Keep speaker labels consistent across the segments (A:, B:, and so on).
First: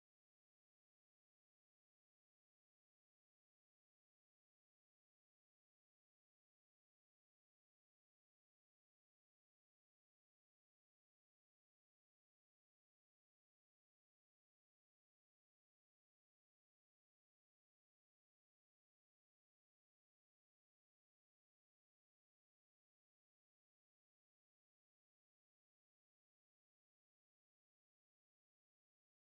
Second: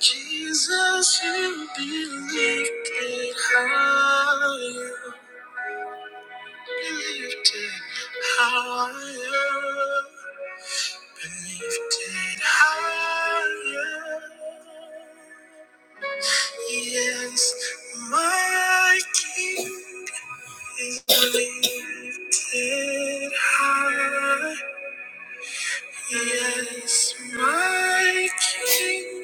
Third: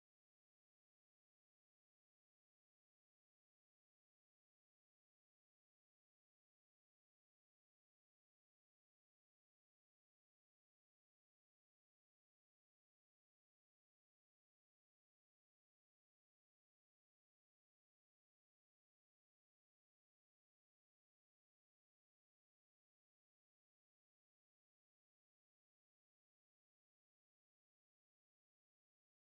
A: Jesus, you be lifted higher, be lifted higher, be lifted higher. Yes, my King is lifted high. Yes, my King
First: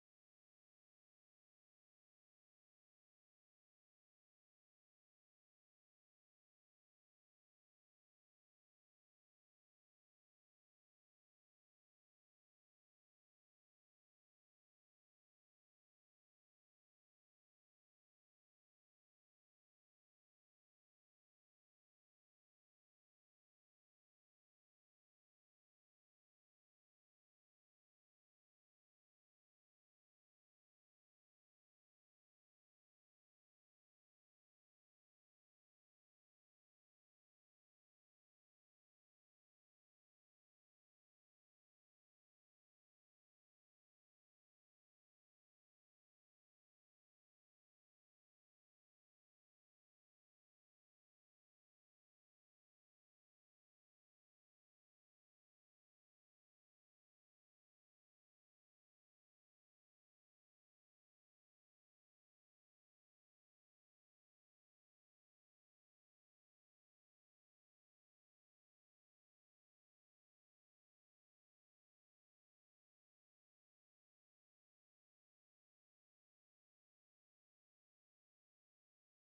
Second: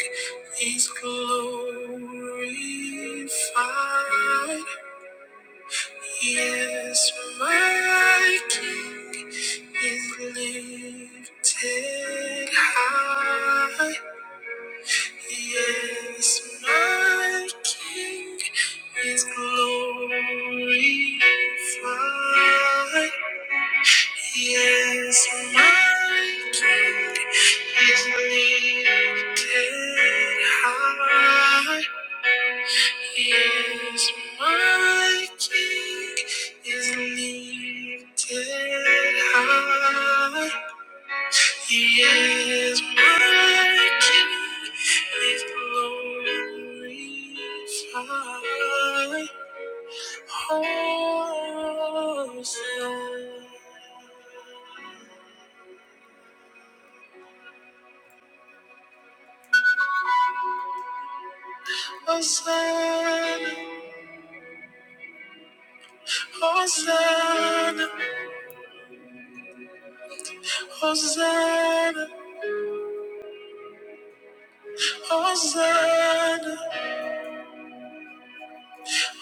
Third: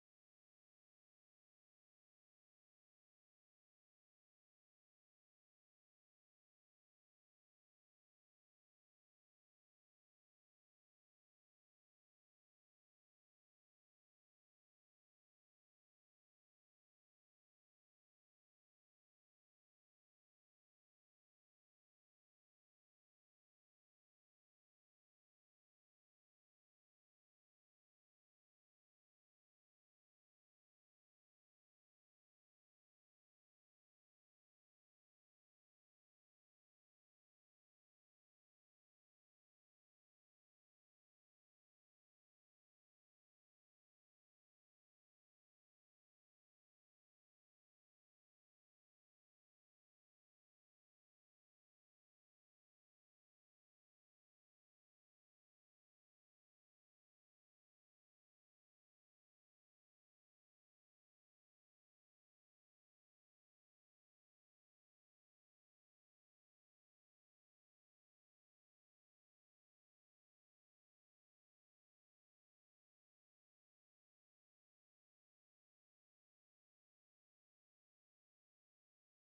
A: is glorified. Yes, my King is lifted high. Yes, my King is glorified. Yes, my King is lifted high. Is my king is lifted high. He is my king is glorified. Hosanna, Hosanna, Hosanna, Hosanna, Hosanna,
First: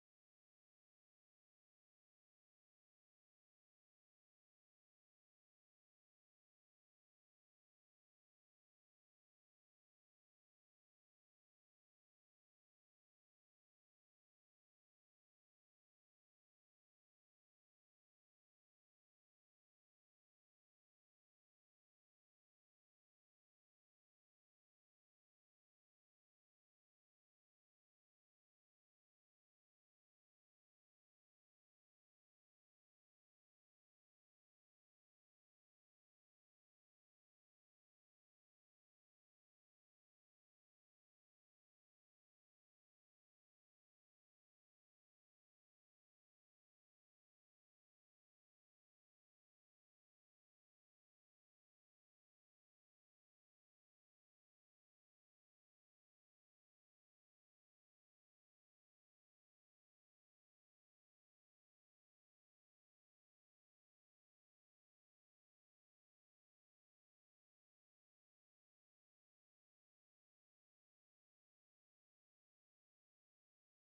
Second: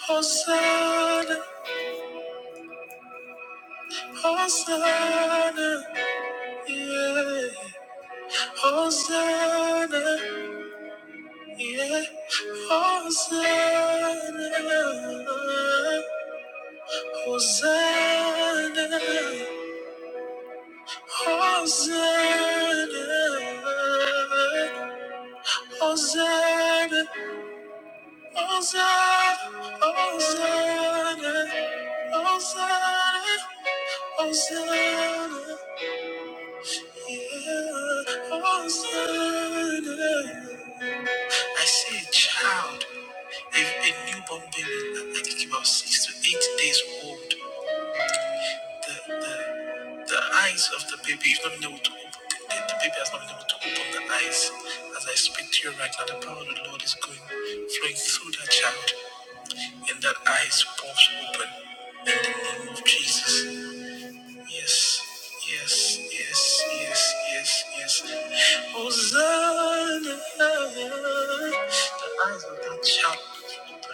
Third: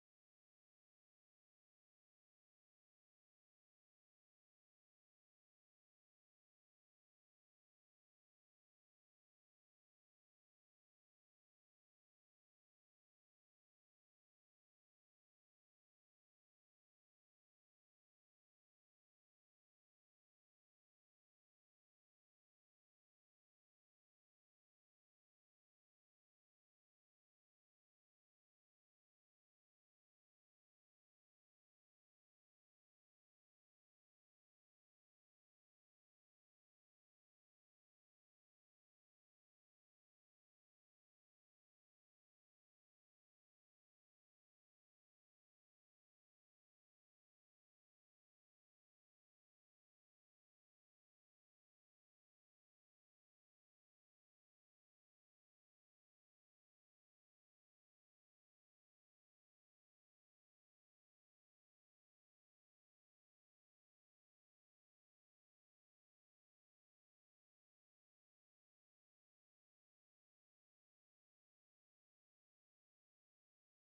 A: Hosanna. Hosanna, yeah. Hosanna, yeah. Hosanna, Hosanna, Hosanna, Hosanna, Hosanna, Hosanna. yeah. Hosanna, Hosanna, yeah, Hosanna. I see a child, a, a newborn baby, I think about six to eight days old. The, the, the eyes of the baby, you've not been able to open, the, the, the baby has not been able to open the eyes. As I speak to you right now, the power of the Lord is going, flowing through that child, and that eyes pops open in the name of Jesus. Yes. Yes, yes, yes, yes, yes. Hosanna! The eyes of that child.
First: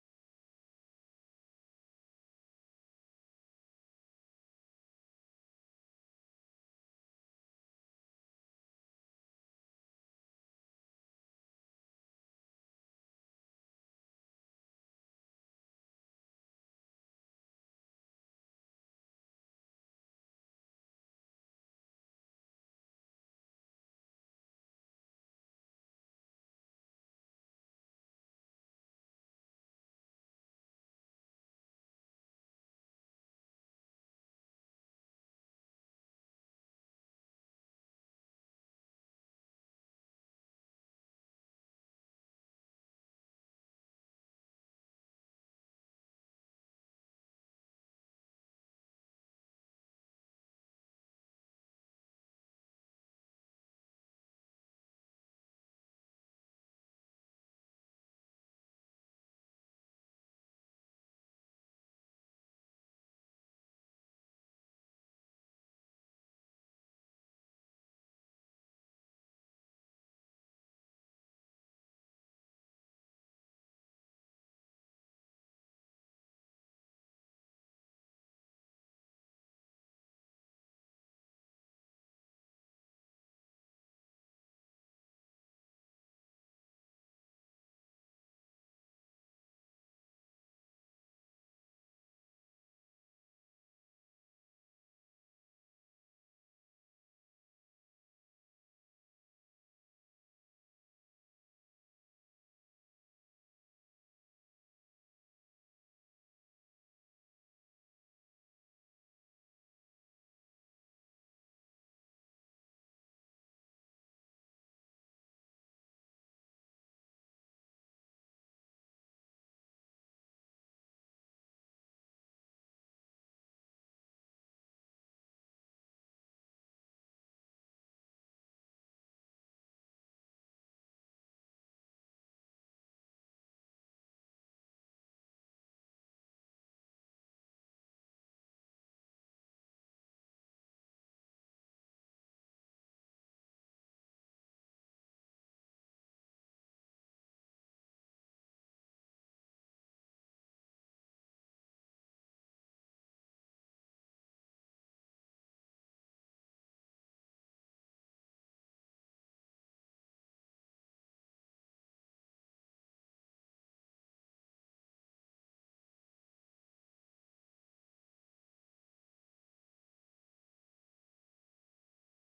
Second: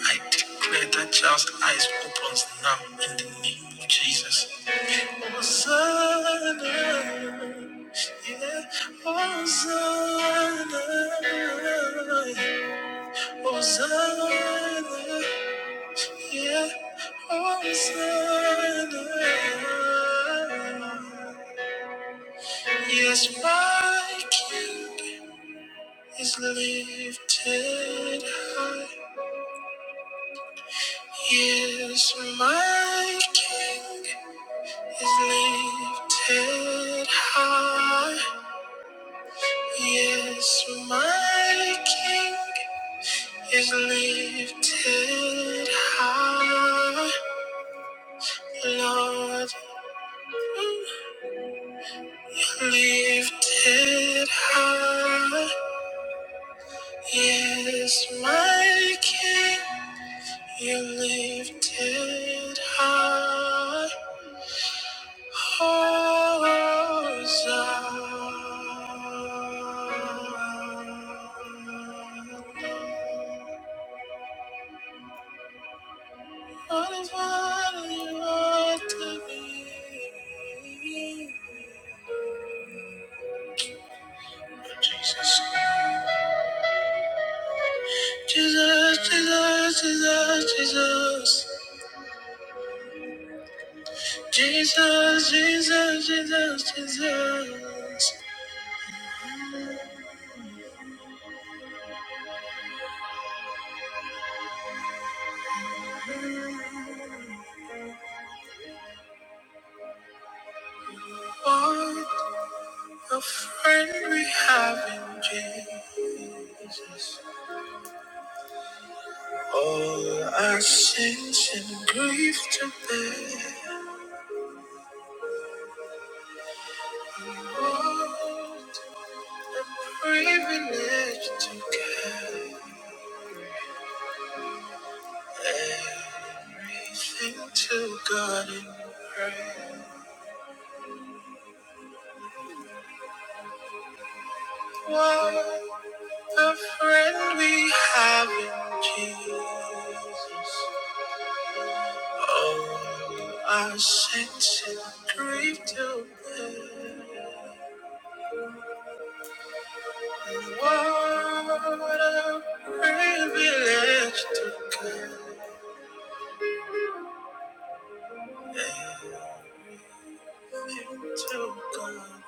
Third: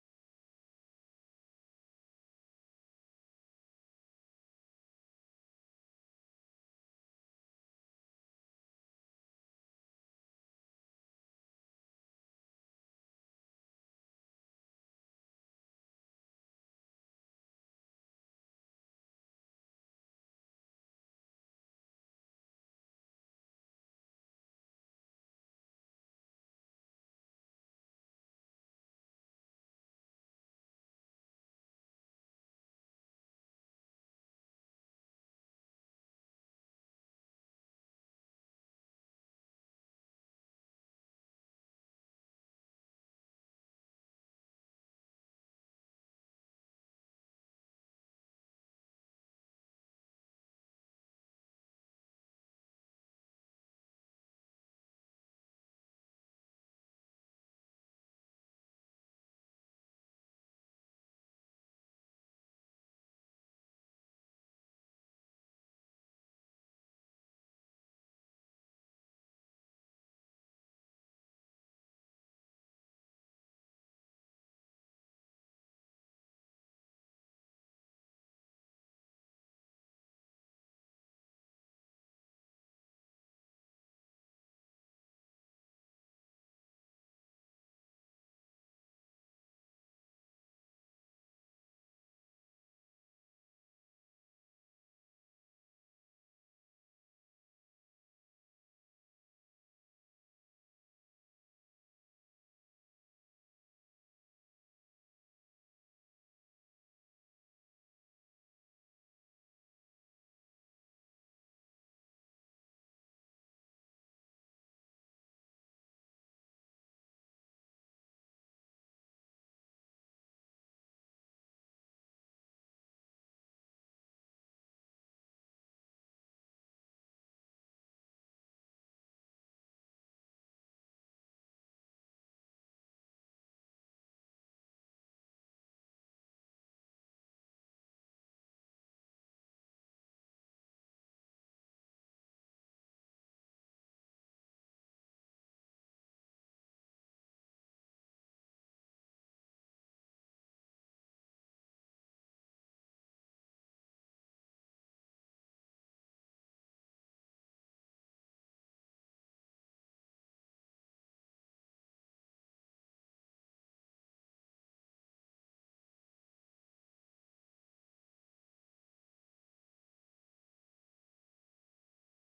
A: I declare that child's eyes opens now in the name of Jesus. Hosanna, yeah, Hosanna, Hosanna, yeah, Hosanna. Yes, my King is lifted high. Yes, my King. is lifted high. Yes, my King is lifted high. Lord, mm, lifted high. Yes, my King, you lifted high. Jesus, Jesus, Jesus, Jesus, Jesus. Jesus, Jesus, Jesus, Jesus. What a friend we have in Jesus. All our sins and grief to bear, all privilege to give everything to God in prayer. What a friend we have in Jesus. All our sins and grief to bear, what a privilege to give. Until God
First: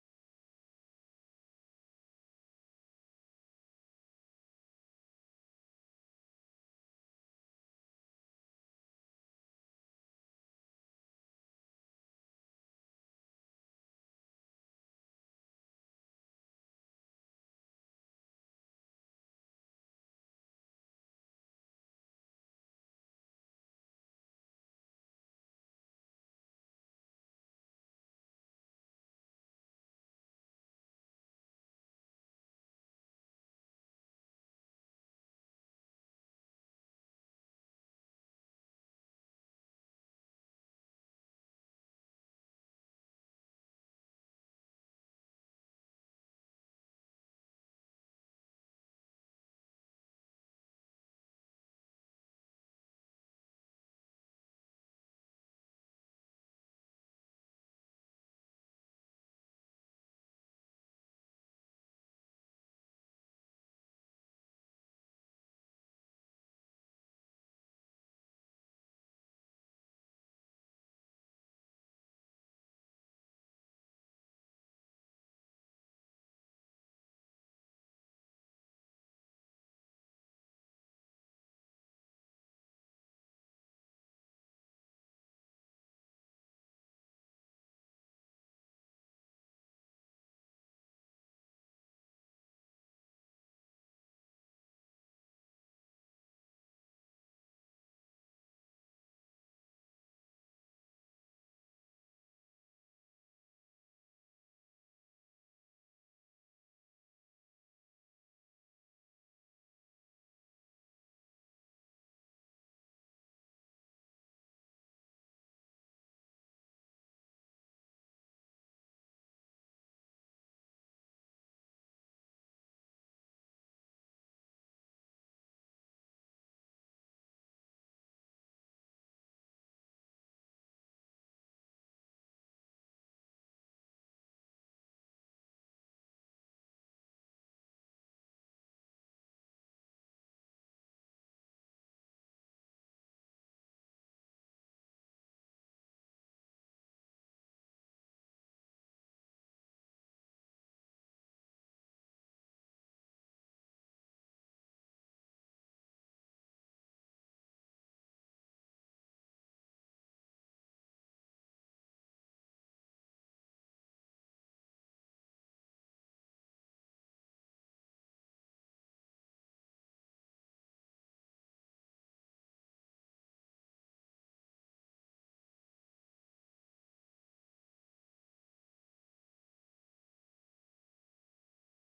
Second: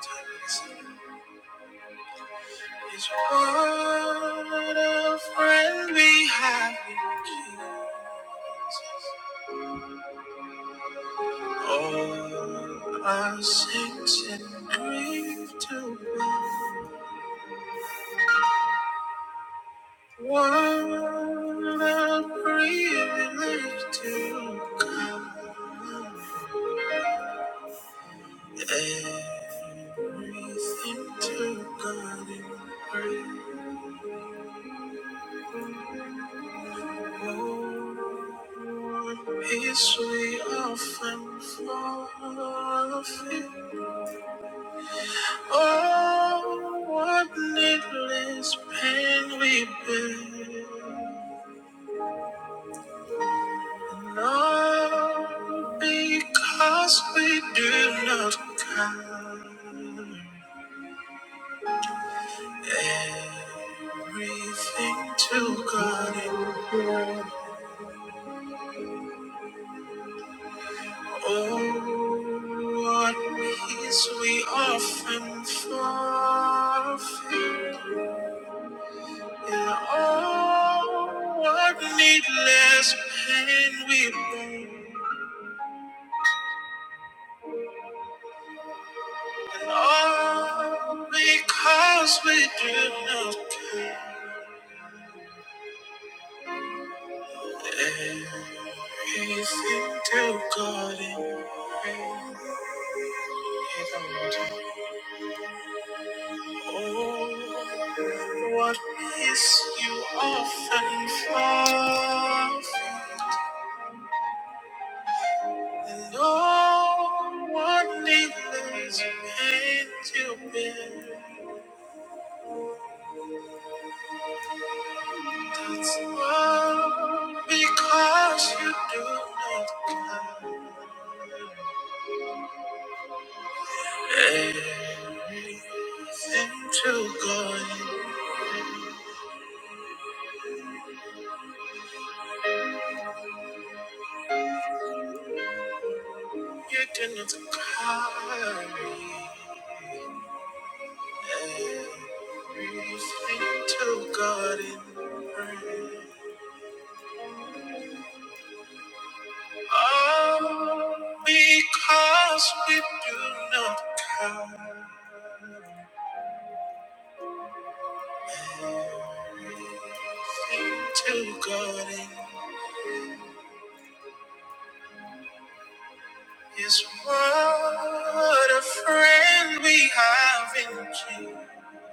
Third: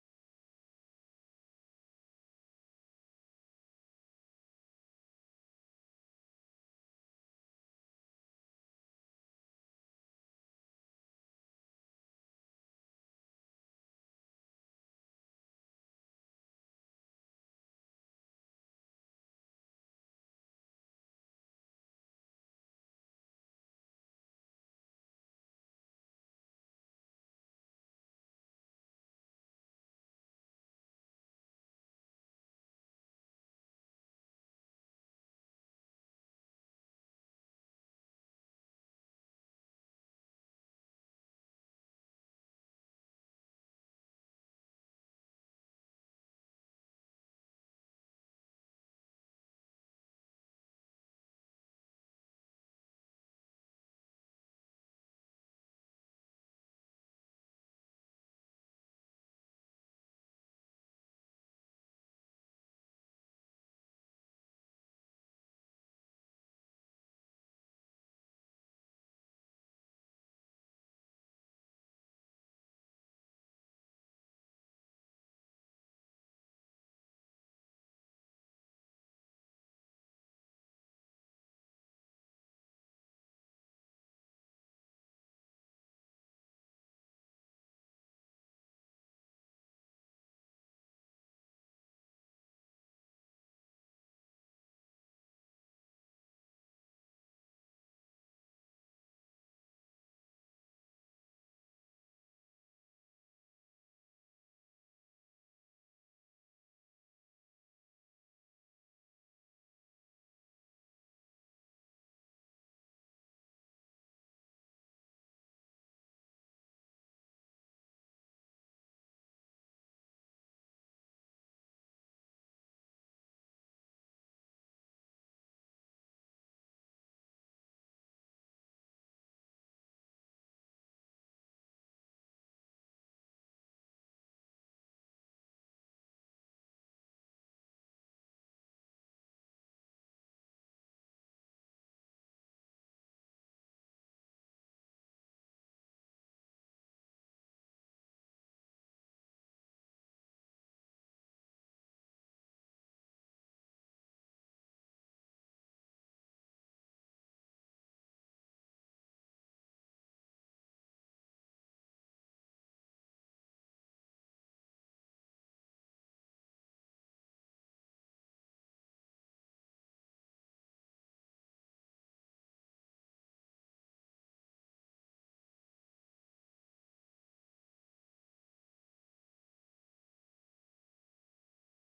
A: takes It's what a friend we have in Jesus. All our sins and grief to One a privilege to come. Everything to God in prayer. History of and forfeit. Oh, what needless pain we bear. All because we do not count everything to God in prayer. Oh, What peace we often forfeit in all what needless pain we bear, and all because we do not care. Everything to God in prayer. Oh, what peace you often forfeit. And No one needs pain to bear. That's all because you do not count everything to God. You do not carry everything to God in prayer. All because we do not count to God in His what a friend we have in Jesus.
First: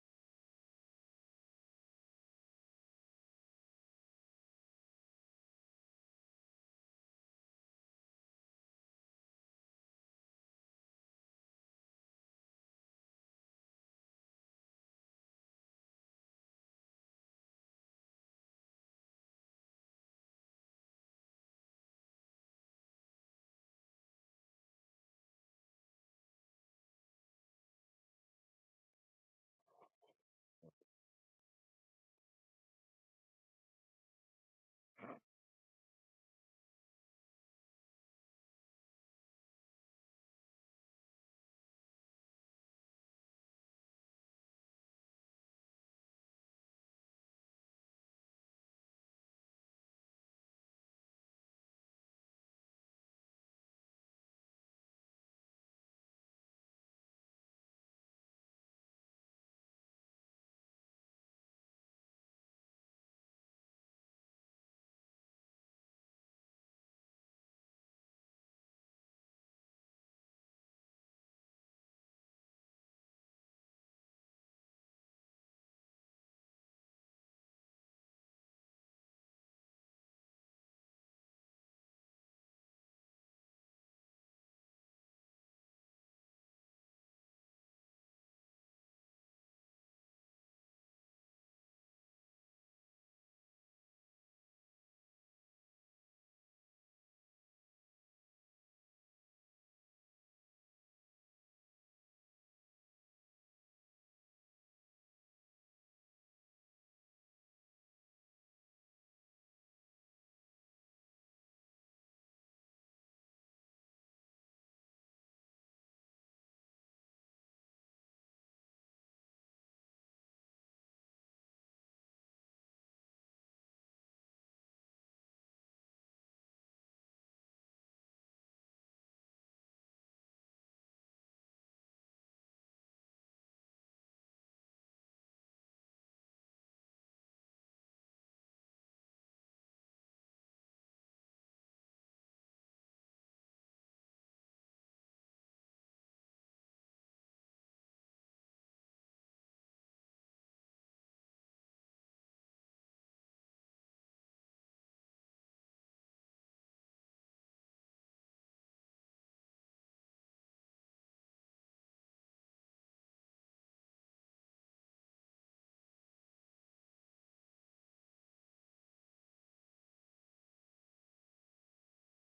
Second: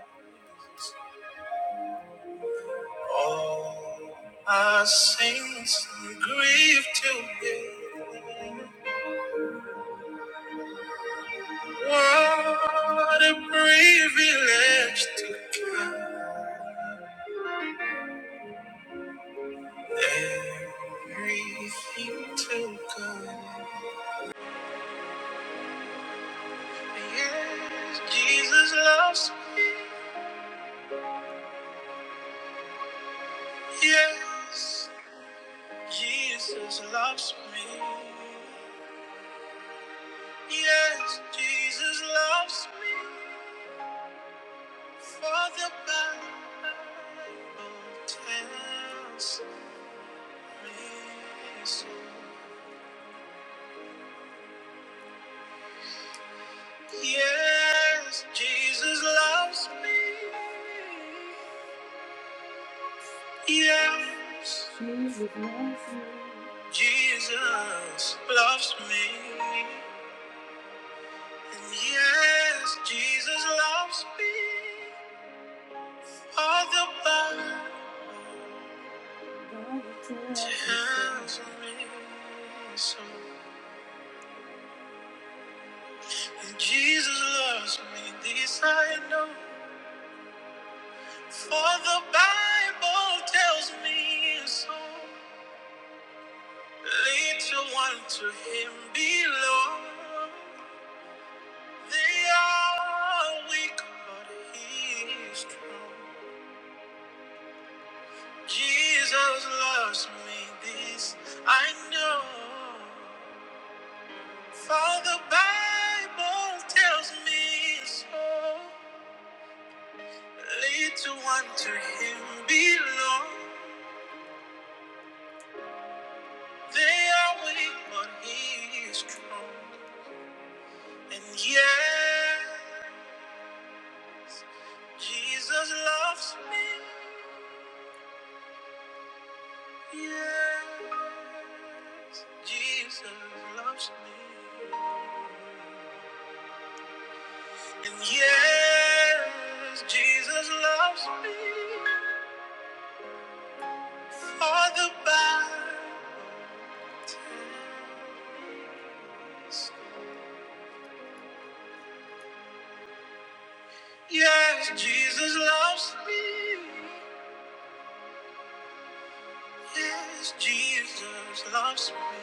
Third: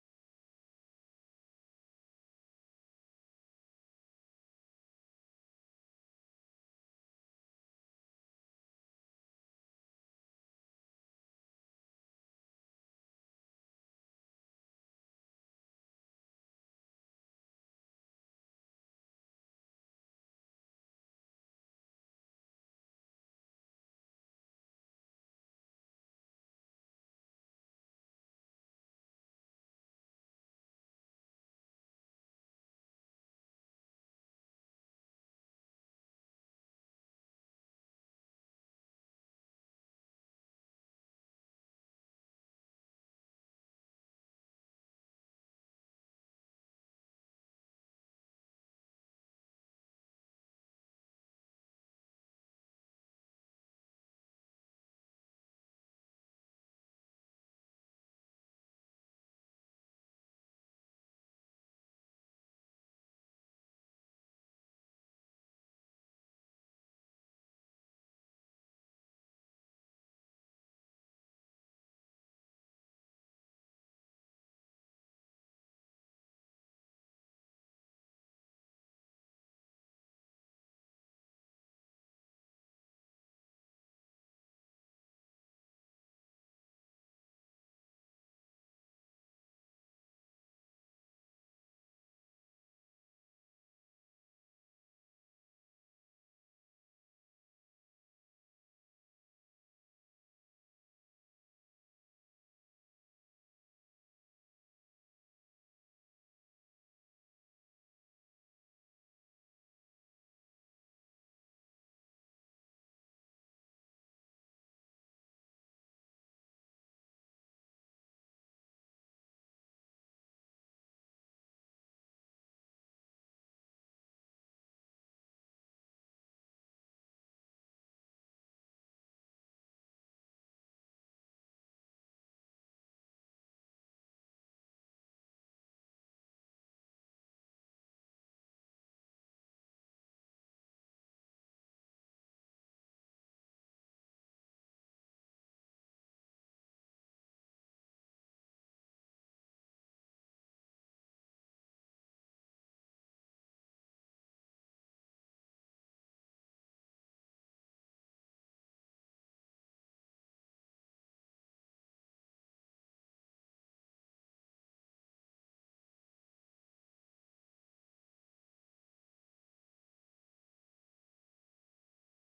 A: All our sins and grief to bear. What a privilege to count. Everything to God. Yes, Jesus loves me. Yes, Jesus loves me. Yes, Jesus loves me. For the Bible tells me so. Yes, Jesus loves me. Yes, Jesus loves me. Jesus loves me. And yes, Jesus loves me. All the Bible tells me so. And Jesus loves me, this I know. For the Bible tells me so. Little one to him below. They are weak, but he is strong. Jesus loves me, this I know. For the Bible tells me so. Little one to him belong. They are weak, but he is strong. And yeah, Jesus loves me. Yes, Jesus loves me. And yes, Jesus loves me. For the Bible says, Yes, Jesus loves me. Yes, Jesus loves me.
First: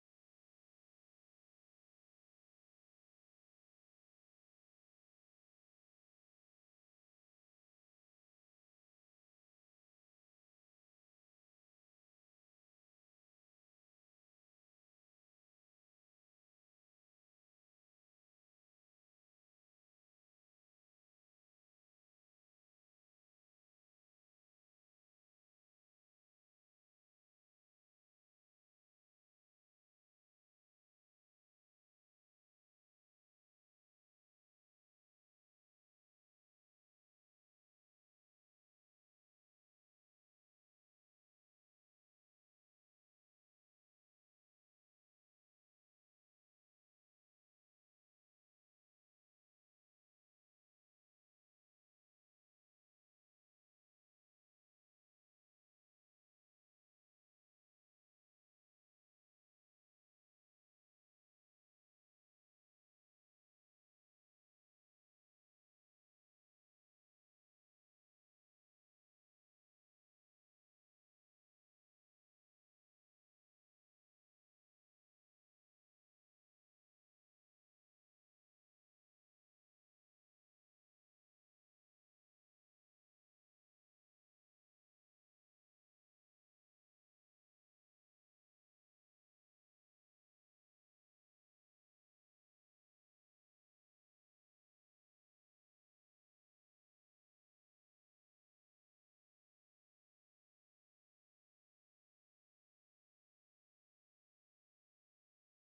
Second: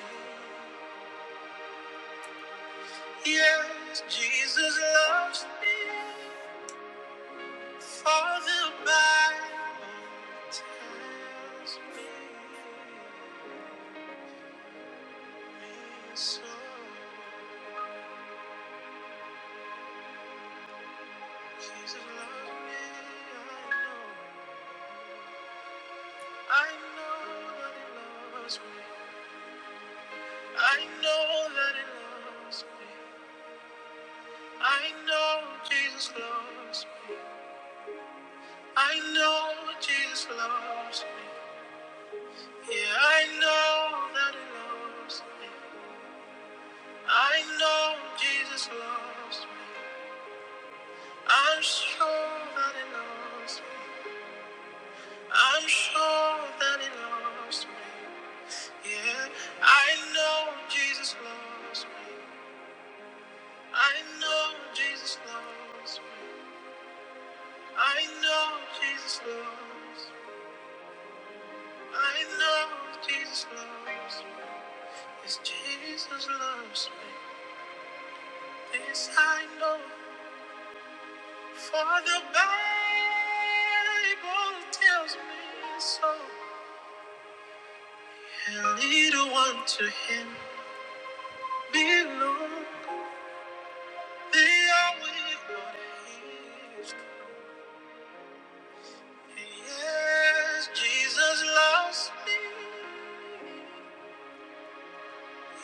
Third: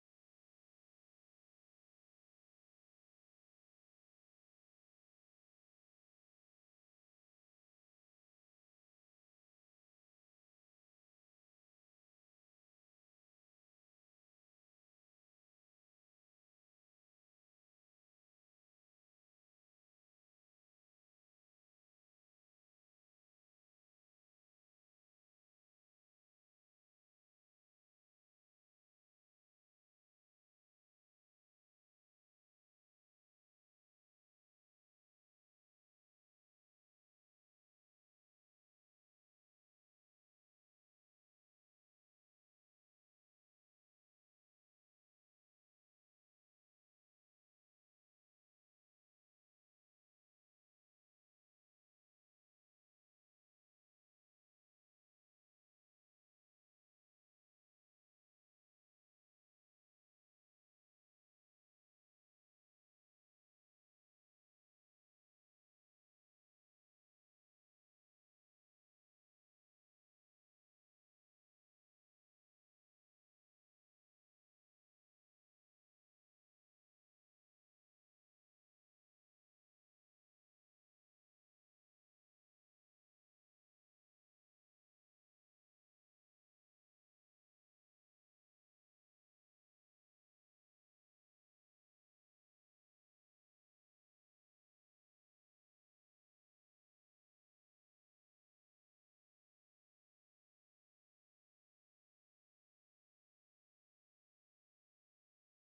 A: Yes, Jesus loves me. For the Bible tells me. So he's in love with me. I know, I that he loves me. I know that he loves me. I know Jesus loves me. I know Jesus loves me. Yeah, I know that he loves me. I know Jesus loves me. I'm sure that he loves me. I'm sure that he loves me. Yeah, I know Jesus loves me. I know Jesus loves me. I know Jesus loves me. I know Jesus loves me. Yes, Jesus loves me. This I know, for the Bible tells me so. And little one to him belongs. Yes, Jesus loves me.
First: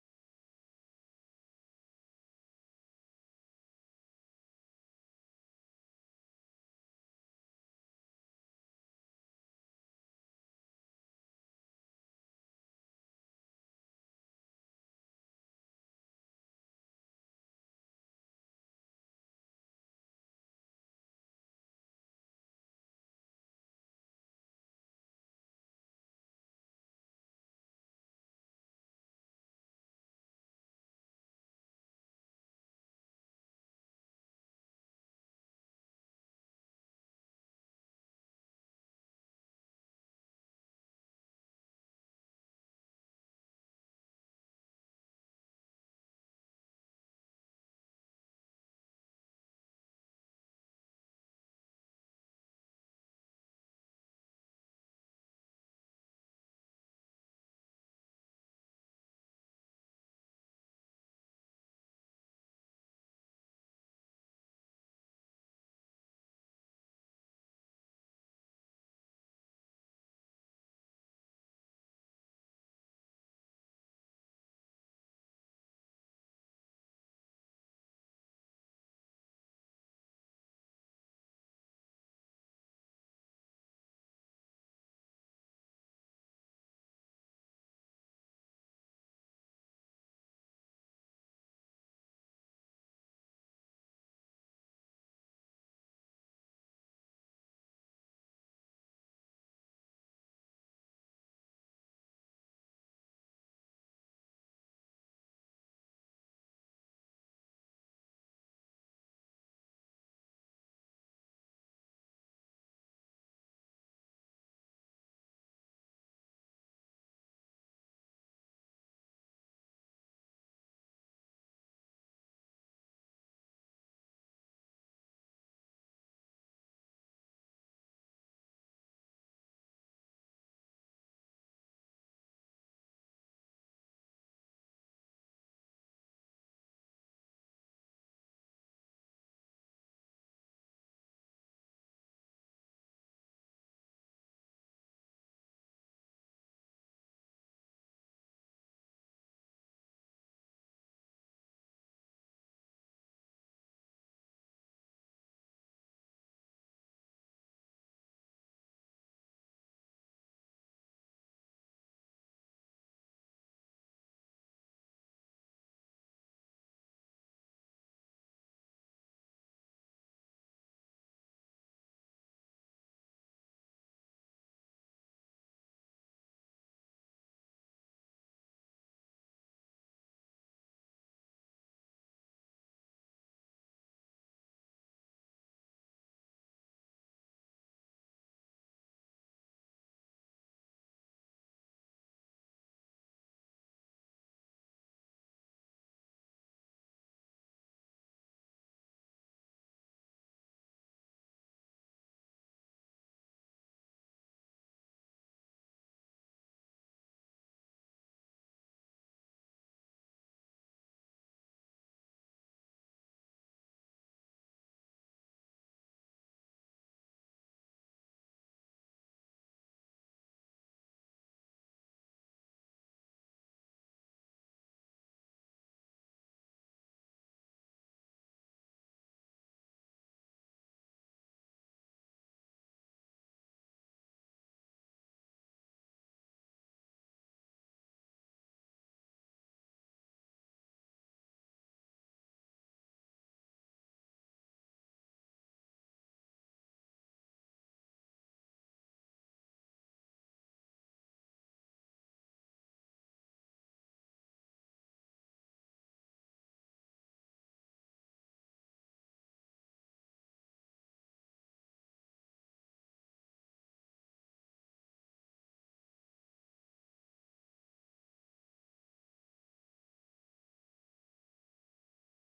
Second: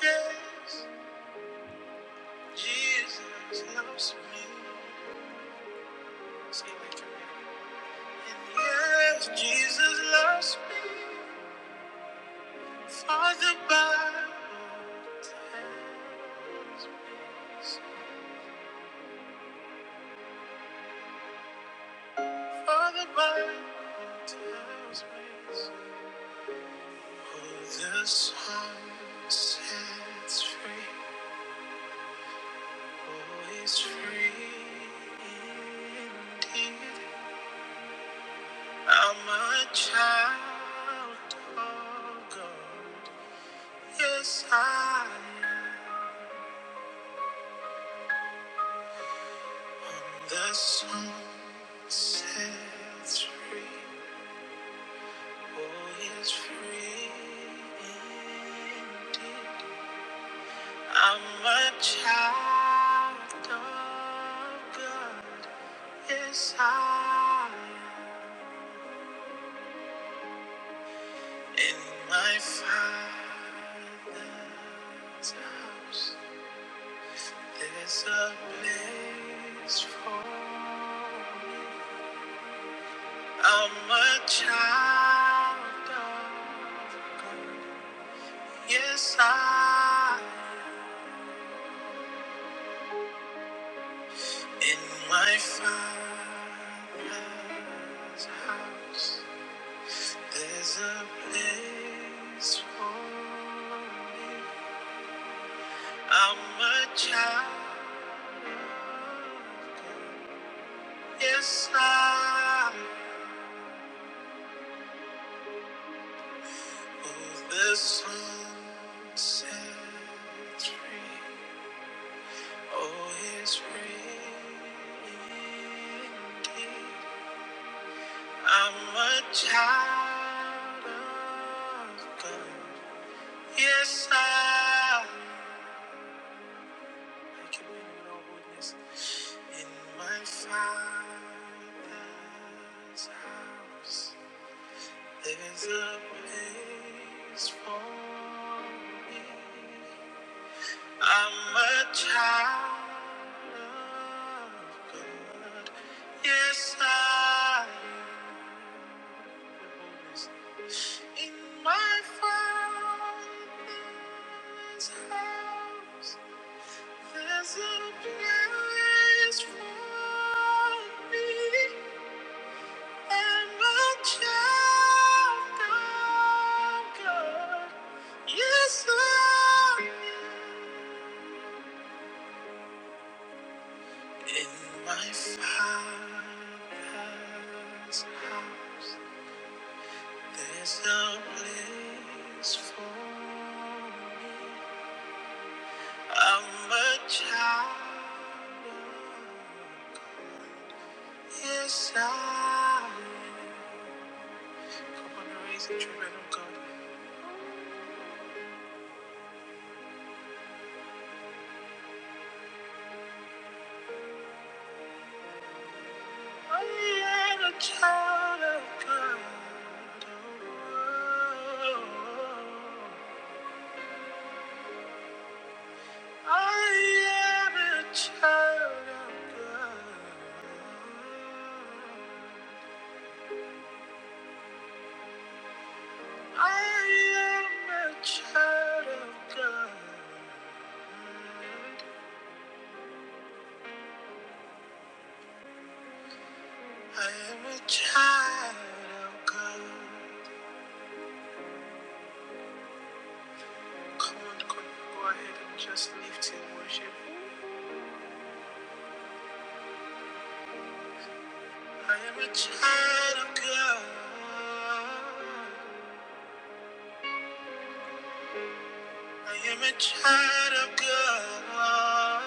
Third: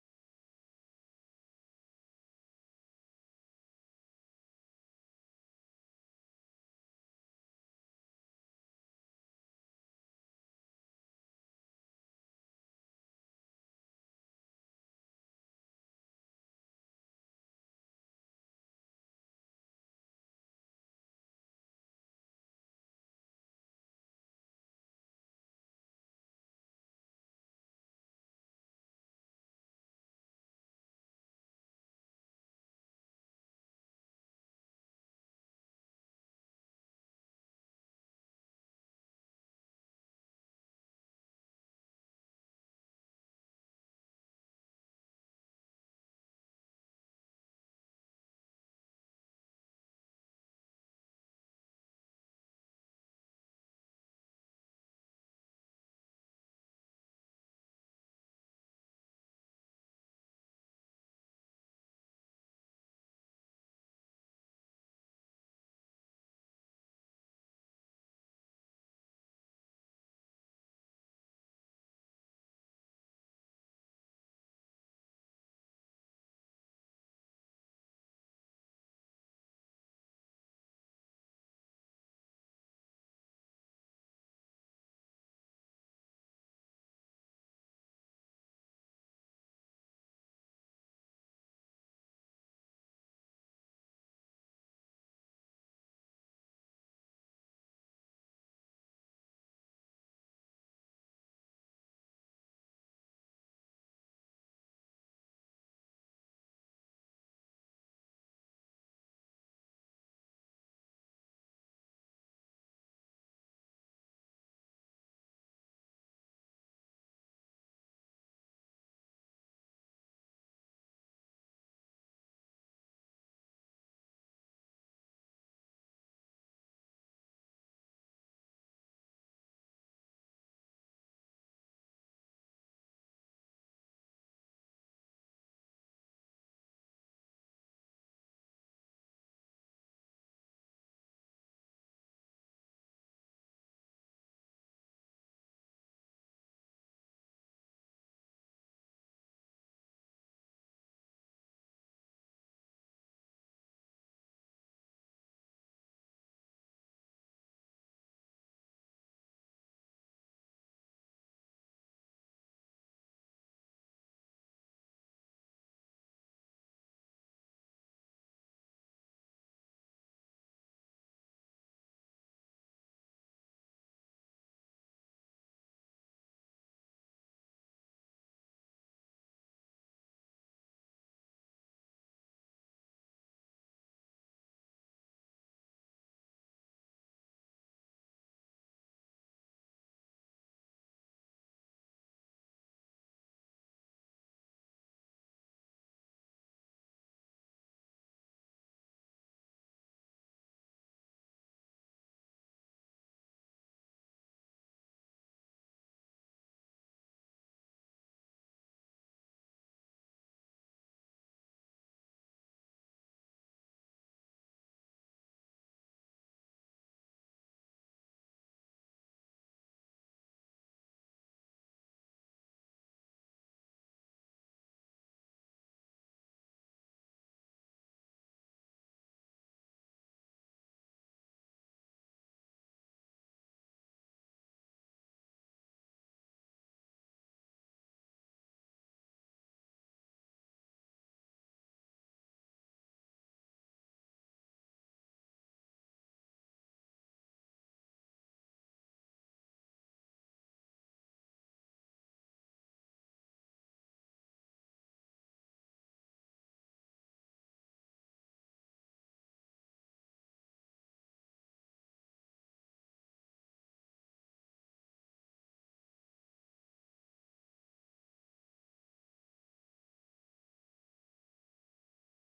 A: Yes, Jesus loves me. Say that to me. yes, Jesus loves me. For the Bible tells me. For the Bible tells me. Who the Son sets free. Oh, is free indeed. I'm a child of God. Yes, I am. The sun sets free. Oh, is free indeed. I'm a child of God. Yes, I am. In my father's house, there's a place for me. I'm a child of God. Yes, I am. In my father's house, there's a place for me. I'm a child. Yes, I owe the sunset tree. Oh, his ring. I'm a child of God. Yes, I. Thank you, Lord, yes. In my father's house. There's a place for me. I'm a child of God. Yes, I am. In my father's house, there's a place for me. am a child of God. Yes, Lord. In my father's house, there's a place for me. I'm a child. of God. Yes, I am. Come on, raise the children of God. I am a child of God. I am a child of God. I am a child of God. I am a child of God. just lift and worship. I am a child of God. I am a child of God.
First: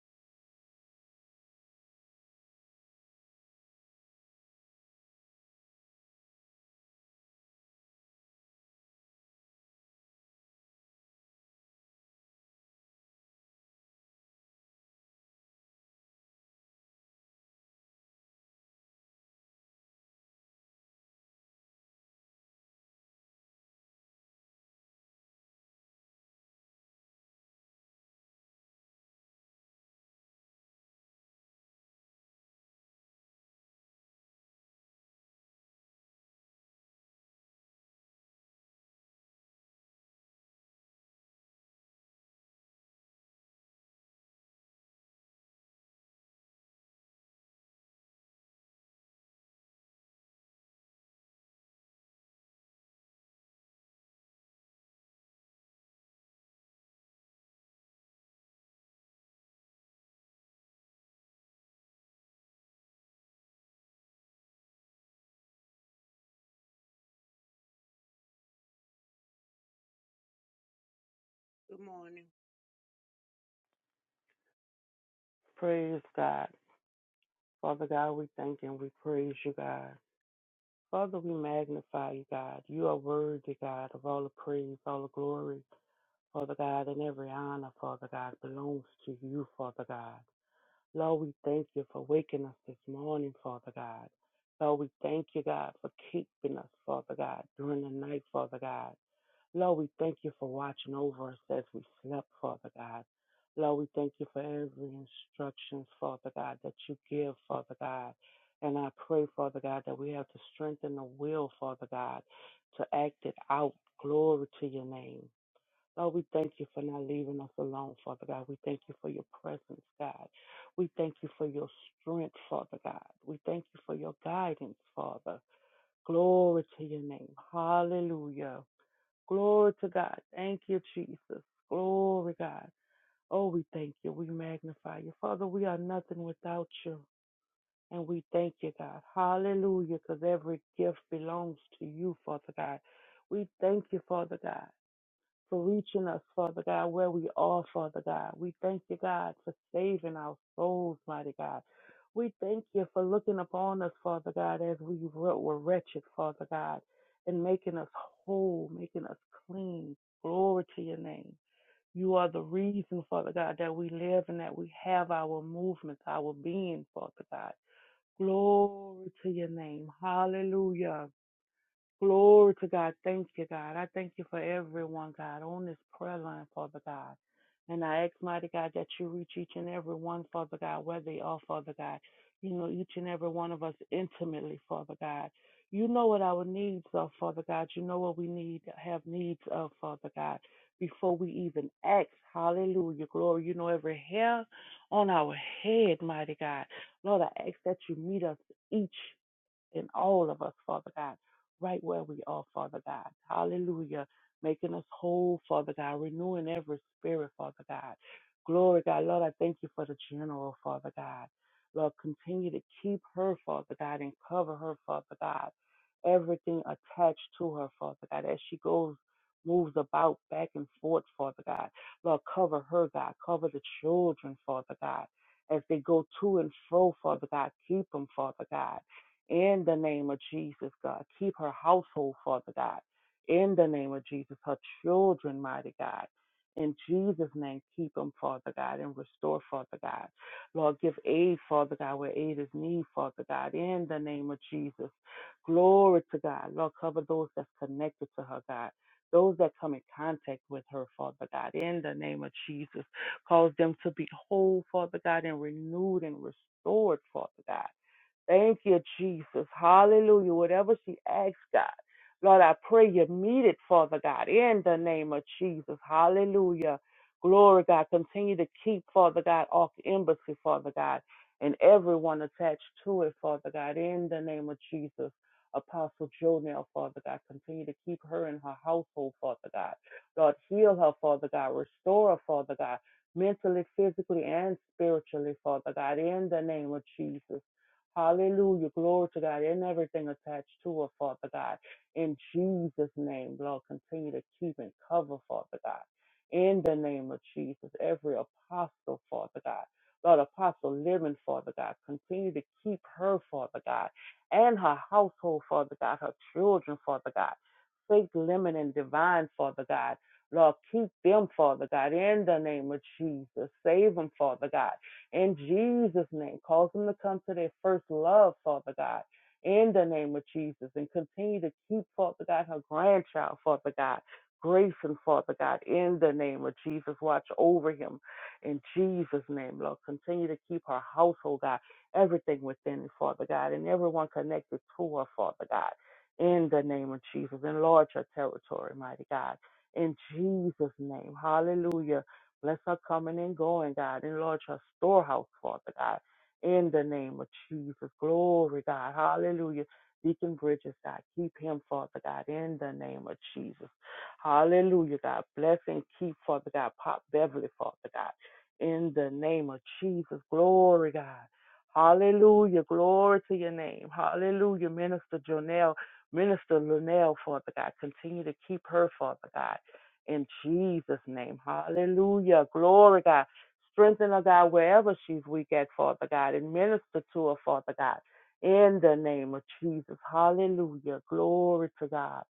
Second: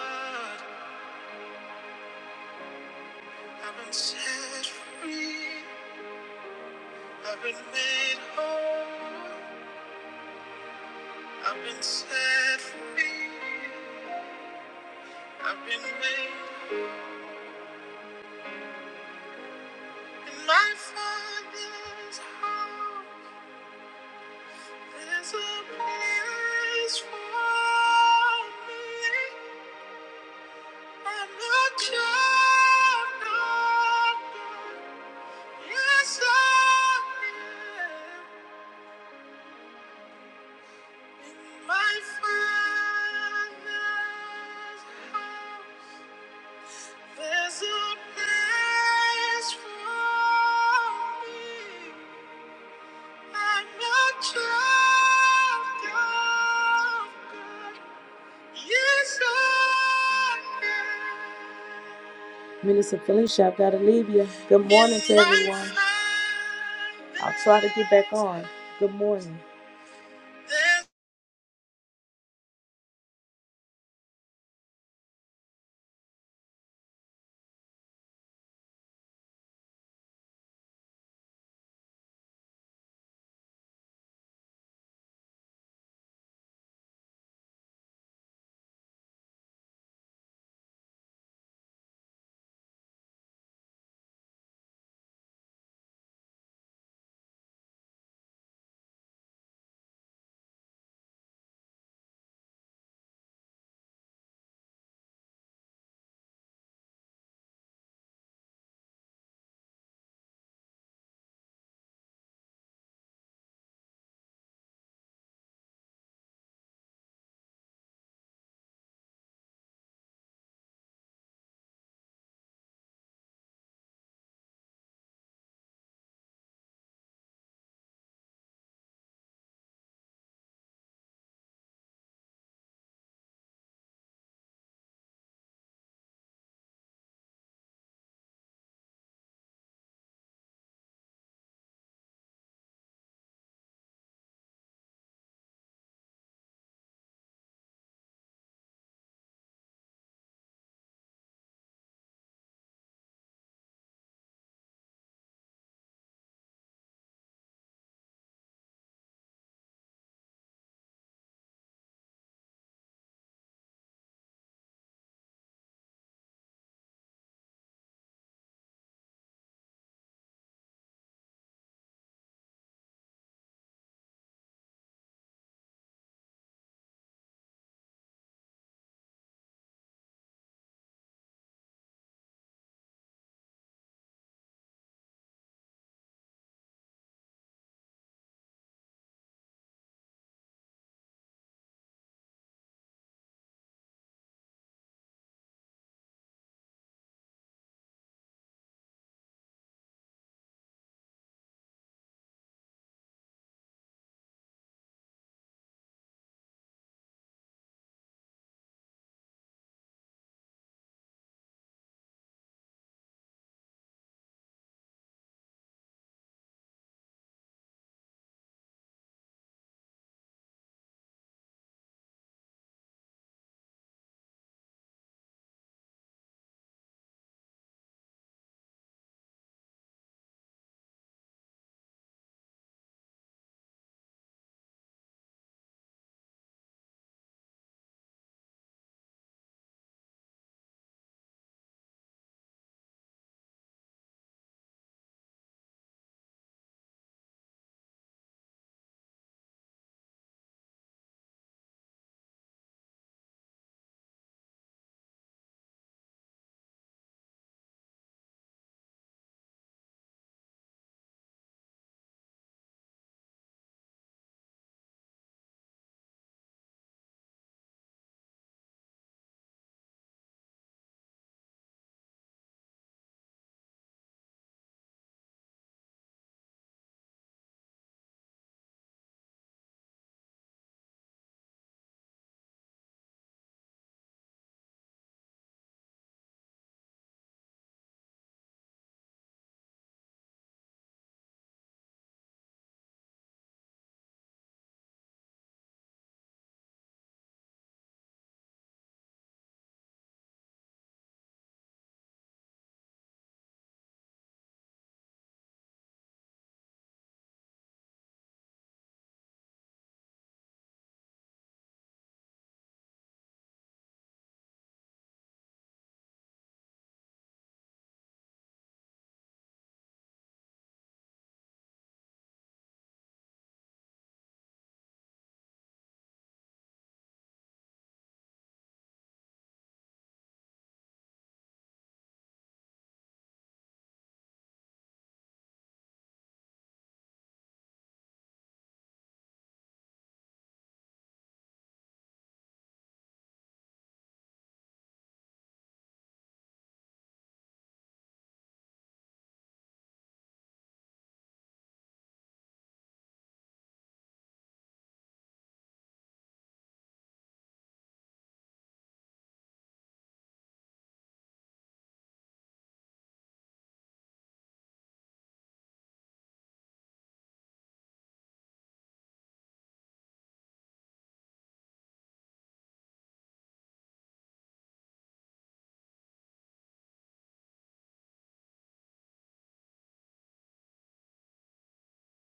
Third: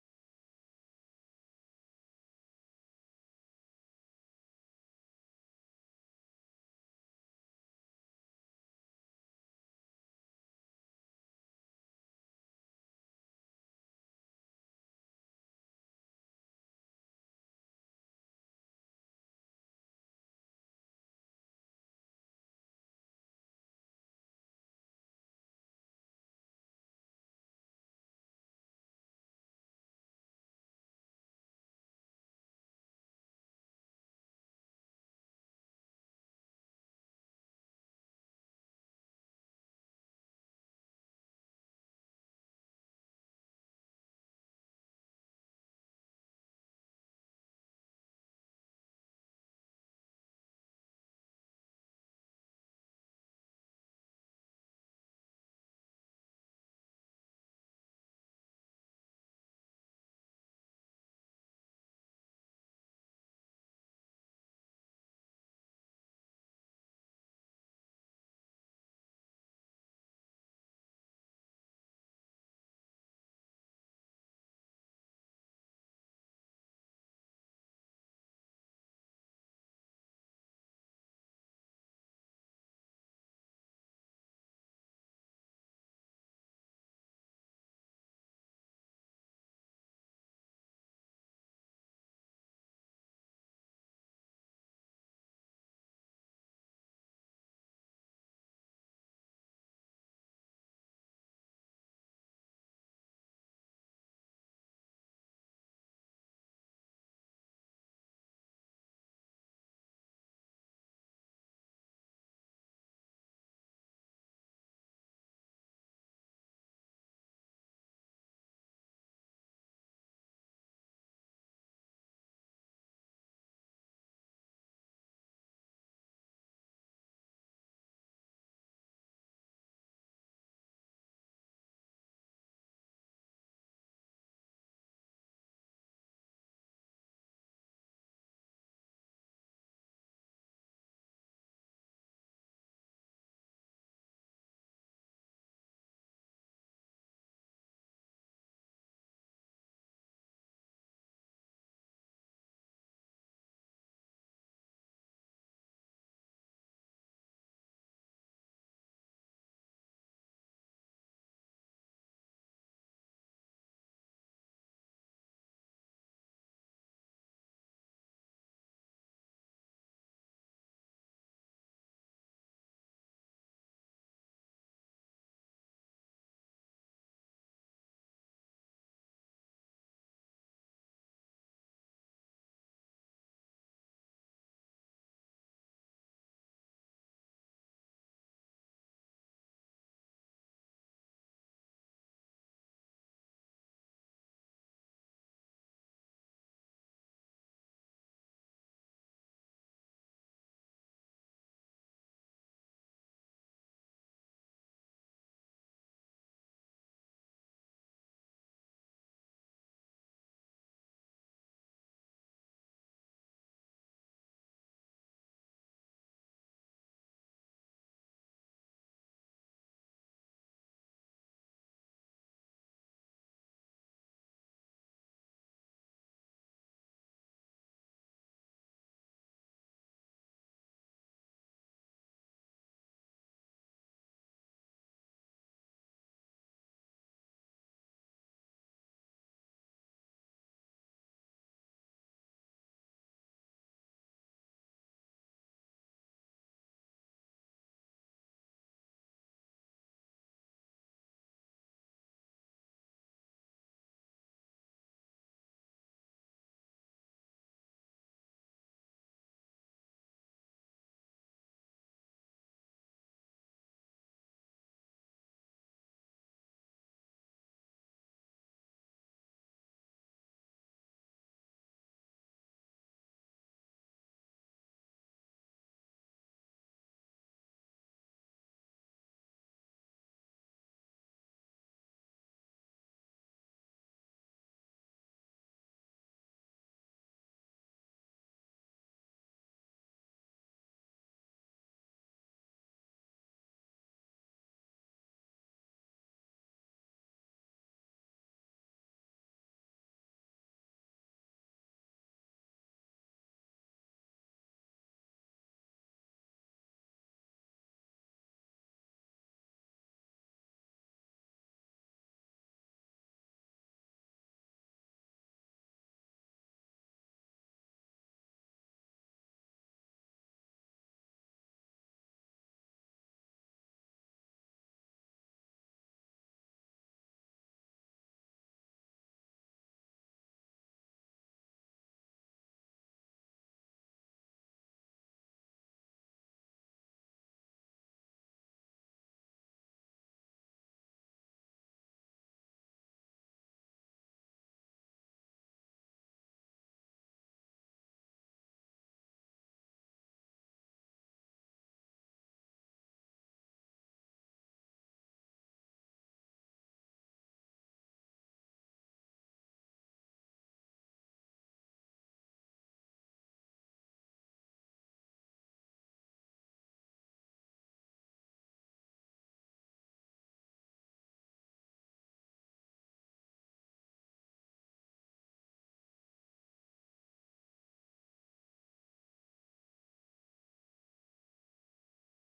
A: I've been set free. I've been made whole. I've been set free. I've been made in my father's house. There's a place for me. I'm a child of God. Yes, Yes, Minister Felicia, I've got to leave you. Good morning to everyone. I'll try to get back on. Good morning.
B: Praise God. Father God, we thank and we praise you, God. Father, we magnify you, God. You are worthy, God, of all the praise, all the glory, Father God, and every honor, Father God, belongs to you, Father God. Lord, we thank you for waking us this morning, Father God. Lord, we thank you, God, for keeping us, Father God, during the night, Father God. Lord, we thank you for watching over us as we slept, Father God. Lord, we thank you for every instruction, Father God, that you give, Father God. And I pray, Father God, that we have the strength and the will, Father God, to act it out. Glory to your name. Lord, we thank you for not leaving us alone, Father God. We thank you for your presence, God. We thank you for your strength, Father God. We thank you for your guidance, Father. Glory to your name. Hallelujah. Glory to God. Thank you, Jesus. Glory, God. Oh, we thank you. We magnify you. Father, we are nothing without you. And we thank you, God. Hallelujah, because every gift belongs to you, Father God. We thank you, Father God for reaching us, Father God, where we are, Father God. We thank you, God, for saving our souls, mighty God. We thank you for looking upon us, Father God, as we were were wretched, Father God, and making us whole, making us clean. Glory to your name. You are the reason, Father God, that we live and that we have our movements, our being, Father God. Glory to your name. Hallelujah. Glory to God. Thank you, God. I thank you for everyone, God, on this prayer line, Father God. And I ask, mighty God, that you reach each and every one, Father God, where they are, Father God. You know each and every one of us intimately, Father God. You know what our needs are, Father God. You know what we need, have needs of, Father God, before we even ask. Hallelujah. Glory. You know every hair on our head, mighty God. Lord, I ask that you meet us each in all of us, Father God, right where we are, Father God. Hallelujah. Making us whole, Father God, renewing every spirit, Father God. Glory, God. Lord, I thank you for the general, Father God. Lord, continue to keep her, Father God, and cover her, Father God. Everything attached to her, Father God, as she goes, moves about back and forth, Father God. Lord, cover her, God. Cover the children, Father God, as they go to and fro, Father God. Keep them, Father God in the name of Jesus, God. Keep her household, Father God, in the name of Jesus, her children, mighty God. In Jesus' name, keep them, Father God, and restore, Father God. Lord, give aid, Father God, where aid is needed, Father God, in the name of Jesus. Glory to God. Lord, cover those that's connected to her, God. Those that come in contact with her, Father God, in the name of Jesus. Cause them to be whole, Father God, and renewed and restored, Father God Thank you, Jesus. Hallelujah. Whatever she asks, God. Lord, I pray you meet it, Father God, in the name of Jesus. Hallelujah. Glory, God. Continue to keep, Father God, Ark Embassy, Father God, and everyone attached to it, Father God, in the name of Jesus. Apostle Jonell, Father God, continue to keep her and her household, Father God. Lord, heal her, Father God. Restore her, Father God, mentally, physically, and spiritually, Father God, in the name of Jesus. Hallelujah. Glory to God. And everything attached to her, Father God. In Jesus' name, Lord, continue to keep and cover, Father God. In the name of Jesus, every apostle, Father God. Lord, Apostle Living, Father God, continue to keep her, Father God, and her household, Father God, her children, Father God, faith, limit, and divine, Father God. Lord, keep them, Father God, in the name of Jesus. Save them, Father God in Jesus' name, cause them to come to their first love, Father God, in the name of Jesus, and continue to keep, Father God, her grandchild, Father God. Grayson, Father God, in the name of Jesus, watch over him. In Jesus' name, Lord, continue to keep her household, God, everything within, Father God, and everyone connected to her, Father God, in the name of Jesus. Enlarge her territory, mighty God, in Jesus' name. Hallelujah. Bless her coming and going, God. Enlarge her storehouse, Father God. In the name of Jesus. Glory, God. Hallelujah. Deacon Bridges, God. Keep him, Father God. In the name of Jesus. Hallelujah, God. Bless and keep, Father God. Pop Beverly, Father God. In the name of Jesus. Glory, God. Hallelujah. Glory to your name. Hallelujah. Minister Jonelle, Minister Linnell, Father God. Continue to keep her, Father God in Jesus' name. Hallelujah. Glory, God. Strengthen her, God, wherever she's weak at, Father God, and minister to her, Father God, in the name of Jesus. Hallelujah. Glory to God.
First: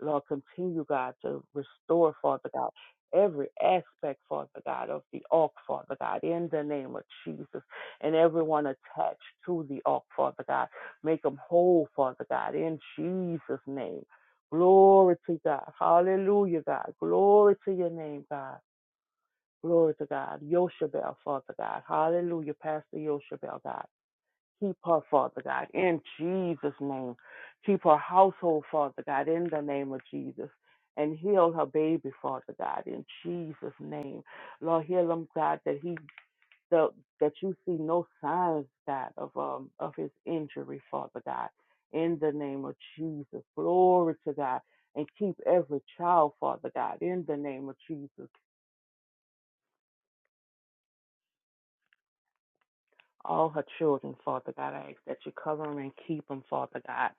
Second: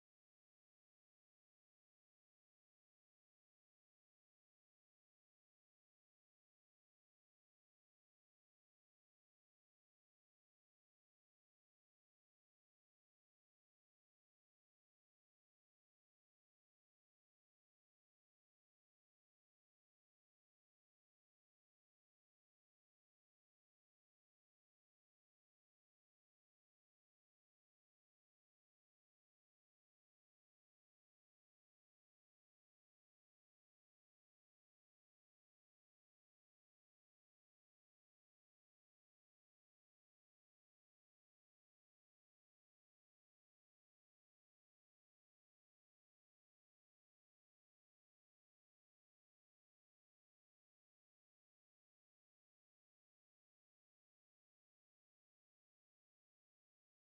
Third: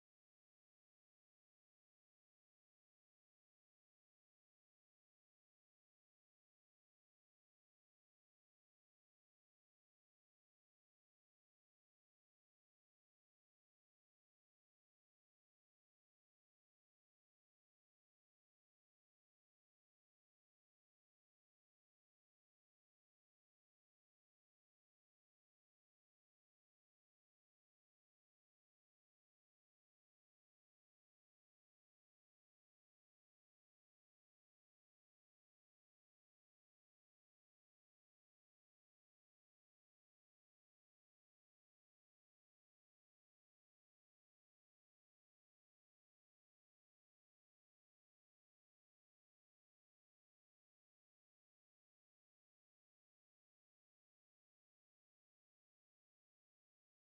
B: Lord, continue, God, to restore, Father God, every aspect, Father God, of the ark, Father God, in the name of Jesus, and everyone attached to the ark, Father God. Make them whole, Father God, in Jesus' name. Glory to God. Hallelujah, God. Glory to your name, God. Glory to God. Yoshabel, Father God. Hallelujah, Pastor Yoshabel, God. Keep her, Father God, in Jesus' name. Keep her household, Father God, in the name of Jesus. And heal her baby, Father God, in Jesus' name. Lord, heal him, God, that he the, that you see no signs, God, of um of his injury, Father God. In the name of Jesus, glory to God, and keep every child, Father God. In the name of Jesus, all her children, Father God. I ask that you cover them and keep them, Father God.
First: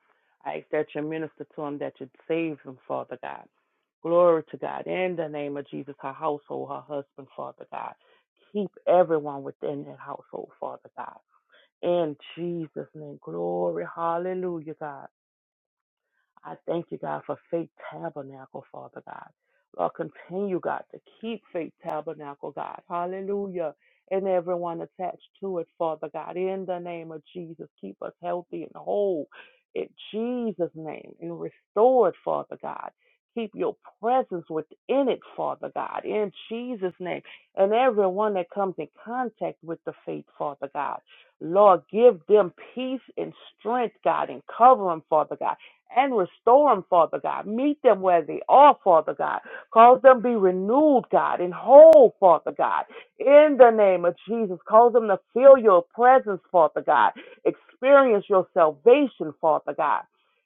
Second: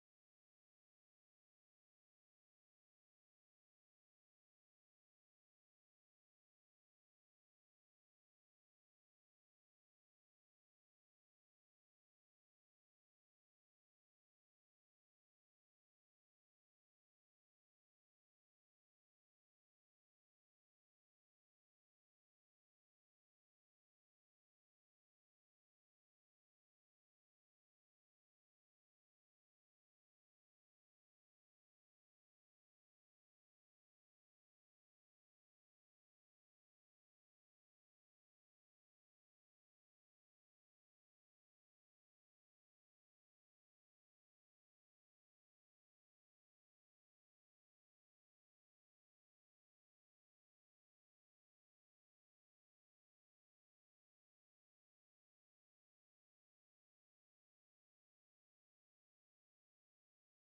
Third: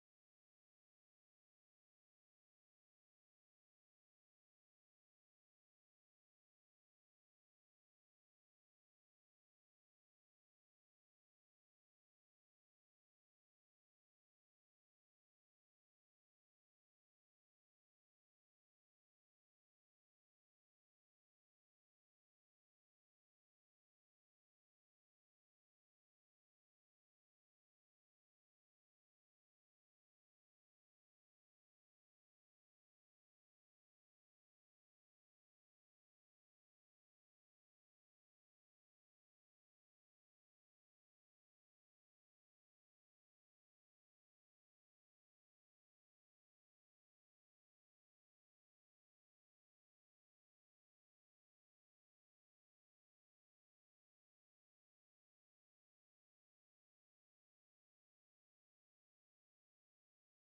B: I ask that you minister to them, that you save them, Father God. Glory to God. In the name of Jesus, her household, her husband, Father God. Keep everyone within that household, Father God In Jesus' name. Glory. Hallelujah, God. I thank you, God, for Faith Tabernacle, Father God. Lord, continue, God, to keep Faith Tabernacle, God. Hallelujah. And everyone attached to it, Father God. In the name of Jesus, keep us healthy and whole. In Jesus' name, and restored, Father God. Keep your presence within it, Father God, in Jesus' name. And everyone that comes in contact with the faith, Father God. Lord, give them peace and strength, God, and cover them, Father God and restore them, Father God. Meet them where they are, Father God. Cause them be renewed, God, and whole, Father God. In the name of Jesus, cause them to feel your presence, Father God. Experience your salvation, Father God.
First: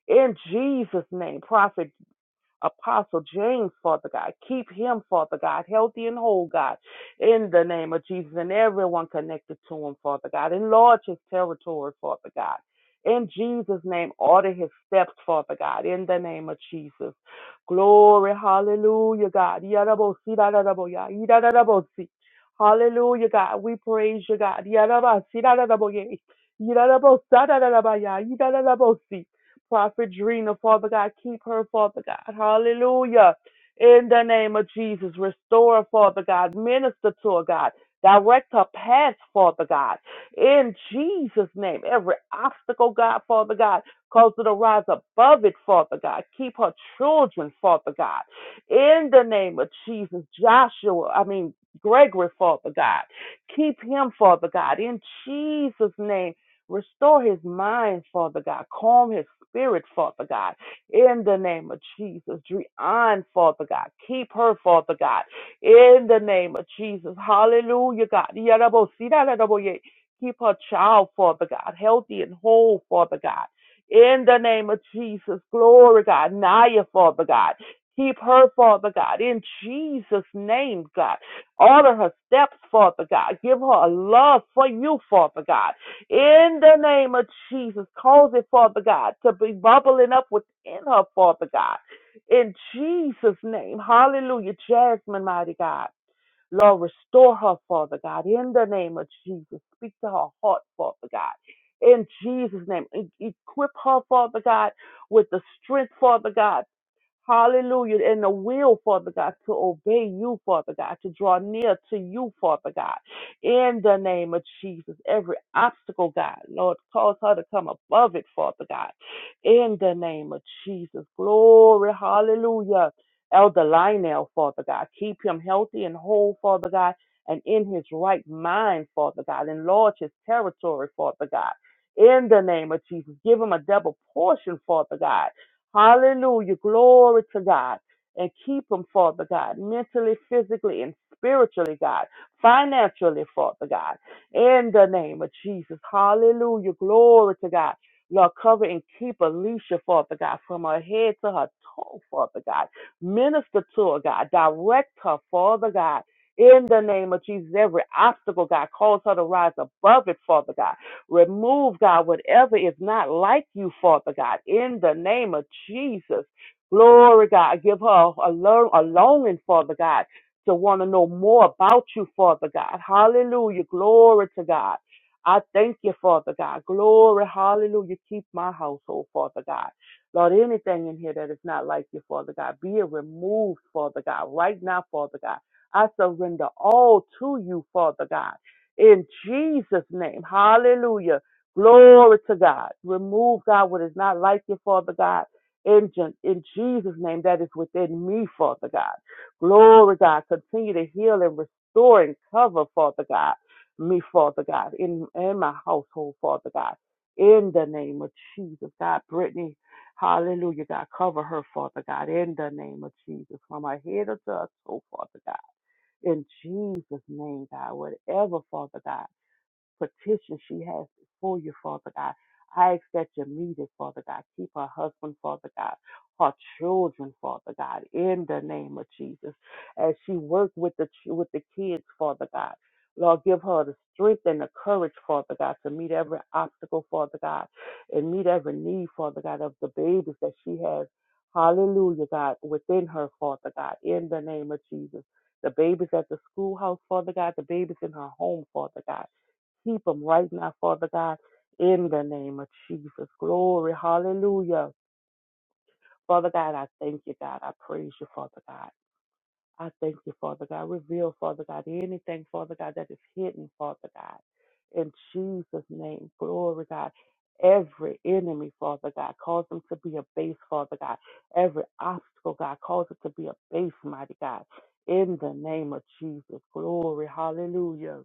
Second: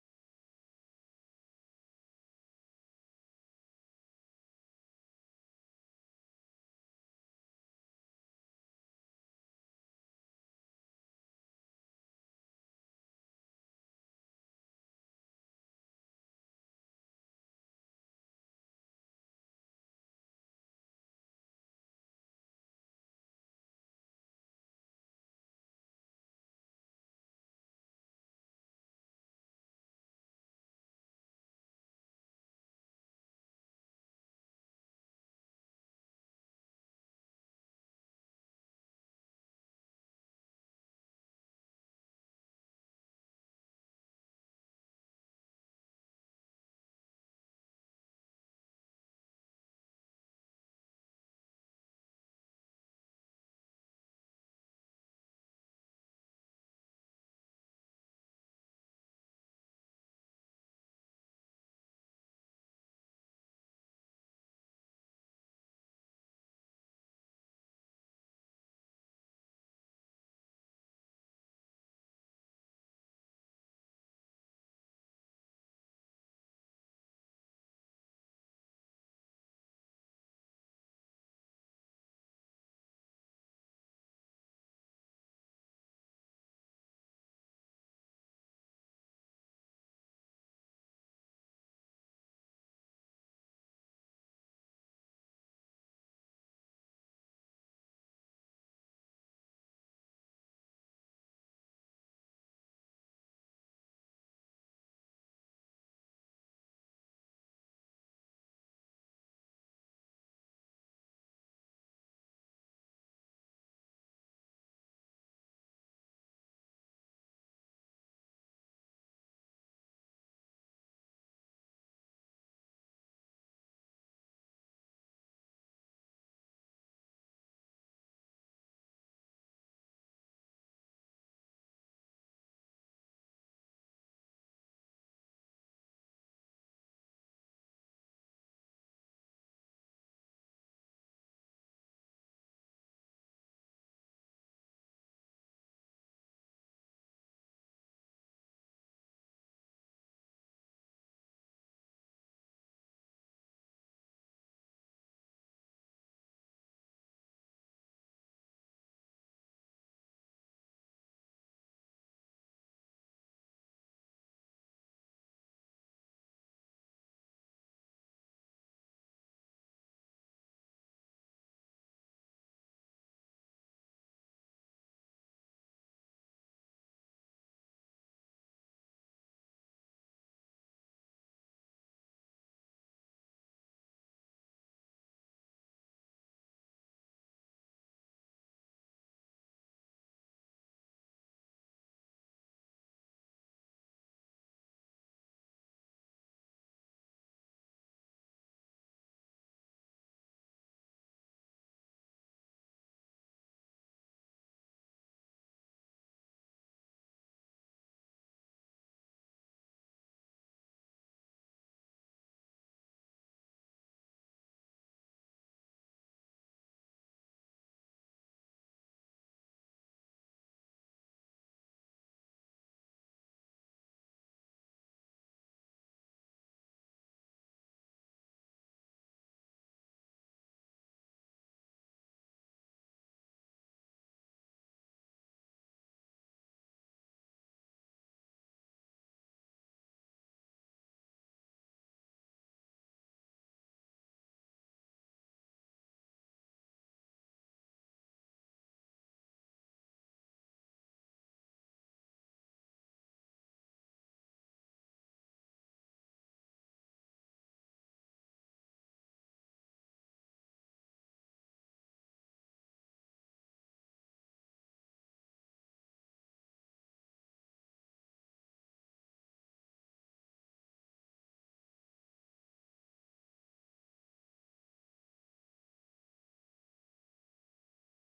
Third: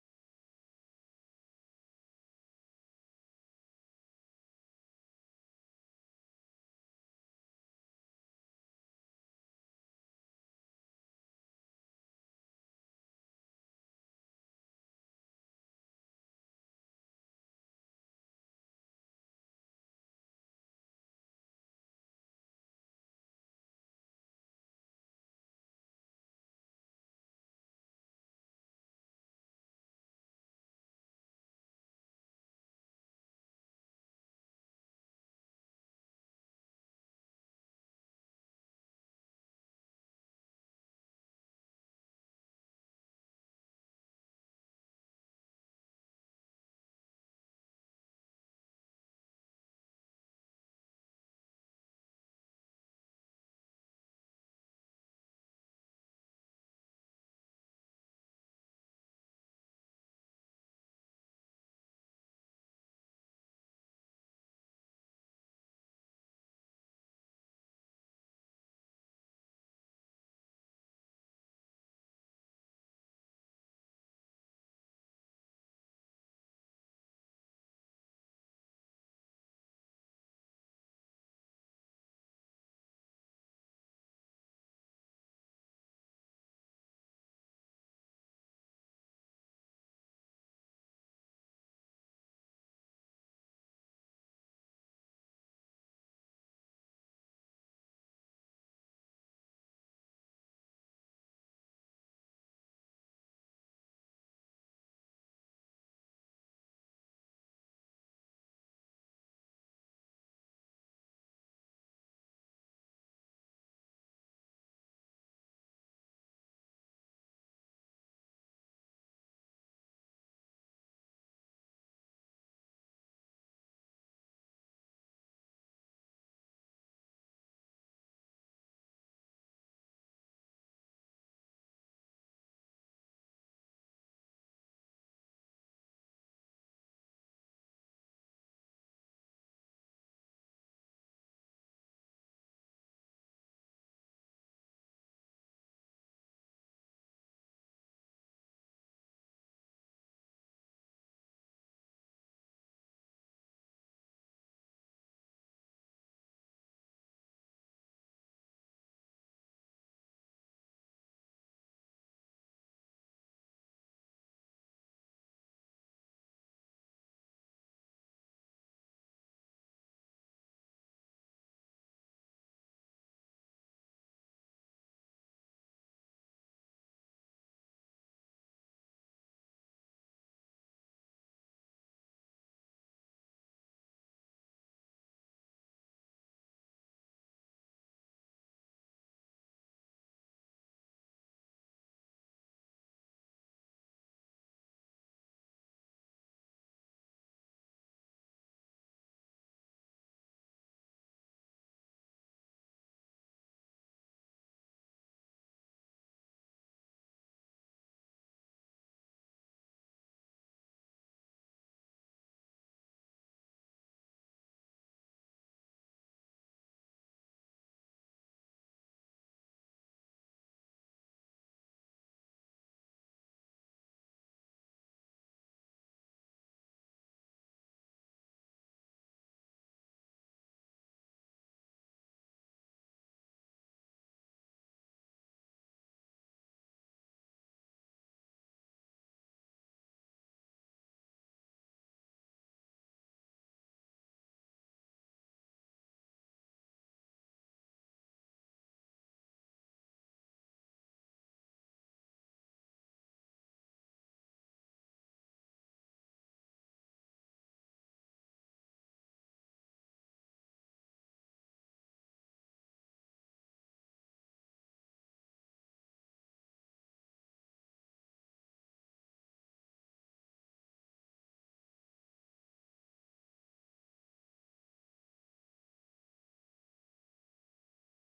B: In Jesus' name, Prophet Apostle James, Father God. Keep him, Father God, healthy and whole, God, in the name of Jesus and everyone connected to him, Father God. Enlarge his territory, Father God. In Jesus' name, order his steps, Father God, in the name of Jesus. Glory, hallelujah, God. Yadabosi, dadadaboya, yidadadabosi. Hallelujah, God. We praise you, God. Yadabasi, dadadaboye, yidadabosa, dadadabaya, yidadadabosi. Prophet Drina, Father God, keep her, Father God. Hallelujah. In the name of Jesus, restore, Father God. Minister to her, God. Direct her path, Father God. In Jesus' name, every obstacle, God, Father God, cause her to rise above it, Father God. Keep her children, Father God. In the name of Jesus, Joshua, I mean, Gregory, Father God. Keep him, Father God. In Jesus' name. Restore his mind, Father God. Calm his spirit, Father God. In the name of Jesus. Drian, Father God. Keep her, Father God. In the name of Jesus. Hallelujah, God. Yarabo, sirarabo, ye. Keep her child, Father God. Healthy and whole, Father God. In the name of Jesus. Glory, God. Naya, Father God. Keep her, Father God. In Jesus' name, God. Order her steps, Father God. Give her a love for you, Father God in the name of Jesus. Cause it, Father God, to be bubbling up within her, Father God. In Jesus' name. Hallelujah. Jasmine, mighty God. Lord, restore her, Father God, in the name of Jesus. Speak to her heart, Father God. In Jesus' name. E- Equip her, Father God, with the strength, Father God. Hallelujah. And the will, Father God, to obey you, Father God, to draw near to you, Father God. In the name of Jesus, every obstacle, God, Lord, cause her to come above it, Father God. In the name of Jesus. Glory. Hallelujah. Elder Lionel, Father God. Keep him healthy and whole, Father God, and in his right mind, Father God. Enlarge his territory, Father God. In the name of Jesus, give him a double portion, Father God Hallelujah. Glory to God. And keep them, Father God, mentally, physically, and spiritually, God, financially, Father God, in the name of Jesus. Hallelujah. Glory to God. Lord, cover and keep Alicia, Father God, from her head to her toe, Father God. Minister to her, God. Direct her, Father God. In the name of Jesus, every obstacle, God, calls her to rise above it, Father God. Remove, God, whatever is not like you, Father God, in the name of Jesus. Glory, God. Give her a, lo- a longing, Father God, to want to know more about you, Father God. Hallelujah. Glory to God. I thank you, Father God. Glory, hallelujah. Keep my household, Father God. Lord, anything in here that is not like you, Father God, be it removed, Father God, right now, Father God. I surrender all to you, Father God in Jesus' name. Hallelujah. Glory to God. Remove, God, what is not like you, Father God. In, in Jesus' name, that is within me, Father God. Glory, God. Continue to heal and restore and cover, Father God. Me, Father God. In, in my household, Father God. In the name of Jesus, God. Brittany, hallelujah, God. Cover her, Father God. In the name of Jesus. From her head to her toe, Father God. In Jesus' name, God, whatever, Father God, petition she has before you, Father God. I ask that you meet it, Father God. Keep her husband, Father God, her children, Father God, in the name of Jesus. As she works with the ch- with the kids, Father God. Lord, give her the strength and the courage, Father God, to meet every obstacle, Father God, and meet every need, Father God, of the babies that she has. Hallelujah, God, within her, Father God, in the name of Jesus. The babies at the schoolhouse, Father God, the babies in her home, Father God. Keep them right now, Father God, in the name of Jesus. Glory, hallelujah. Father God, I thank you, God. I praise you, Father God. I thank you, Father God. Reveal, Father God, anything, Father God, that is hidden, Father God. In Jesus' name, glory, God. Every enemy, Father God, cause them to be a base, Father God. Every obstacle, God, cause it to be a base, mighty God. In the name of Jesus, glory, hallelujah.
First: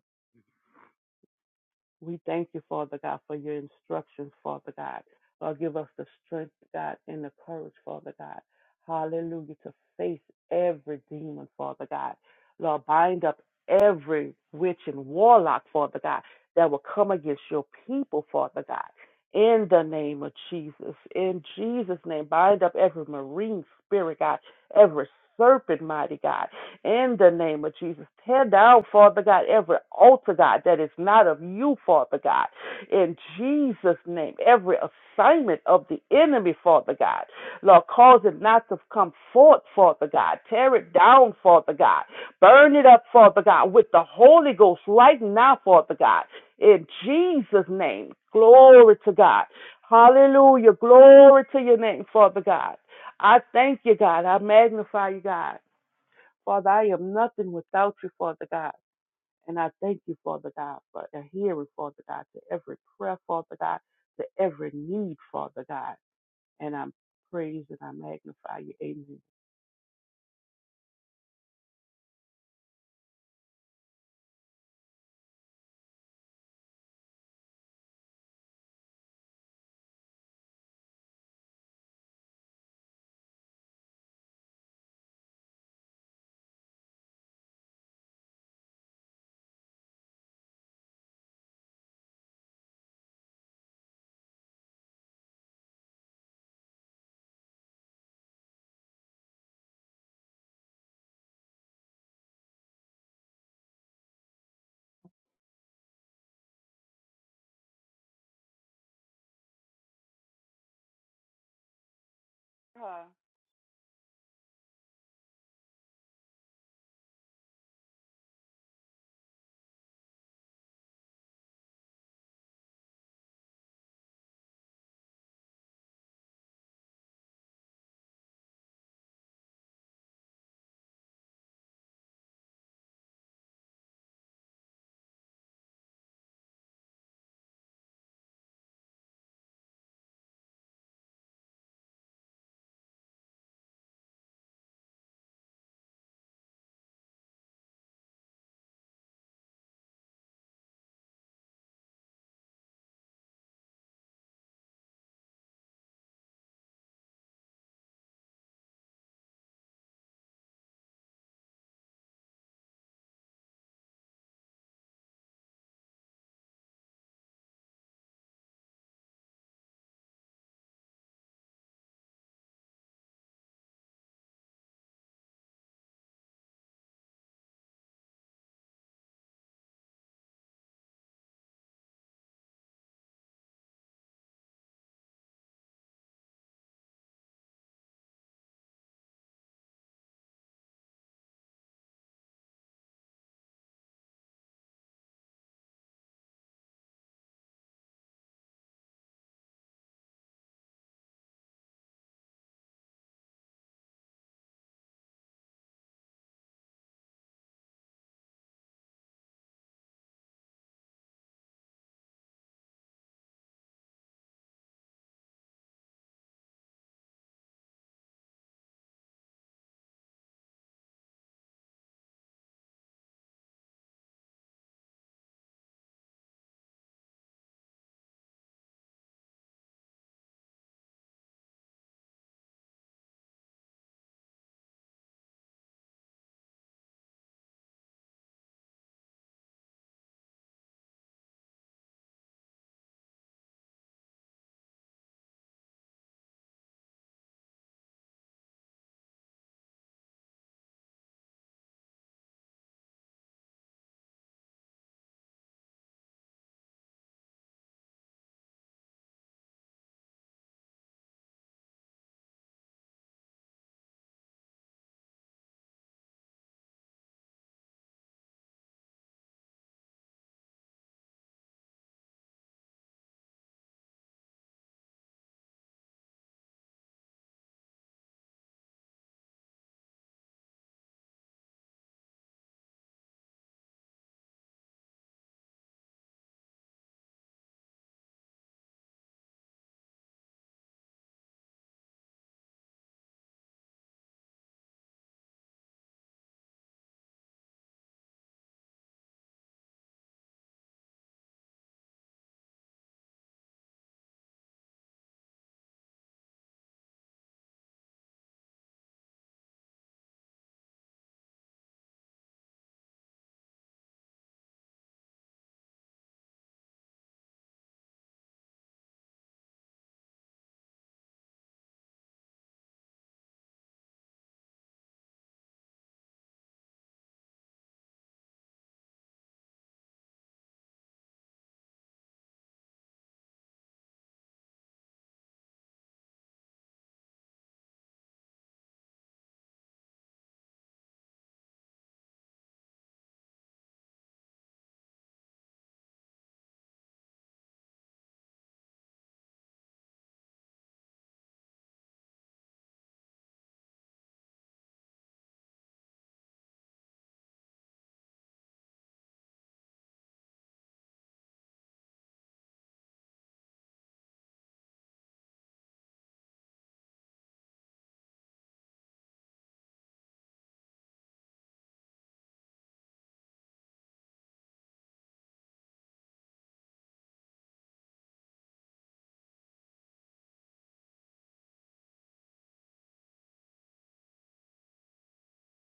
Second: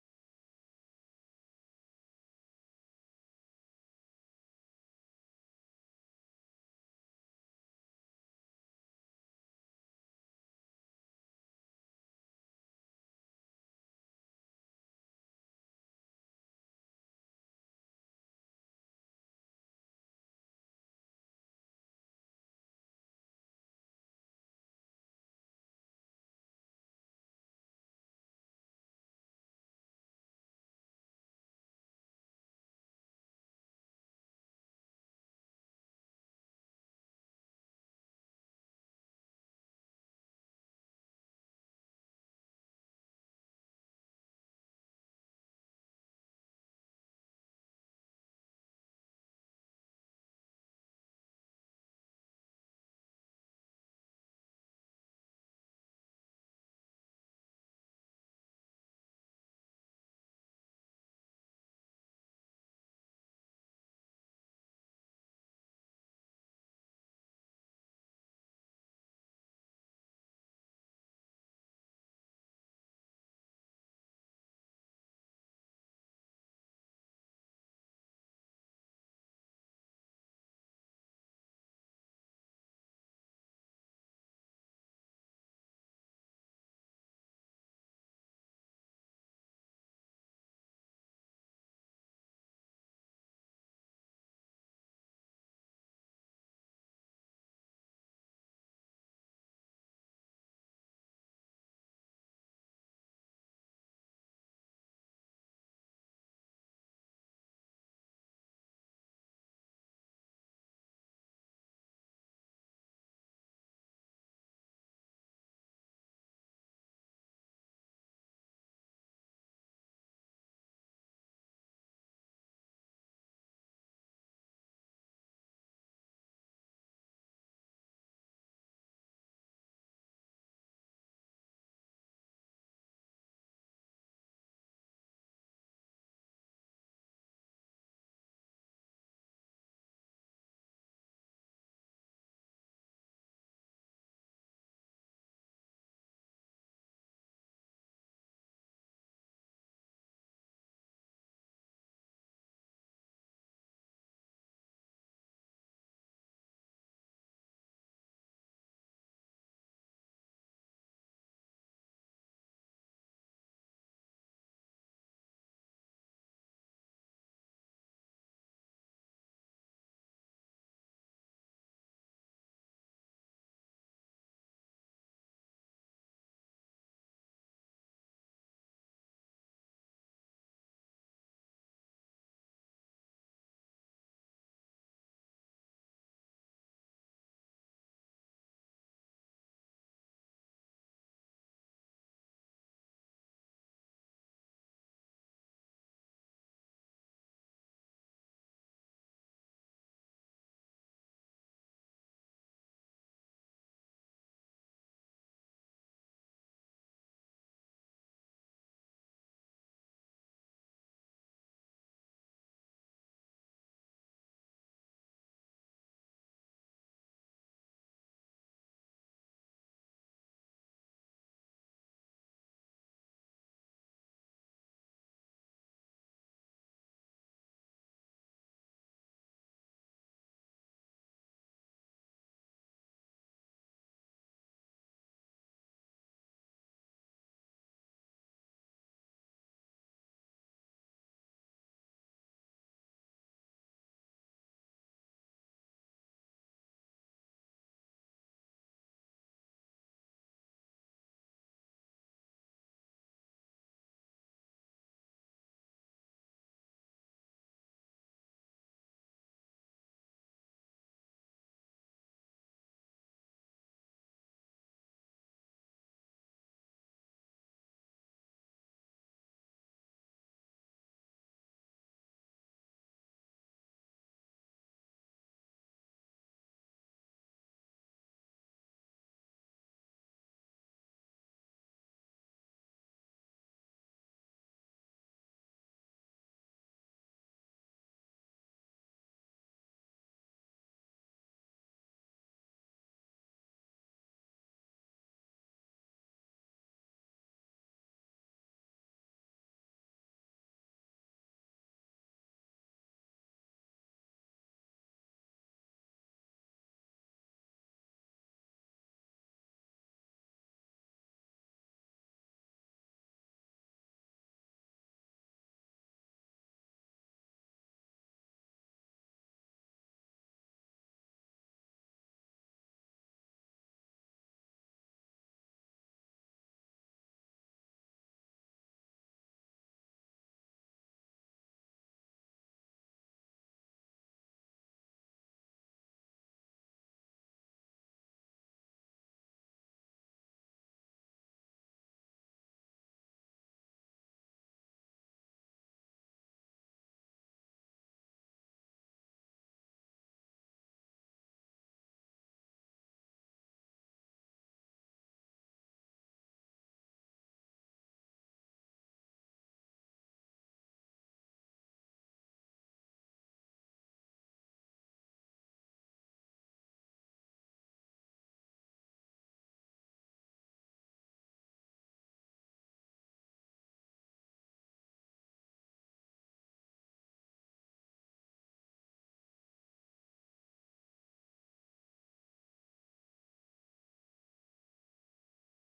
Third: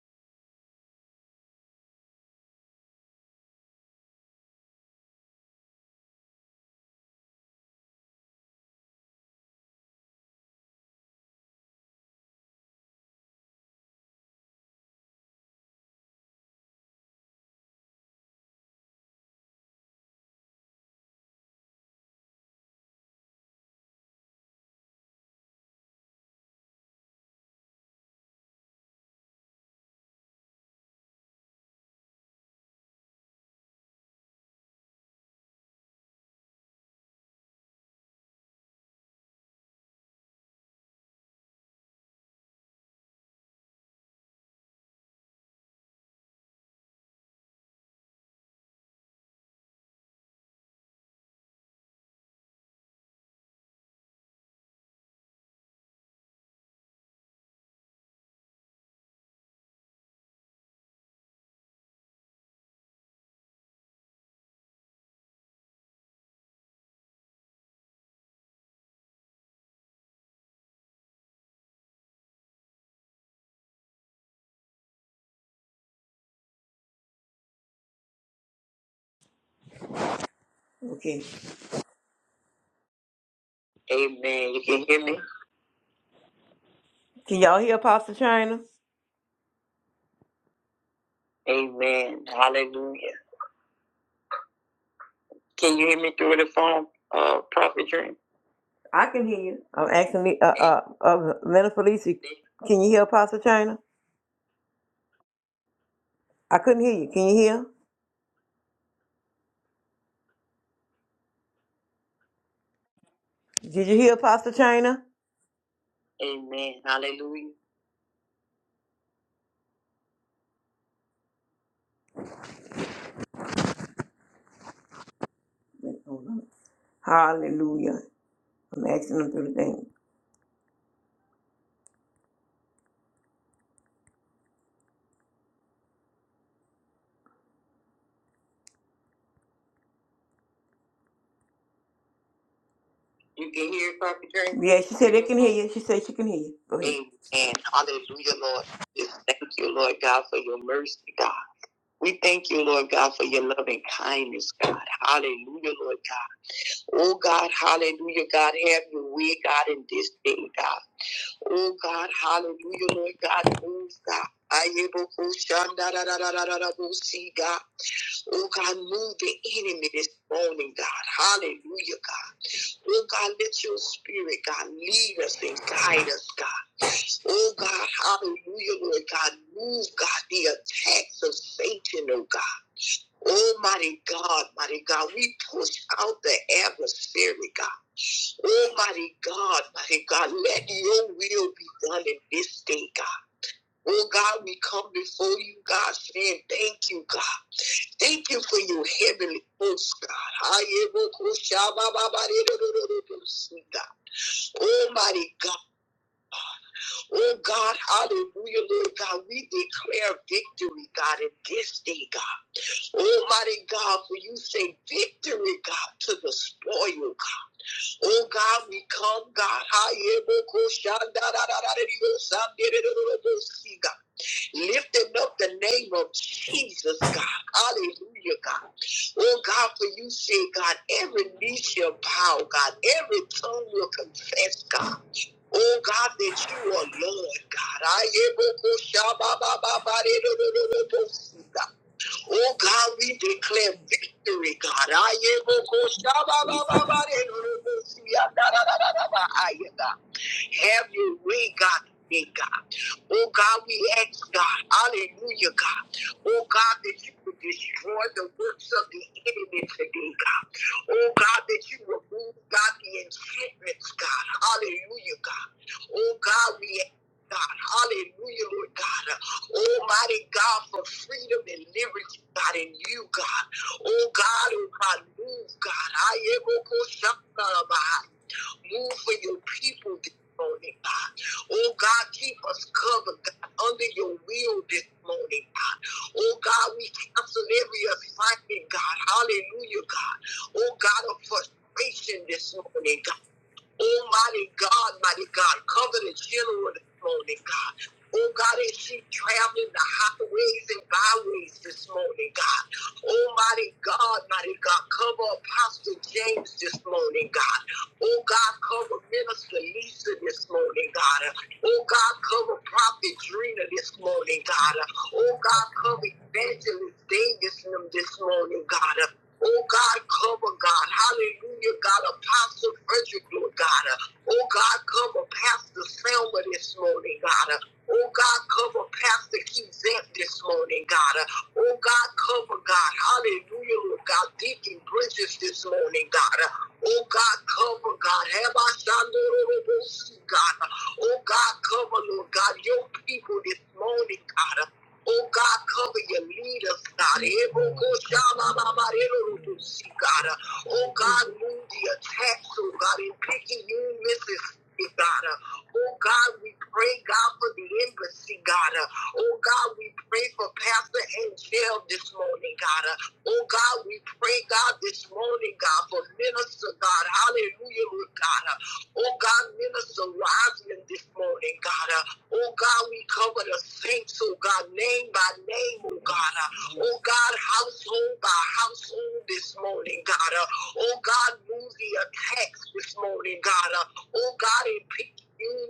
B: We thank you, Father God, for your instructions, Father God. Lord, give us the strength, God, and the courage, Father God. Hallelujah, to face every demon, Father God. Lord, bind up every witch and warlock, Father God, that will come against your people, Father God. In the name of Jesus, in Jesus' name, bind up every marine spirit, God, every serpent, mighty God. In the name of Jesus, tear down, Father God, every altar, God, that is not of you, Father God. In Jesus' name, every assignment of the enemy, Father God. Lord, cause it not to come forth, Father God. Tear it down, Father God. Burn it up, Father God, with the Holy Ghost right now, Father God. In Jesus' name, glory to God. Hallelujah. Glory to your name, Father God. I thank you, God. I magnify you, God. Father, I am nothing without you, Father God. And I thank you, Father God, for a hearing, Father God, to every prayer, Father God, to every need, Father God. And I'm praised and I magnify you.
C: Okay. Amen. You can hear me? Can y'all hear Apostle China? Amen. Hallelujah. Can you hear me through the phone, uh, Prophet Dream? I can hear you. I'm asking the- uh uh, uh Lena Felicia. Can you hear Apostle China? I couldn't hear you. Can you hear?
B: Amen.
C: Did you hear Apostle China? Amen. Hallelujah. Hallelujah. I'm asking them through the thing. You can hear Prophet Drake? Yeah, she said they can hear you. She said she can hear you. Go ahead. Amen. Hallelujah, Lord. Just thank you, Lord God, for your mercy, God. We thank you, Lord God, for your love and kindness, God. Hallelujah, Lord God. Oh, God, hallelujah, God. Have your way, God, in this day, God. Oh, God, hallelujah, Lord God. Move, God. Ayebokushandadadadadadabosi, God. Oh, God, move the enemy this morning, God. Hallelujah, God. Oh God, let your spirit, God, lead us and guide us, God. Oh God, hallelujah, Lord God. Move, God, the attacks of Satan, oh God. Almighty God, mighty God, we push out the adversary, God. Almighty God, mighty God, let your will be done in this day, God. Oh God, we come before you, God, saying thank you, God. Thank you for your heavenly host, God. I Almighty God. Oh God, hallelujah, Lord God. We declare victory, God, in this day, God. Almighty God, for you say victory, God, to the spoil, God. Oh God, we come, God. God lifting up the name of Jesus, God. Hallelujah, God. Oh, God, for you say, God, every knee shall bow, God. Every tongue will confess, God. Oh, God, that you are Lord, God. I am Oh God, we declare victory, God. Have your way, God. God. Oh God, we ask God, hallelujah, God. Oh God, that you would destroy the works of the enemy today, God. Oh God, that you would remove God, the enchantments, God. Hallelujah, God. Oh God, we ask God. Hallelujah, Lord God. Almighty God, for freedom and liberty, God, in you, God. Oh God, oh God, move, God. I am Okoshakarabai. Move for your people this morning, God. Oh God, keep us covered, God, under your will this morning, God. Oh God, we cancel every assignment, God. Hallelujah, God. Oh God, of frustration this morning, God. Oh, mighty God, mighty God, cover the general this morning, God. Oh, God, as she traveling the highways and byways this morning, God. Oh, mighty God, mighty God, cover Apostle James this morning, God. Oh, God, cover Minister Lisa this morning, God. Oh, God, cover Prophet Drina this morning, God. Oh, God, cover Evangelist Davis this morning, God. Oh God, cover God. Hallelujah, God. Apostle Frederick, Lord God. Uh, Oh God, cover Pastor Selma this morning, God. Uh, Oh God, cover Pastor Kizette this morning, God. Uh, Oh God, cover God. Hallelujah, Lord God. Deacon Bridges this morning, God. Uh, Oh God, cover God. Have I God? Uh, Oh God, cover, Lord God, your people this morning, God. Uh, Oh God, cover your leaders, God. Ebokoshalalabarerorodosi, God. Oh God, move the attacks, oh God, in picking you, Mrs. God. Oh God, we pray, God, for the embassy, God. Oh God, we pray for Pastor Angel this morning, God. Oh God, we pray, God, this morning, God, for Minister, God. Hallelujah, Lord God. Oh God, Minister Roslyn this morning, God. Oh God, we cover the saints lives, oh God, name by name, oh God. Uh, Oh God, household by household this morning, God. Uh, Oh God, move the attacks this morning, God. Uh, Oh God, in P-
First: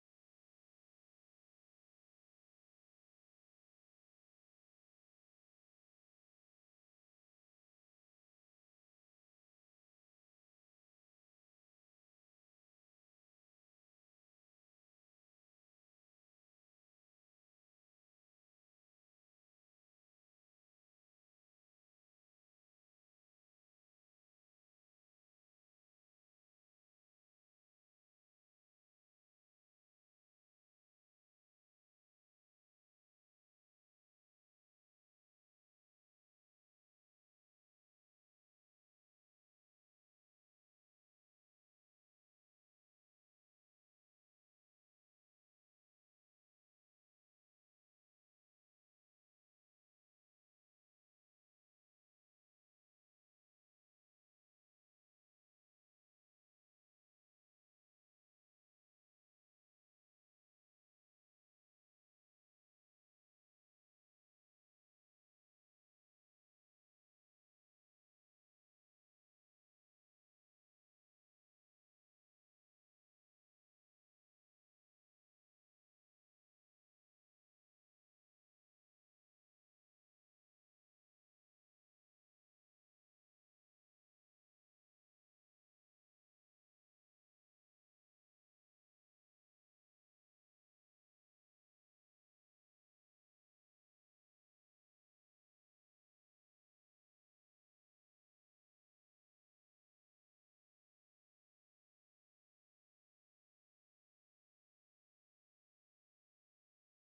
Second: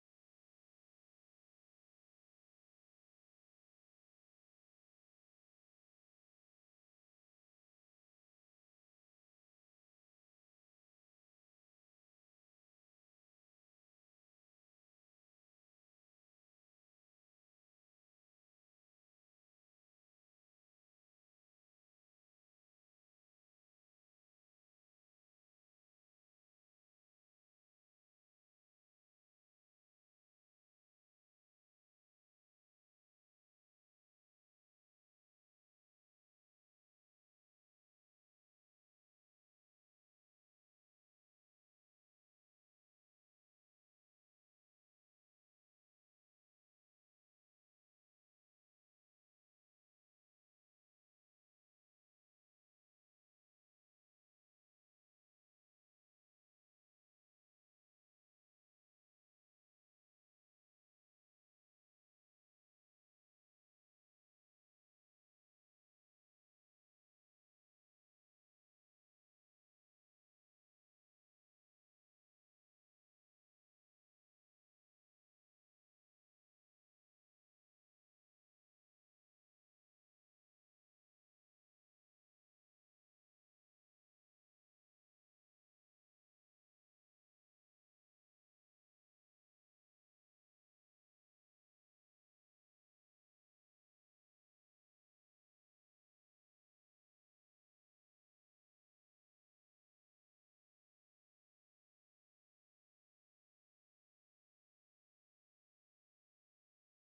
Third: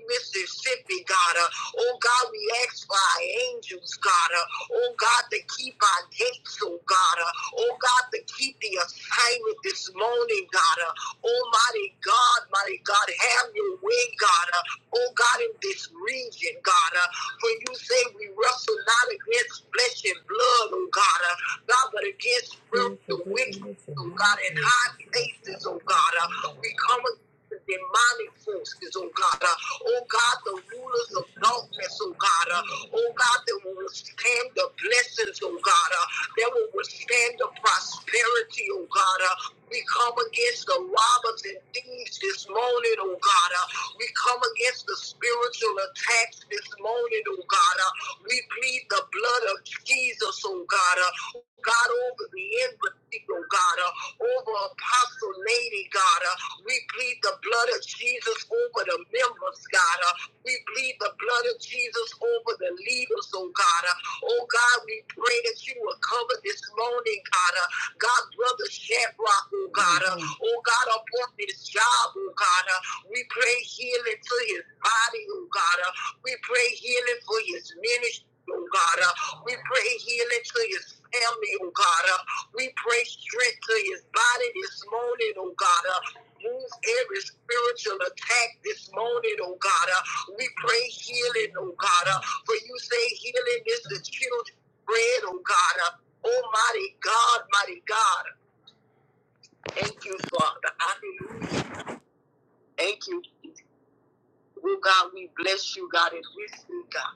C: Mississippi, God. Uh, Oh God, we ask for our angels, God. Uh, oh Oh God, to keep our gates, oh God. Uh, oh God, to keep the assignment this morning, God. Uh, Almighty God, mighty God, have your way, God. Uh, oh God, in this region, God. Uh, for you say we wrestle not against flesh and blood, oh God. Uh, God, but against spiritual wickedness, oh God, in high places, oh God. Uh, we come against the demonic force forces, oh God. Uh, oh God, the rulers of darkness, oh God. Uh, oh God, that will withstand the blessings, oh God. Uh, that will withstand the prosperity, oh God. Uh, we come against the robbers and thieves this morning, oh God. Uh, we come against the spiritual attacks this morning, oh God. Uh, we plead the blood of Jesus, oh God. Uh, God, over over Leandra, oh God, uh, over Apostle Lady, God. Uh, we plead the blood of Jesus over the members, God. Uh, we plead the blood of Jesus over the leaders, oh God. Uh, oh God, we pray that you will cover this morning, God. Uh, God, brother Shadrach, oh God. Uh, Mhm. oh God, upon his job, oh God. Uh, we pray healing to his body, oh God. Uh, we pray healing for his ministry, oh God. Uh, we pray healing to his family, oh God. Uh, we pray strength to his body this morning, oh God. Uh, Move every spiritual attack this morning, oh God. Uh, we pray healing, oh God. Uh, for you say healing is the children's bread, oh God. Uh, Almighty God, mighty God. Thank you, Father. Hallelujah. Thank you. Oh God, we bless you, God, and we see God.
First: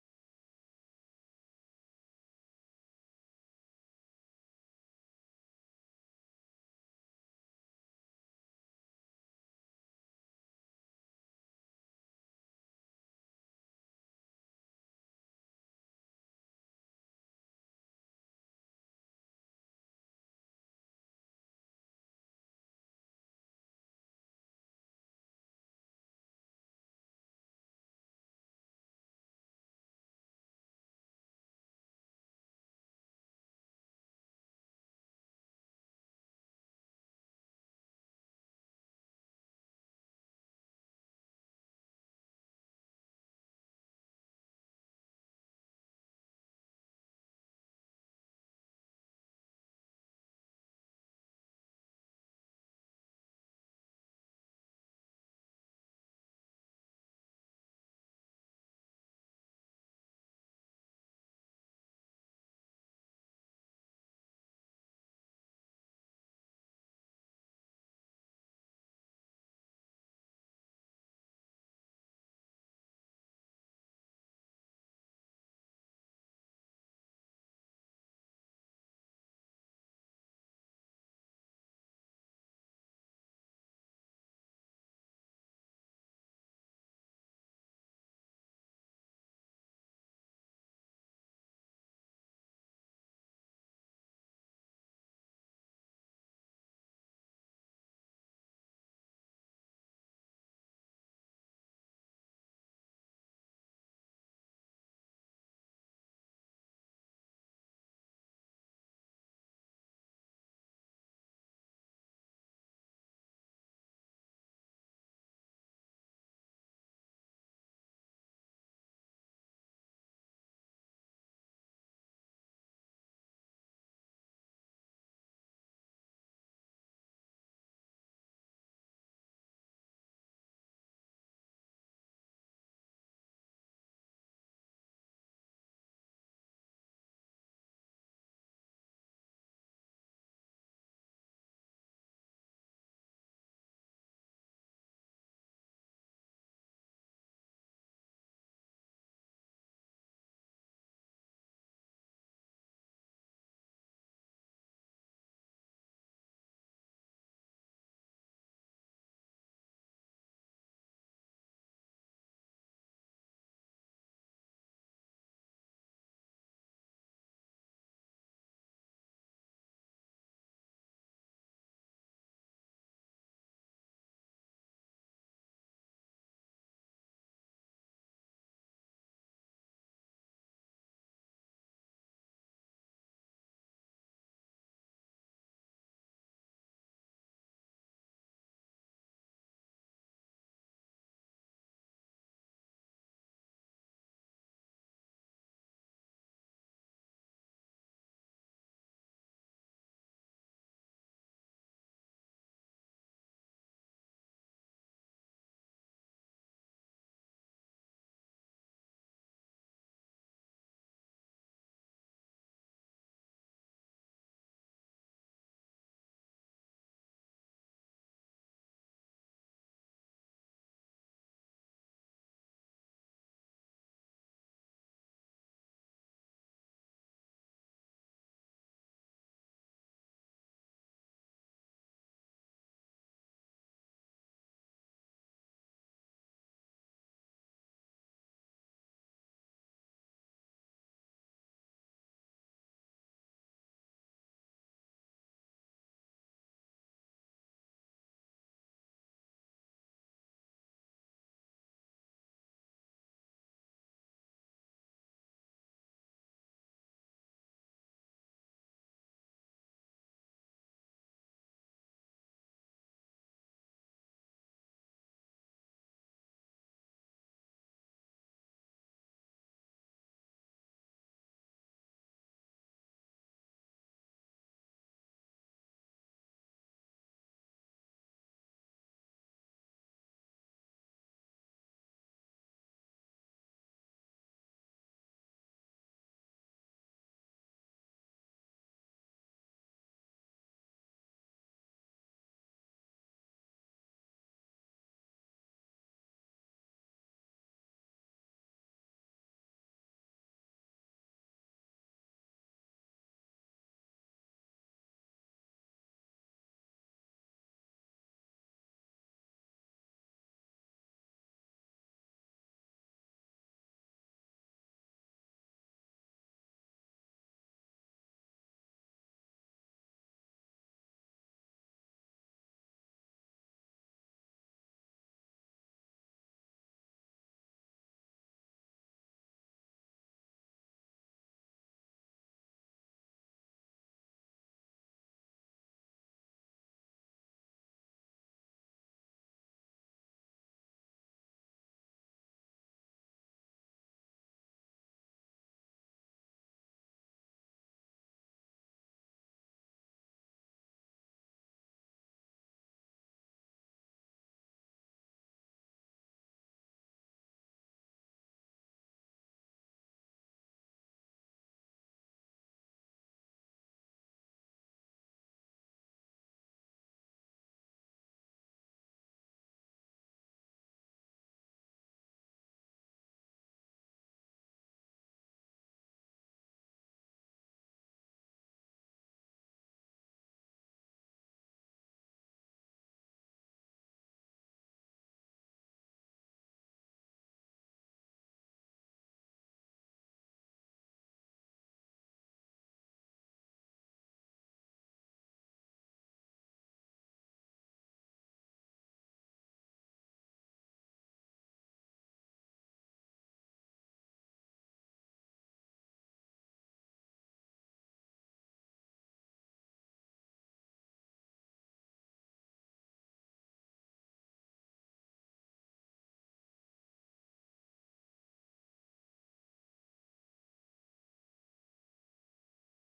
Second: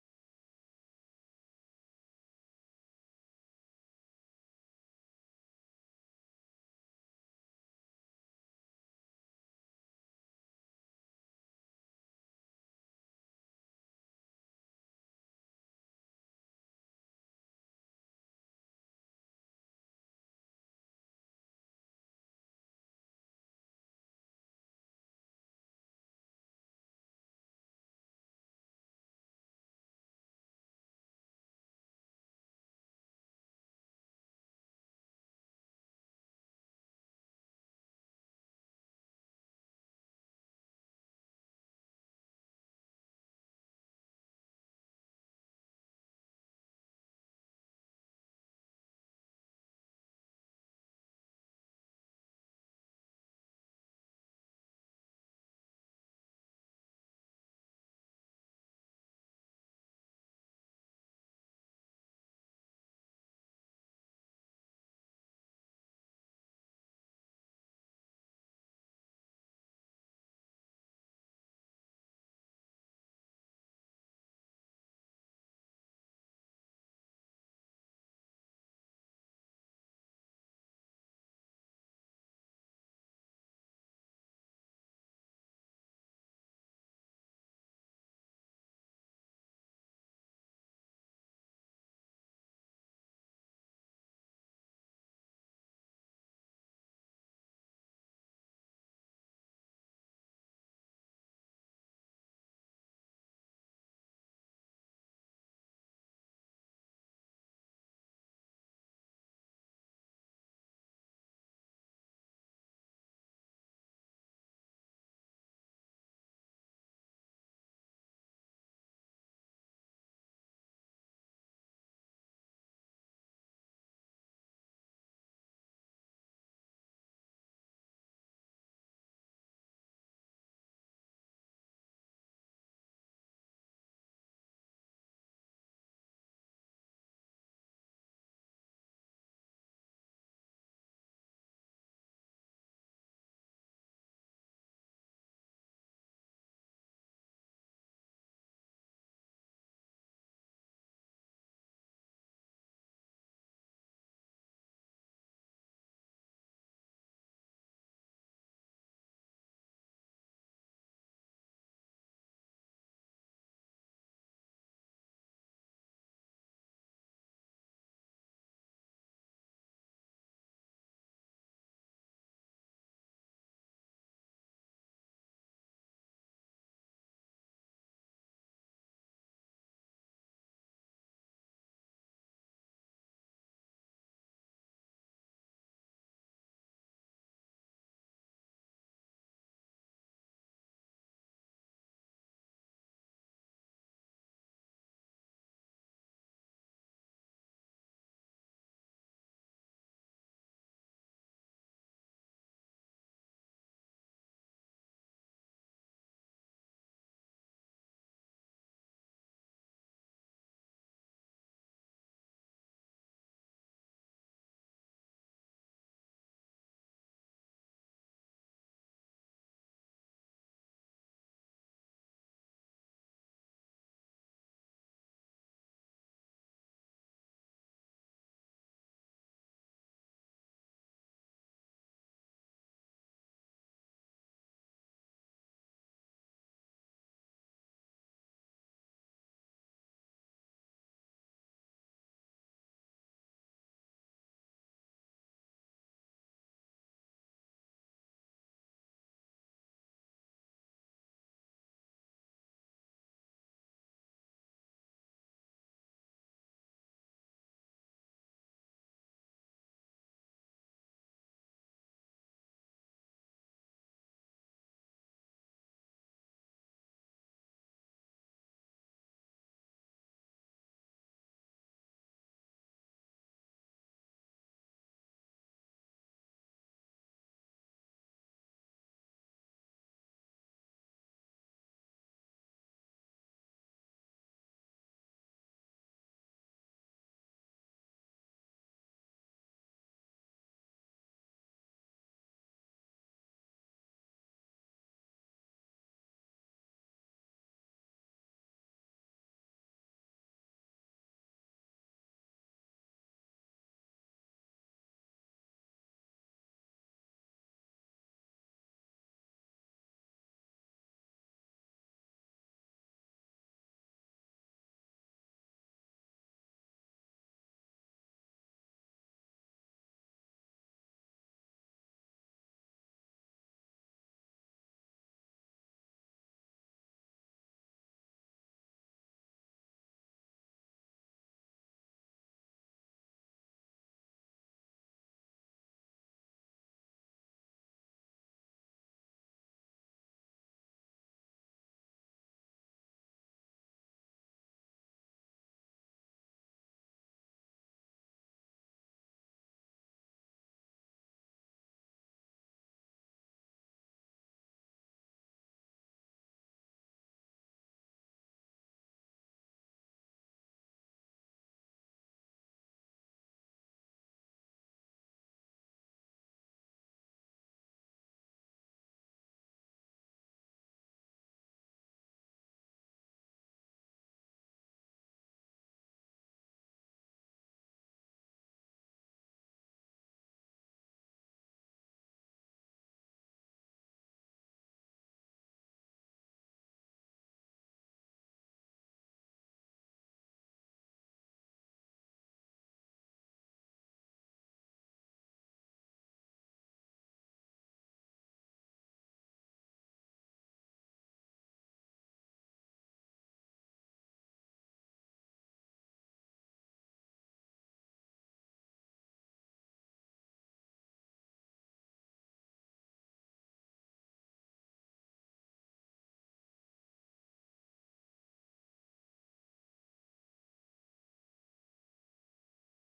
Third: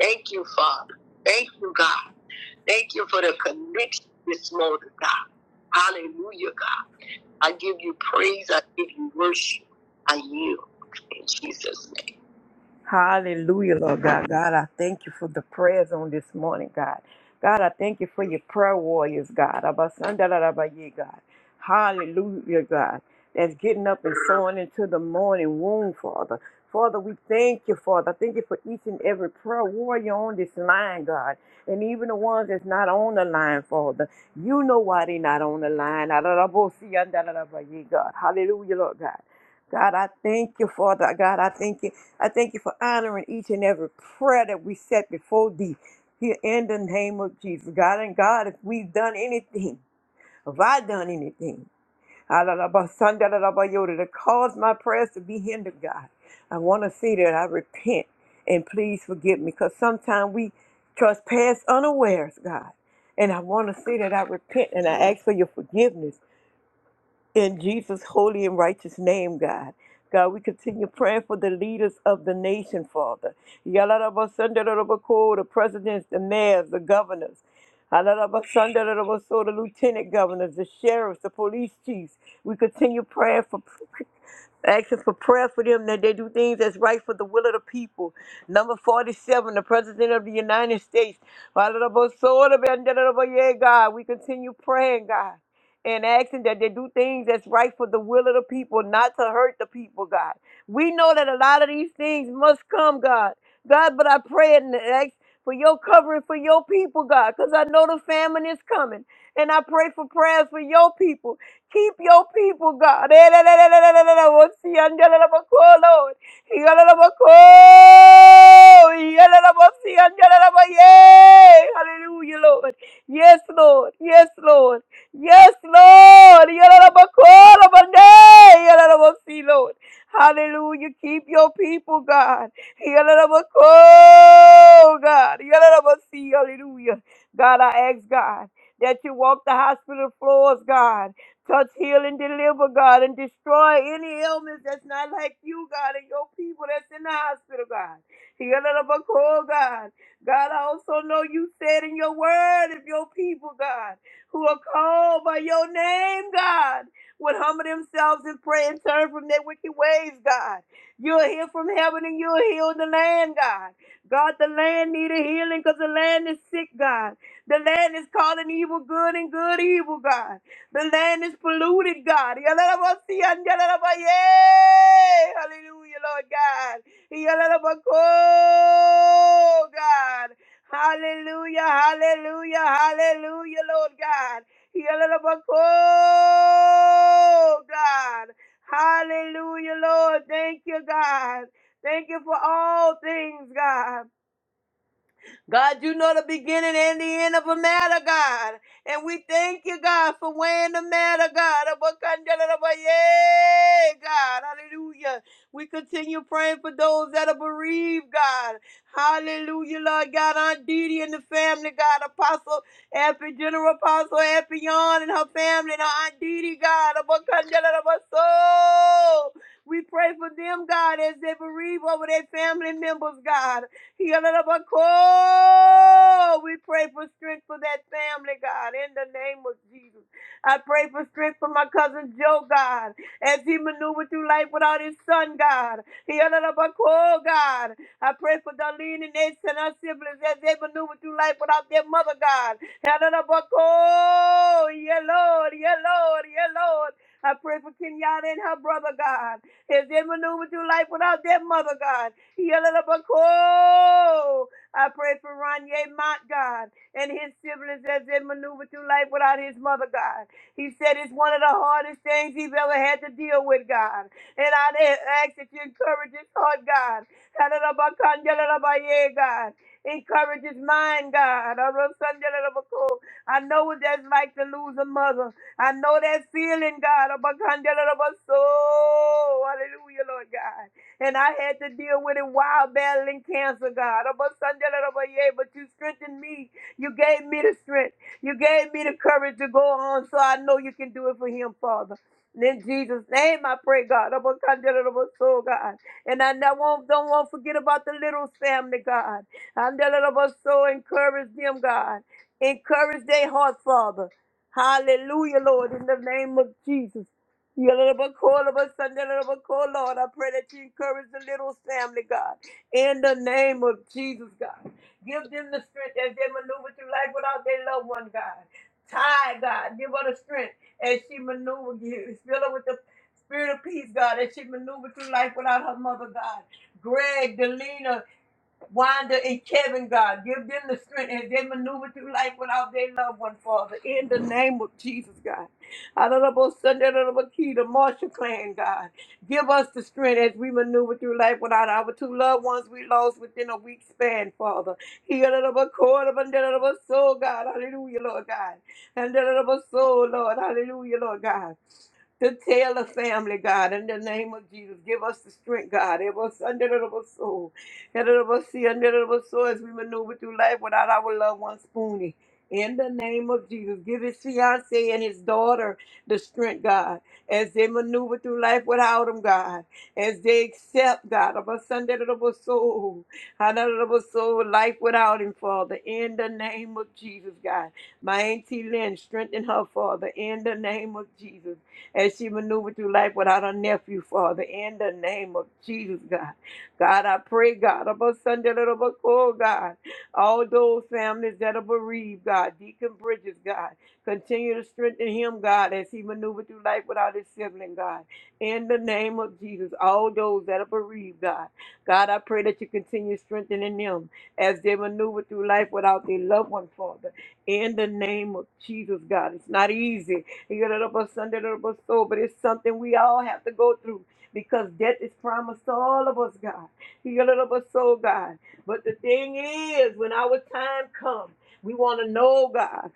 C: Thank you, Father. Thank you, God. Thank you for the connection this morning, God. Hallelujah, God. I give you praise. I give you worship. I yield in Jesus' name. Hallelujah, Lord God. God, I thank you for the prayers on this morning, God. God, I thank you for your prayer warriors, God. Abasandarabaye, God. Hallelujah, God. That's getting up and sowing into the morning womb, Father. Father, we thank you, Father. Thank you for each and every prayer warrior on this line, God. And even the ones that's not on the line, Father. You know why they not on the line. Ararabosiandarabaye, God. Hallelujah, Lord God. God, I thank you, Father. God, I thank you. I thank you for honoring each and every prayer that we set before thee here in the name of Jesus. God and God, if we've done anything, if I done anything, Alalabasandalalabayoda, to cause my prayers to be hindered, God, I want to see that I repent and please forgive me because sometimes we trespass unawares, God. And I want to see that I repent and I ask for your forgiveness in Jesus' holy and righteous name, God. God, we continue praying for the leaders of the nation, Father. Yalarabasandarabaku, The presidents, the mayors, the governors. Alarabasandarabaso, The lieutenant governors, the sheriffs, the police chiefs. We continue praying for Asking for prayer for them that they do things that's right for the will of the people. Number 47, the President of the United States. God, we continue praying, God, and asking that they do things that's right for the will of the people, not to hurt the people, God. We know that a lot of these things must come, God. God, but I pray and ask for your covering for your people, God, because I know the famine is coming. And I pray for prayers for your people. Keep your people, God. Eh, la, la, la, la, la, la, la, la, wo si ande la la ba ko, Lord. Iga la la ba ko. Iga la la ba si ande la la ba, yay. Hallelujah, Lord. Yes, Lord. Yes, Lord. Yes, Lord. Iga la la ba ko, la ba ne. Iga la la ba si, Lord. Hallelujah. Keep your people, God. Iga la la ba ko, God. Iga la la ba si. Hallelujah. God, I ask God that you walk the hospital floors, God. Touch, heal, and deliver, God, and destroy any illness that's not like you, God, and your people that's in the hospital, God. Heal and overcome, God. God, I also know you said in your word, if your people, God, who are called by your name, God, would humble themselves and pray and turn from their wicked ways, God. You'll hear from heaven and you'll heal the land, God. God, the land need a healing because the land is sick, God. The land is calling evil good and good evil, God. The land is polluted, God. Yalalabasiyanjalalabaye. Hallelujah, Lord God. Yalalabako, God. Hallelujah, hallelujah, hallelujah, Lord God. Yalalabako, God. Hallelujah, Lord. Thank you, God. Thank you for all things, God. God, you know the beginning and the end of a matter, God. And we thank you, God, for weighing the matter, God. Abakandalabaye, God, hallelujah. We continue praying for those that are bereaved, God. Hallelujah, Lord God. Aunt Didi and the family, God. Apostle Effie, General Apostle Effie Yon and her family, and her Aunt Didi, God. Abakandalabaso. We pray for them, God, as they bereave over their family members, God. Yalalabako. We pray for strength for that family, God, in the name of Jesus. I pray for strength for my cousin Joe, God, as he maneuvered through life without his son, God. Yalalabako, God. I pray for Darlene and Ace and our siblings as they maneuver through life without their mother, God. Yalalabako. Yeah, Lord, yeah, Lord, yeah, Lord. I pray for Kenyatta and her brother, God, as they maneuver through life without their mother, God. Yalalabako. I pray for Ronye Mott, God, and his siblings as they maneuver through life without his mother, God. He said it's one of the hardest things he's ever had to deal with, God. And I ask that you encourage his heart, God. Yalalabakan, yalalabaye, God. Encourage his mind, God. Arosan, yalalabako. I know what that's like to lose a mother. I know that feeling, God. Abakan, yalalabaso. Hallelujah, Lord God. And I had to deal with it while battling cancer, God. Oh, But Sunday, oh, but yeah, but you strengthened me. You gave me the strength. You gave me the courage to go on. So I know you can do it for him, Father. In Jesus' name, I pray, God. Oh, but Sunday, oh, so, God. And I do not- won't, don't want to forget about the little family, God. And oh, but so encourage them, God. Encourage their heart, Father. Hallelujah, Lord, in the name of Jesus. Yalabakolabasandelabako, Lord, I pray that you encourage the little family, God, in the name of Jesus, God. Give them the strength as they maneuver through life without their loved one, God. Ty, God, give her the strength as she maneuver you. Fill her with the spirit of peace, God, as she maneuver through life without her mother, God. Greg, Delina, Wanda and Kevin, God, give them the strength as they maneuver through life without their loved one, Father. In the name of Jesus, God. Honorable Sunday, Honorable Key, the Marshall clan, God. Give us the strength as we maneuver through life without our two loved ones we lost within a week span, Father. Heal the cord of a soul, God. Hallelujah, Lord God. And the soul, Lord. Hallelujah, Lord God to tell the family, God, in the name of Jesus. Give us the strength, God. It was under the soul. Under the sea, under the soul as we maneuver through life without our loved one spoonie. In the name of Jesus, give his fiance and his daughter the strength, God, as they maneuver through life without him, God, as they accept, God, of a Sunday little soul, another soul, life without him, Father. In the name of Jesus, God, my auntie Lynn, strengthen her, Father. In the name of Jesus, as she maneuvered through life without her nephew, Father, in the name of Jesus, God. God, I pray, God, about Sunday, little about oh, God, all those families that are bereaved, God, Deacon Bridges, God, continue to strengthen him, God, as he maneuvered through life without his sibling, God, in the name of Jesus, all those that are bereaved, God, God, I pray that you continue strengthening them as they maneuver through life without their loved one, Father, in the name of Jesus, God. It's not easy But it's something we all have to go through because death is promised to all of us, God. soul, God. But the thing is, when our time comes, we want to know, God,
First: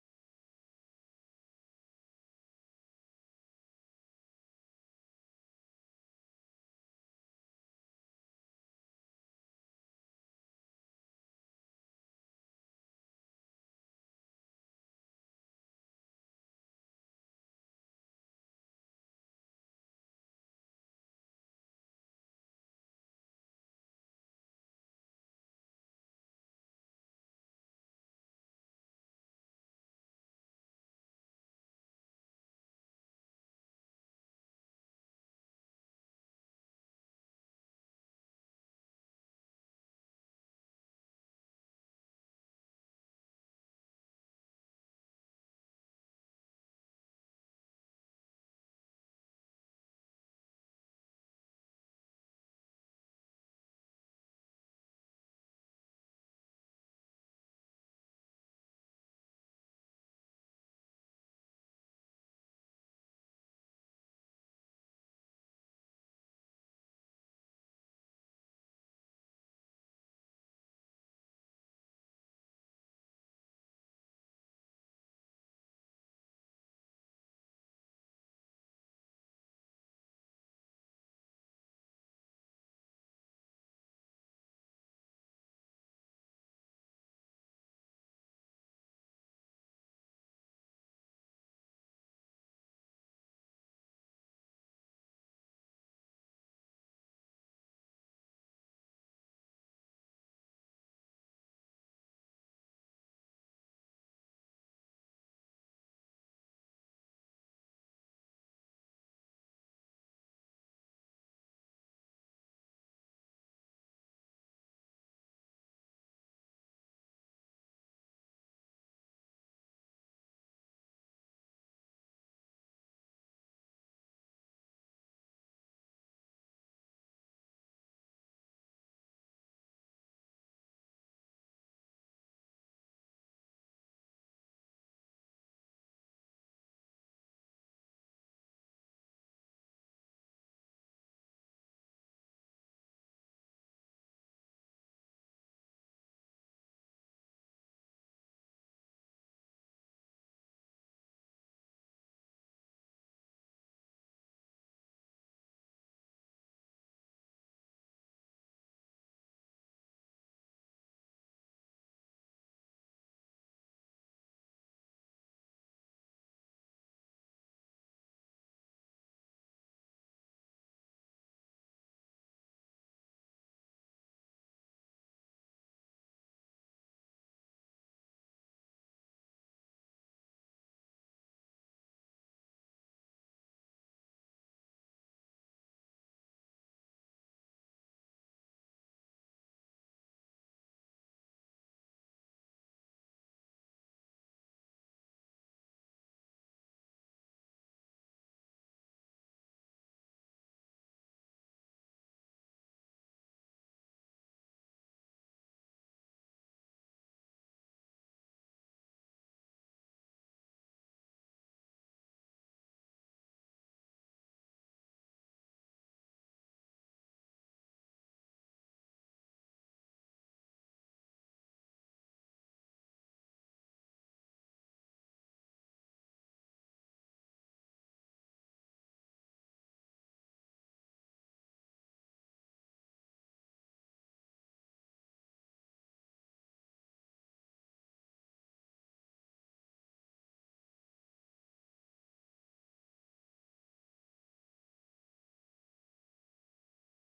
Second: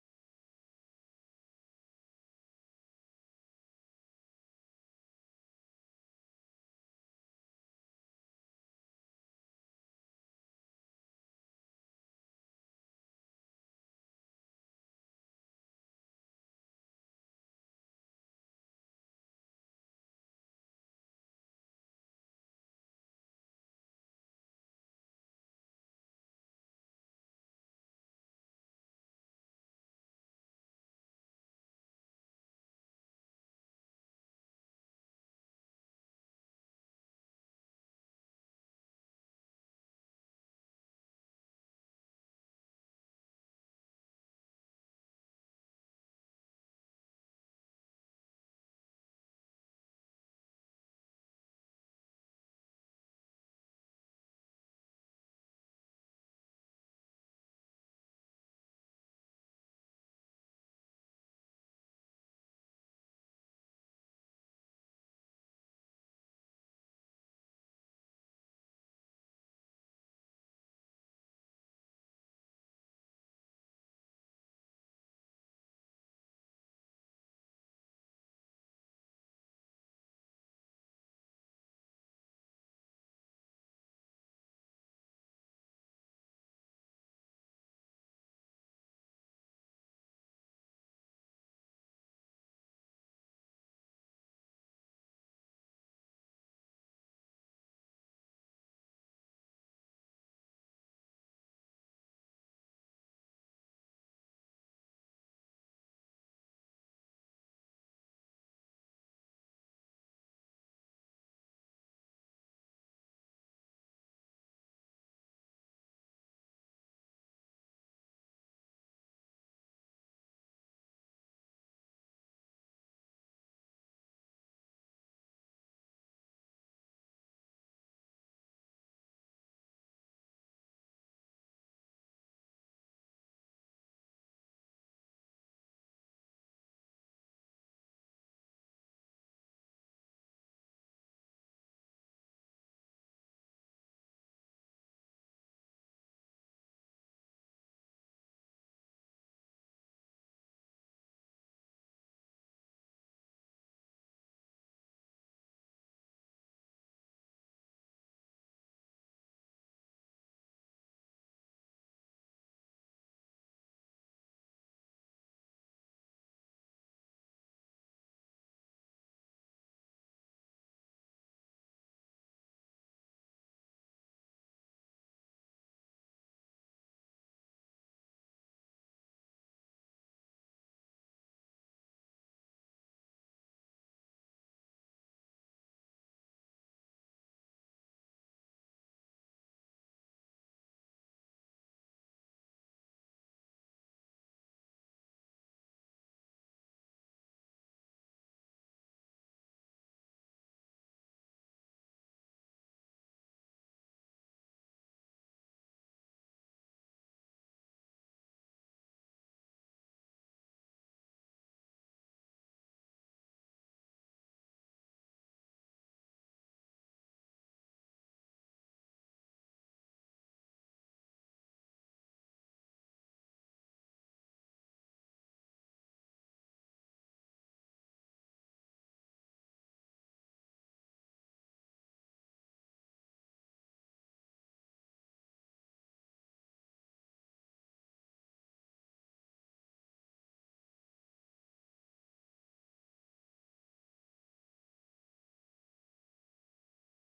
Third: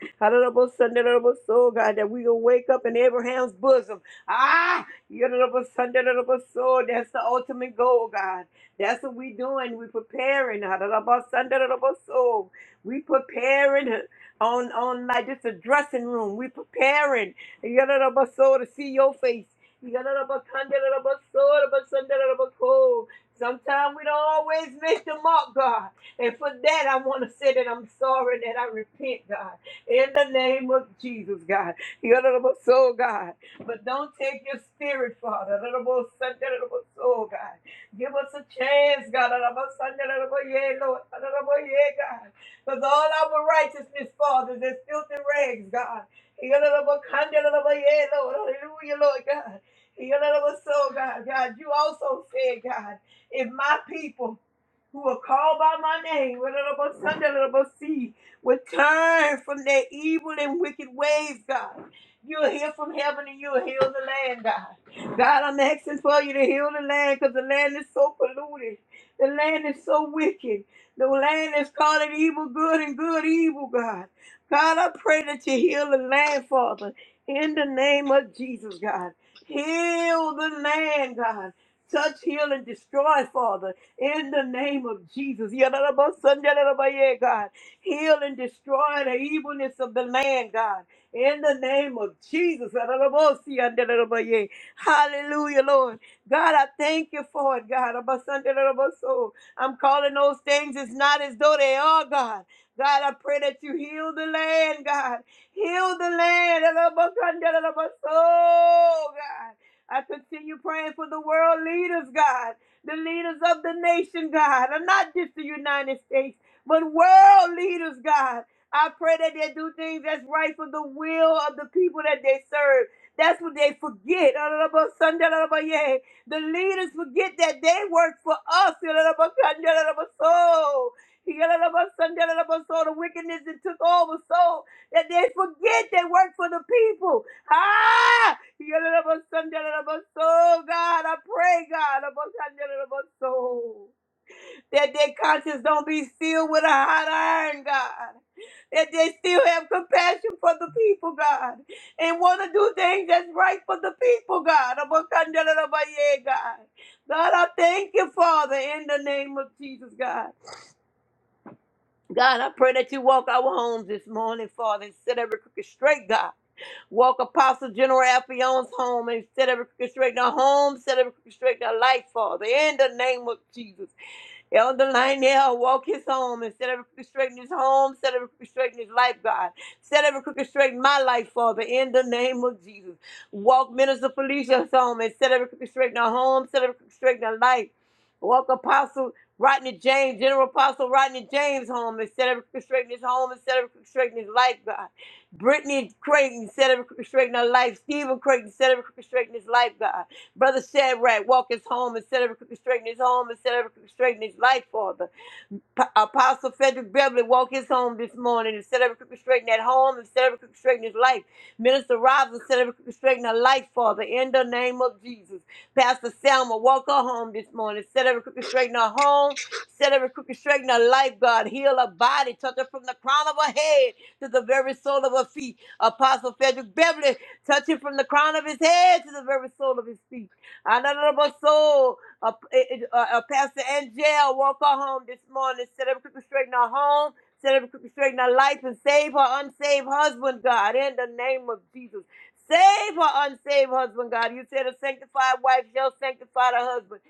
C: soul, God, that we will wake up in Abraham's bosom. Ah, soul. that's the ultimate goal, God. That's what we doing. We preparing. soul. We preparing on on like just a dressing room. We preparing. Yararabaso, to see your face. Yararabakandarabaso, rabasandarabaso. Sometimes we don't always miss the mark, God. And for that, I want to say that I'm sorry and that I repent, God. In the name of Jesus, God. Yararabaso, God. But don't take your spirit, Father. Yararabasandarabaso, God. Give us a chance, God. yeah, Lord. Yararabaye, God. Because all our righteousness, Father, is filthy rags, God. Yeah, Lord. Hallelujah, Lord God. So, God, God, you also said, God, if my people who are called by my name see, would turn from their evil and wicked ways, God. You'll hear from heaven and you'll heal the land, God. God, I'm asking for you to heal the land because the land is so polluted. The land is so wicked. The land is calling evil good and good evil, God. God, I pray that you heal the land, Father, in the name of Jesus, God. Heal the land, God. Touch, heal, and destroy, Father, in the name of Jesus. Yadadabasanjadadabaye, God. Heal and destroy the evilness of the land, God. In the name of Jesus. Yadadabosiyandadadabaye. Hallelujah, Lord. God, I thank you for it, God. Abasandadadabaso. I'm calling those things as not as though they are, God. God, I pray that you heal the land, God. Heal the land. Oh, God. I continue praying for the world leaders, God. The leaders of the nation, God. And not just the United States, but world leaders, God. I pray that they do things that's right for the will of the people that they serve. That's what they forget. The leaders forget that they work for us. So so the wickedness that took over so that they forget they work for the people. Ah! So God, I pray, God, so that their conscience don't be sealed with a hot iron, God. That they still have compassion for the people, God, and want to do things that's right for the people, God. God, I thank you, Father, in the name of Jesus, God. God, I pray that you walk our homes this morning, Father, and set every crooked straight, God. Walk Apostle General Alphion's home and set every crooked straight in our home, set every crooked straight in our life, Father, in the name of Jesus. Elder Lionel, walk his home and set every crooked straight in his home, set every crooked straight in his life, God. Set every crooked straight in my life, Father, in the name of Jesus. Walk Minister Felicia's home and set every crooked straight in her home, set every crooked straight in her life. Walk Apostle Rodney James, General Apostle Rodney James home and set every crooked straight in his home and set every crooked straight in his life, God. Brittany Creighton set every crooked straight in her life. Stephen Creighton set every crooked straight in his life, God. Brother Shadrach, walk his home instead of straightening his home instead of straightening his life, Father. P- Apostle Frederick Beverly walk his home this morning and set every crooked straight in that home and set every crooked straight in his life. Minister Robinson set every crooked straight in her life, Father, in the name of Jesus. Pastor Selma walk her home this morning, set every crooked straight in her home, set every crooked straight in her life, God. Heal her body, touch her from the crown of her head to the very sole of her feet. Apostle Frederick Beverly touch him from the crown of his head to the very sole of his feet. Another soul. Uh, it- it- uh, uh, Pastor Angel woke her home this morning, set up crooked straight in her home, set up crooked straight in her life, and save her unsaved husband, God, in the name of Jesus. Save her unsaved husband, God. You said a sanctified wife shall sanctify the husband.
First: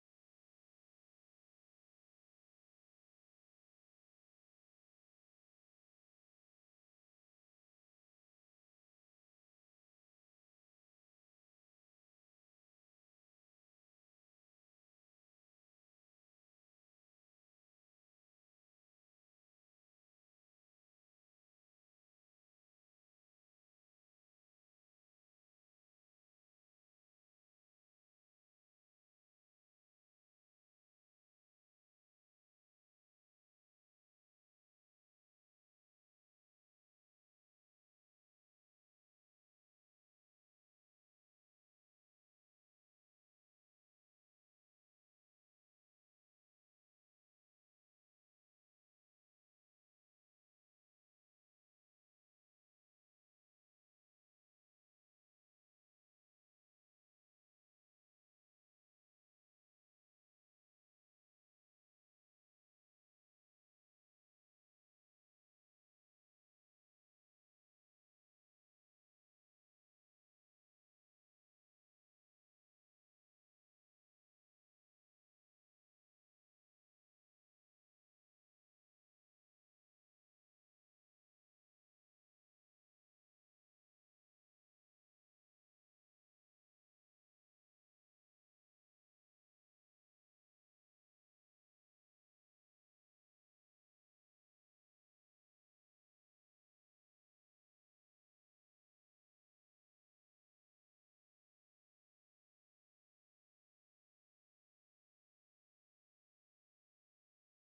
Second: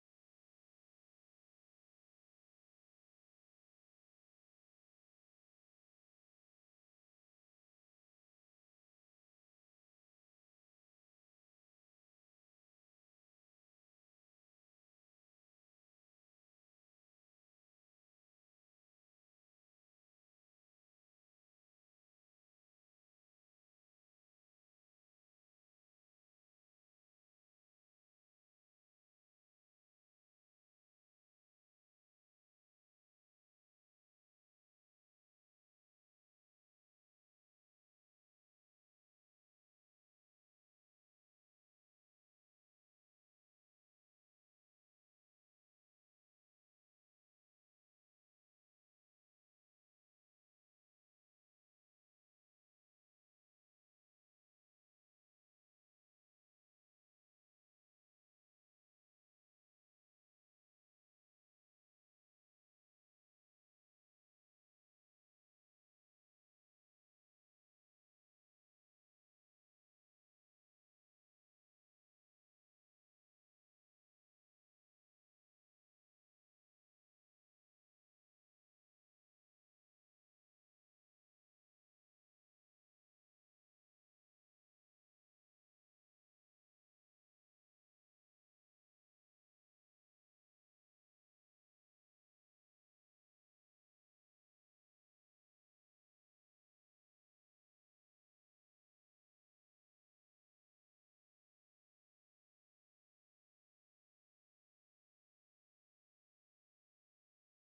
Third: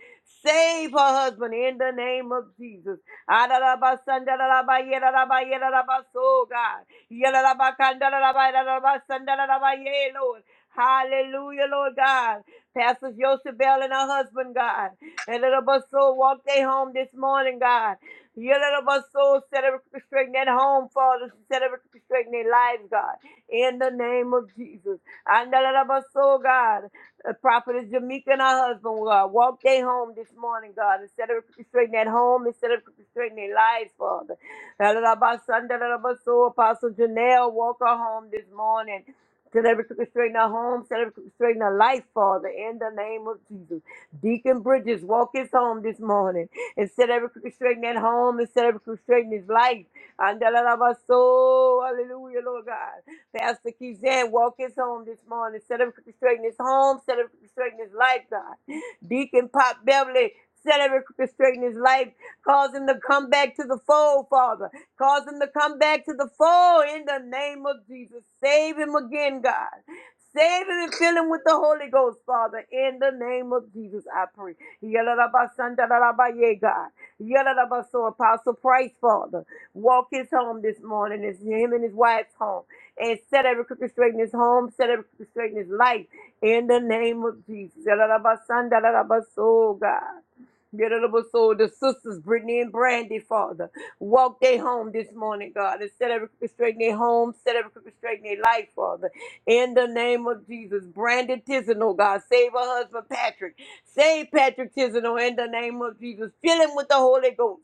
C: Save her husband in the name of Jesus. Adaraba, sandaraba, yedaraba, yedaraba, so God. Yedaraba, kandaraba, yedaraba, sandaraba, yea, Lord. Hallelujah, Lord God. Pastor Josabel and her husband, God. And little bus soul walked they home this morning, God. Your little bus soul set up restraining that home, Father. Set up restraining their lives, God. In the name of Jesus. And the little bus soul, God. The prophetess Jamaica and her husband, God. Walked they home this morning, God. Instead of restraining that home, instead of restraining their lives, Father. That little bus son, that little bus soul, Apostle Janelle, walk her home this morning. Set every crooked straight in our home. Set every crooked straight in our life, Father, in the name of Jesus. Deacon Bridges, walk his home this morning and set every crooked straight in that home and set every crooked straight in his life. And da la la ba so, hallelujah, Lord God. Pastor Kizan, walk his home this morning. Set every crooked straight in his home. Set every crooked straight in his life, God. Deacon Pop Beverly, set every crooked straight in his life. Cause him to come back to the fold, Father. Cause him to come back to the fold in the name of Jesus. Save him again, God. Save him and fill him with the Holy Ghost, Father. In the name of Jesus, I pray. Yalalabasandalabaye, God. Yalalabaso, Apostle Price, Father. Walk his home this morning. It's him and his wife's home. And set every crooked straight in his home. Set every crooked straight in his life. In the name of Jesus. Yalalabasandalabaso, God. Yalalabaso, The sisters, Brittany and Brandy, Father. Walk their home this morning, God, and set every crooked straight in their home, set every crooked straight in their life, Father. In the name of Jesus, Brandon Tisanel, God, save her husband Patrick. Save Patrick Tisanel in the name of Jesus. Fill him with the Holy Ghost.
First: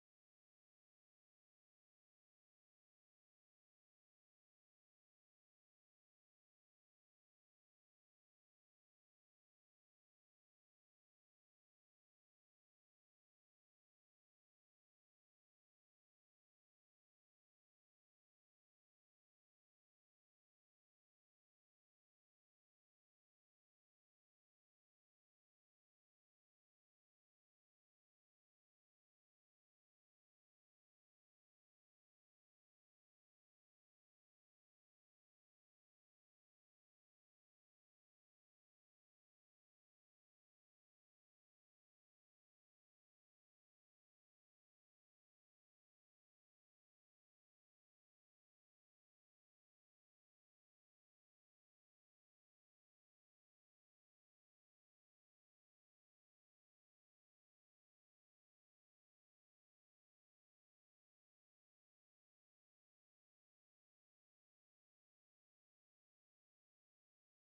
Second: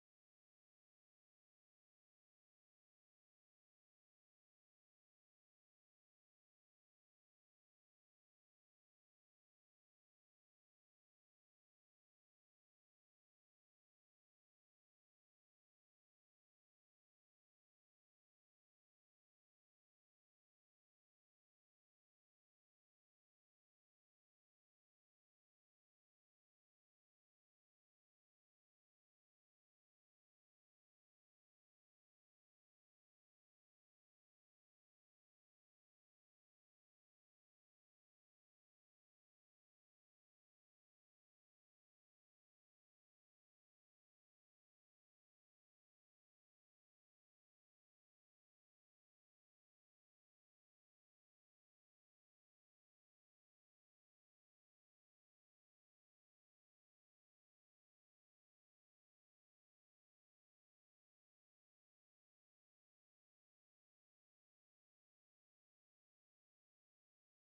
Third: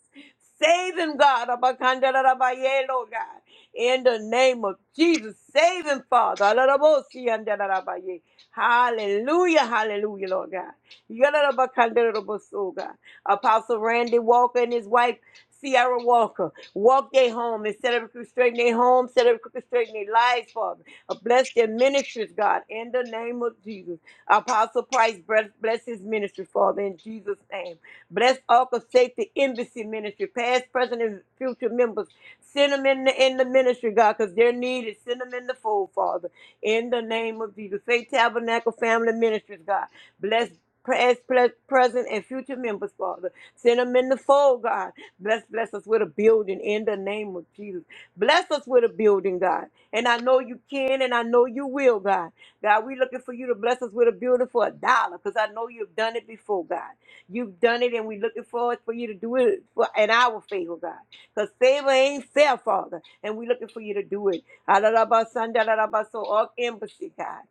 C: Save him, God. Abakandarabaye, Lord God. In the name of Jesus, save him, Father. Alarabosi andarabaye. Hallelujah, hallelujah, Lord God. Yadadabakandarobosoga. Apostle Randy Walker and his wife, Sierra Walker, walk their home and set up crooked straight in their home, set up crooked straight in their lives, Father. Uh, Bless their ministries, God, in the name of Jesus. Apostle Price, bless bless his ministry, Father, in Jesus' name. Bless Arca Safety Embassy Ministry, past, present, and future members. Send them in the, in the ministry, God, because they're needed. Send them in the fold, Father. In the name of Jesus. Faith Tabernacle Family Ministries, God. Bless past, pres- present, and future members, Father. Send them in the fold, God. Bless, bless us with a building in the name of Jesus. Bless us with a building, God. And I know you can, and I know you will, God. God, we looking for you to bless us with a building for a dollar, because I know you've done it before, God. You've done it, and we're looking forward for you to do it for in our favor, God. Because favor ain't fair, Father, and we're looking for you to do it. Adalabasan, dadalabaso, All embassy, God.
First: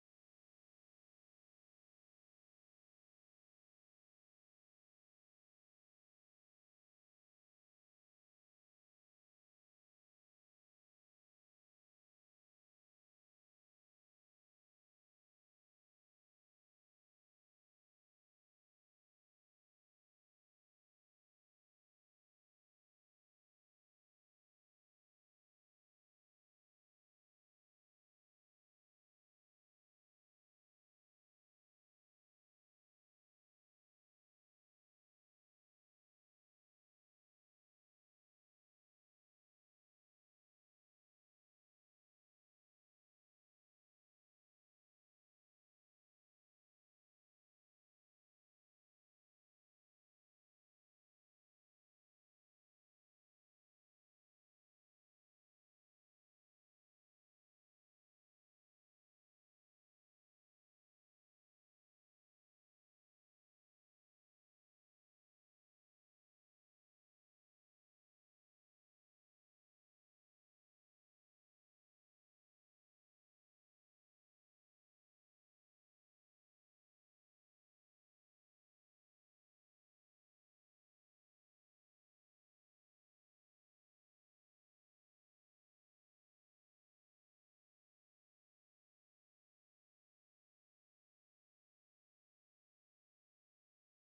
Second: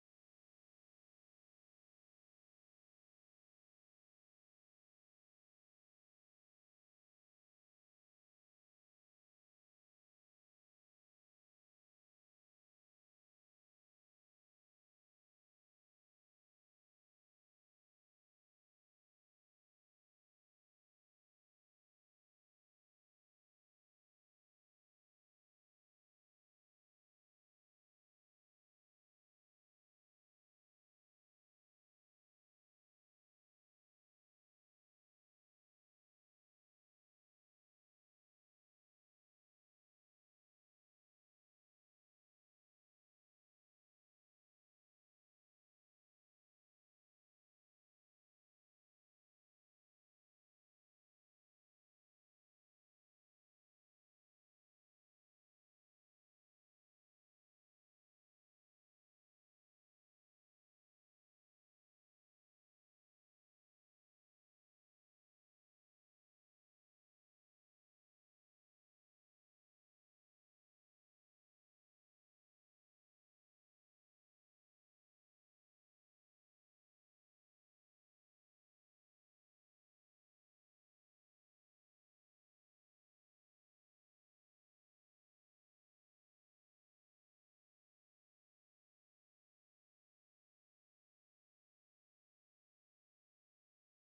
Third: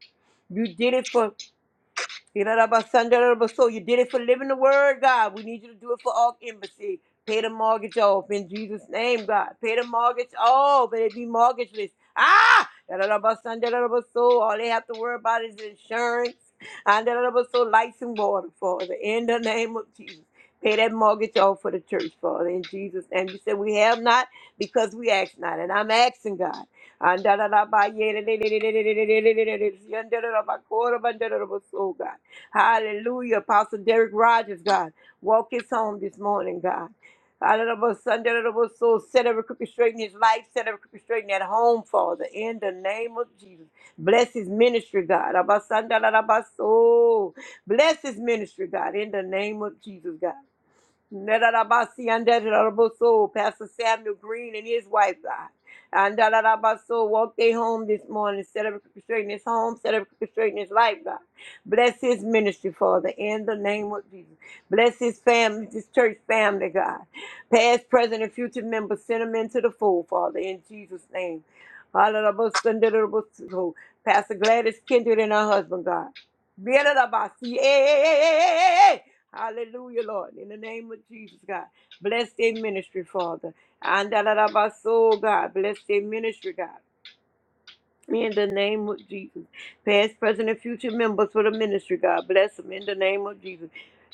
C: You did it for so you did it for living the word, God. We need you to do it for all embassy. Pay the mortgage off in Jesus' name, God. Pay the mortgage off, and it be mortgageless. Ah, so all they have to worry about is insurance and so lights and water, Father. In the name of Jesus, pay that mortgage off for the church, Father. In Jesus' name, you said we have not because we ask not, and I'm asking God. And so God. Hallelujah. Apostle Derek Rogers, God. Walk his home this morning, God. Hallelujah. Sunday, hallelujah. So set every crooked straight in his life. Set every crooked straight in that home, Father. In the name of Jesus. Bless his ministry, God. Abba, Sunday, hallelujah. So Bless his ministry, God. In the name of Jesus, God. Nedarabasi and Dadaraboso, Pastor Samuel Green and his wife, God. And Dadarabaso, walk their home this morning, set up straighten his home, set up straighten his life, God. Bless his ministry, Father, in the name of Jesus. Bless his family, his church family, God. Past, present, and future members, send them into the fold, Father, in Jesus' name. Dadaraboso, Dadaraboso. Pastor Gladys Kindred and her husband, God. Dadaraboso. Yeah, yeah, yeah, yeah, yeah, yeah. Hallelujah, Lord. In the name of Jesus, God. Bless their ministry, Father. And da da da ba so, God. Bless their ministry, God. In the name of Jesus. Past, present, and future members for the ministry, God bless them. In the name of Jesus.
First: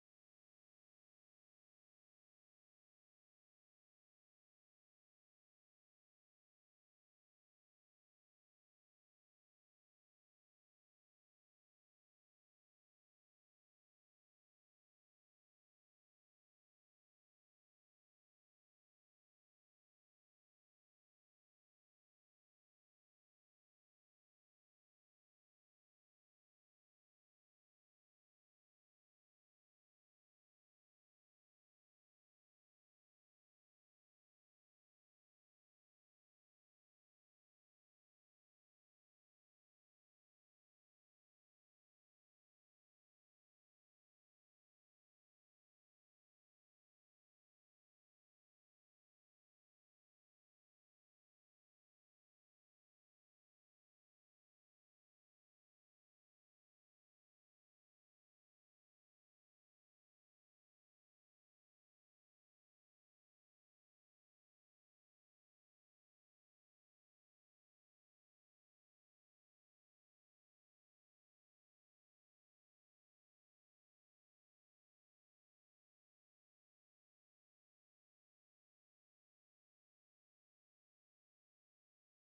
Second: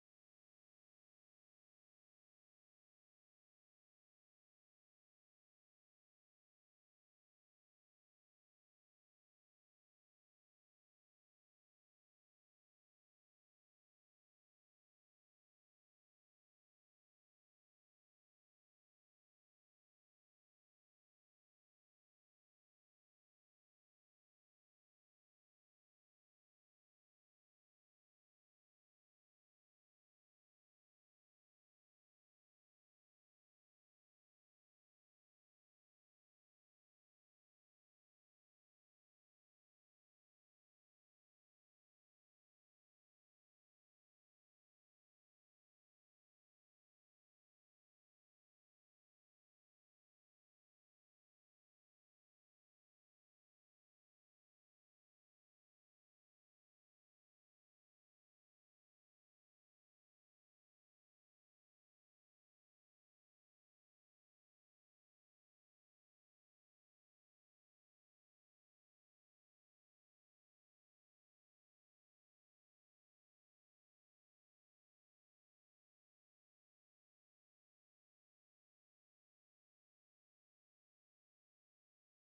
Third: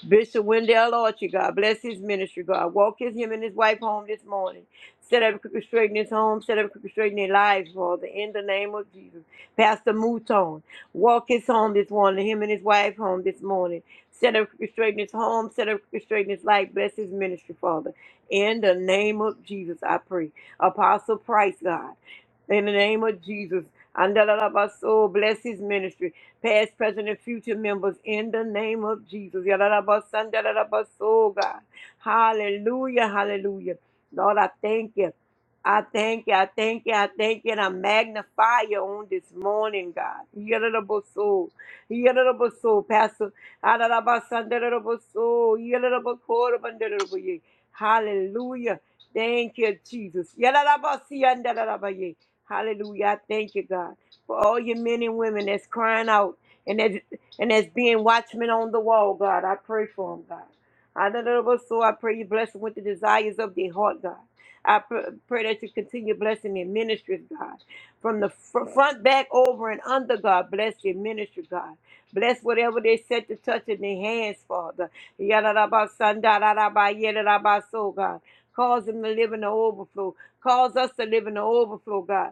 C: Bishop Wendell Archie, God bless his ministry, God. Walk his him and his wife home this morning. Set up crooked straight in his home. Set up crooked straight in their lives, Father. In the name of Jesus. Pastor Mouton, walk his home this morning. Him and his wife home this morning. Set up crooked straight in his home. Set up crooked straight in his life. Bless his ministry, Father. In the name of Jesus, I pray. Apostle Price, God. In the name of Jesus. Andalabaso, bless his ministry, past, present, and future members in the name of Jesus. Yalalabaso, andalabaso, God. Hallelujah, hallelujah. Lord, I thank you. I thank you, I thank you, I thank you, and I magnify you on this morning, God. Yalalabaso, yalalabaso, Pastor. Andalabaso, andalabaso, yalalabakoro, andalabaye. Hallelujah. Thank you, Jesus. Yalalabasi, andalabaye. Hallelujah. I thank you, God, for all your men and women that's crying out and that's, and that's being watchmen on the wall, God. I pray for them, God. Hallelujah. So I pray you bless them with the desires of their heart, God. I pr- pray that you continue blessing their ministries, God. From the fr- front, back, over, and under, God. Bless your ministry, God. Bless whatever they set to touch in their hands, Father. Yadadabasandaradabayedadabaso, God. Cause them to live in the overflow. Cause us to live in the overflow, God.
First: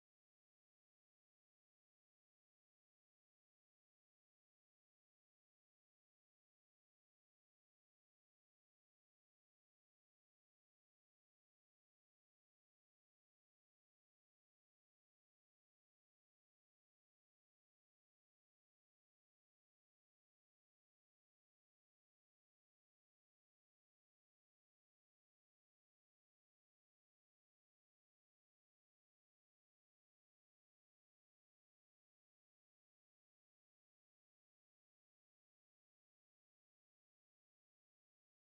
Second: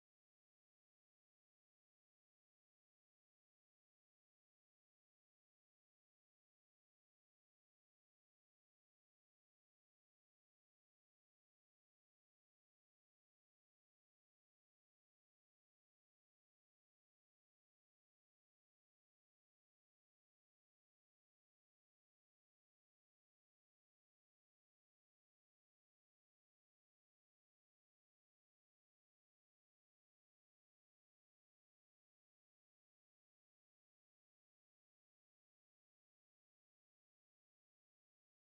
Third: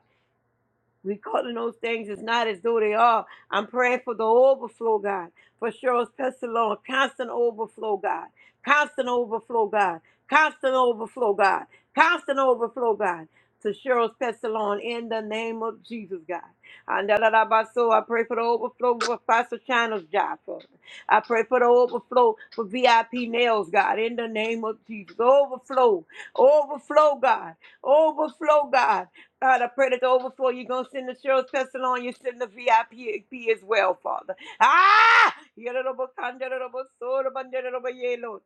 C: We calling those things as not as though they are. I'm praying for the overflow, God. For Cheryl's pestilence, constant overflow, God. Constant overflow, God. Constant overflow, God. Constant overflow, God. To Cheryl's pestilence in the name of Jesus, God. And da- da- da- ba- so I pray for the overflow for Pastor China's job, Father. I pray for the overflow for VIP nails, God, in the name of Jesus. Overflow, overflow, God. Overflow, God. God, I pray that the overflow you're going to send the Cheryl Spencer on, you send the VIP as well, Father. Ah! Yadadabakandaradabasodabandadadabaye, Lord.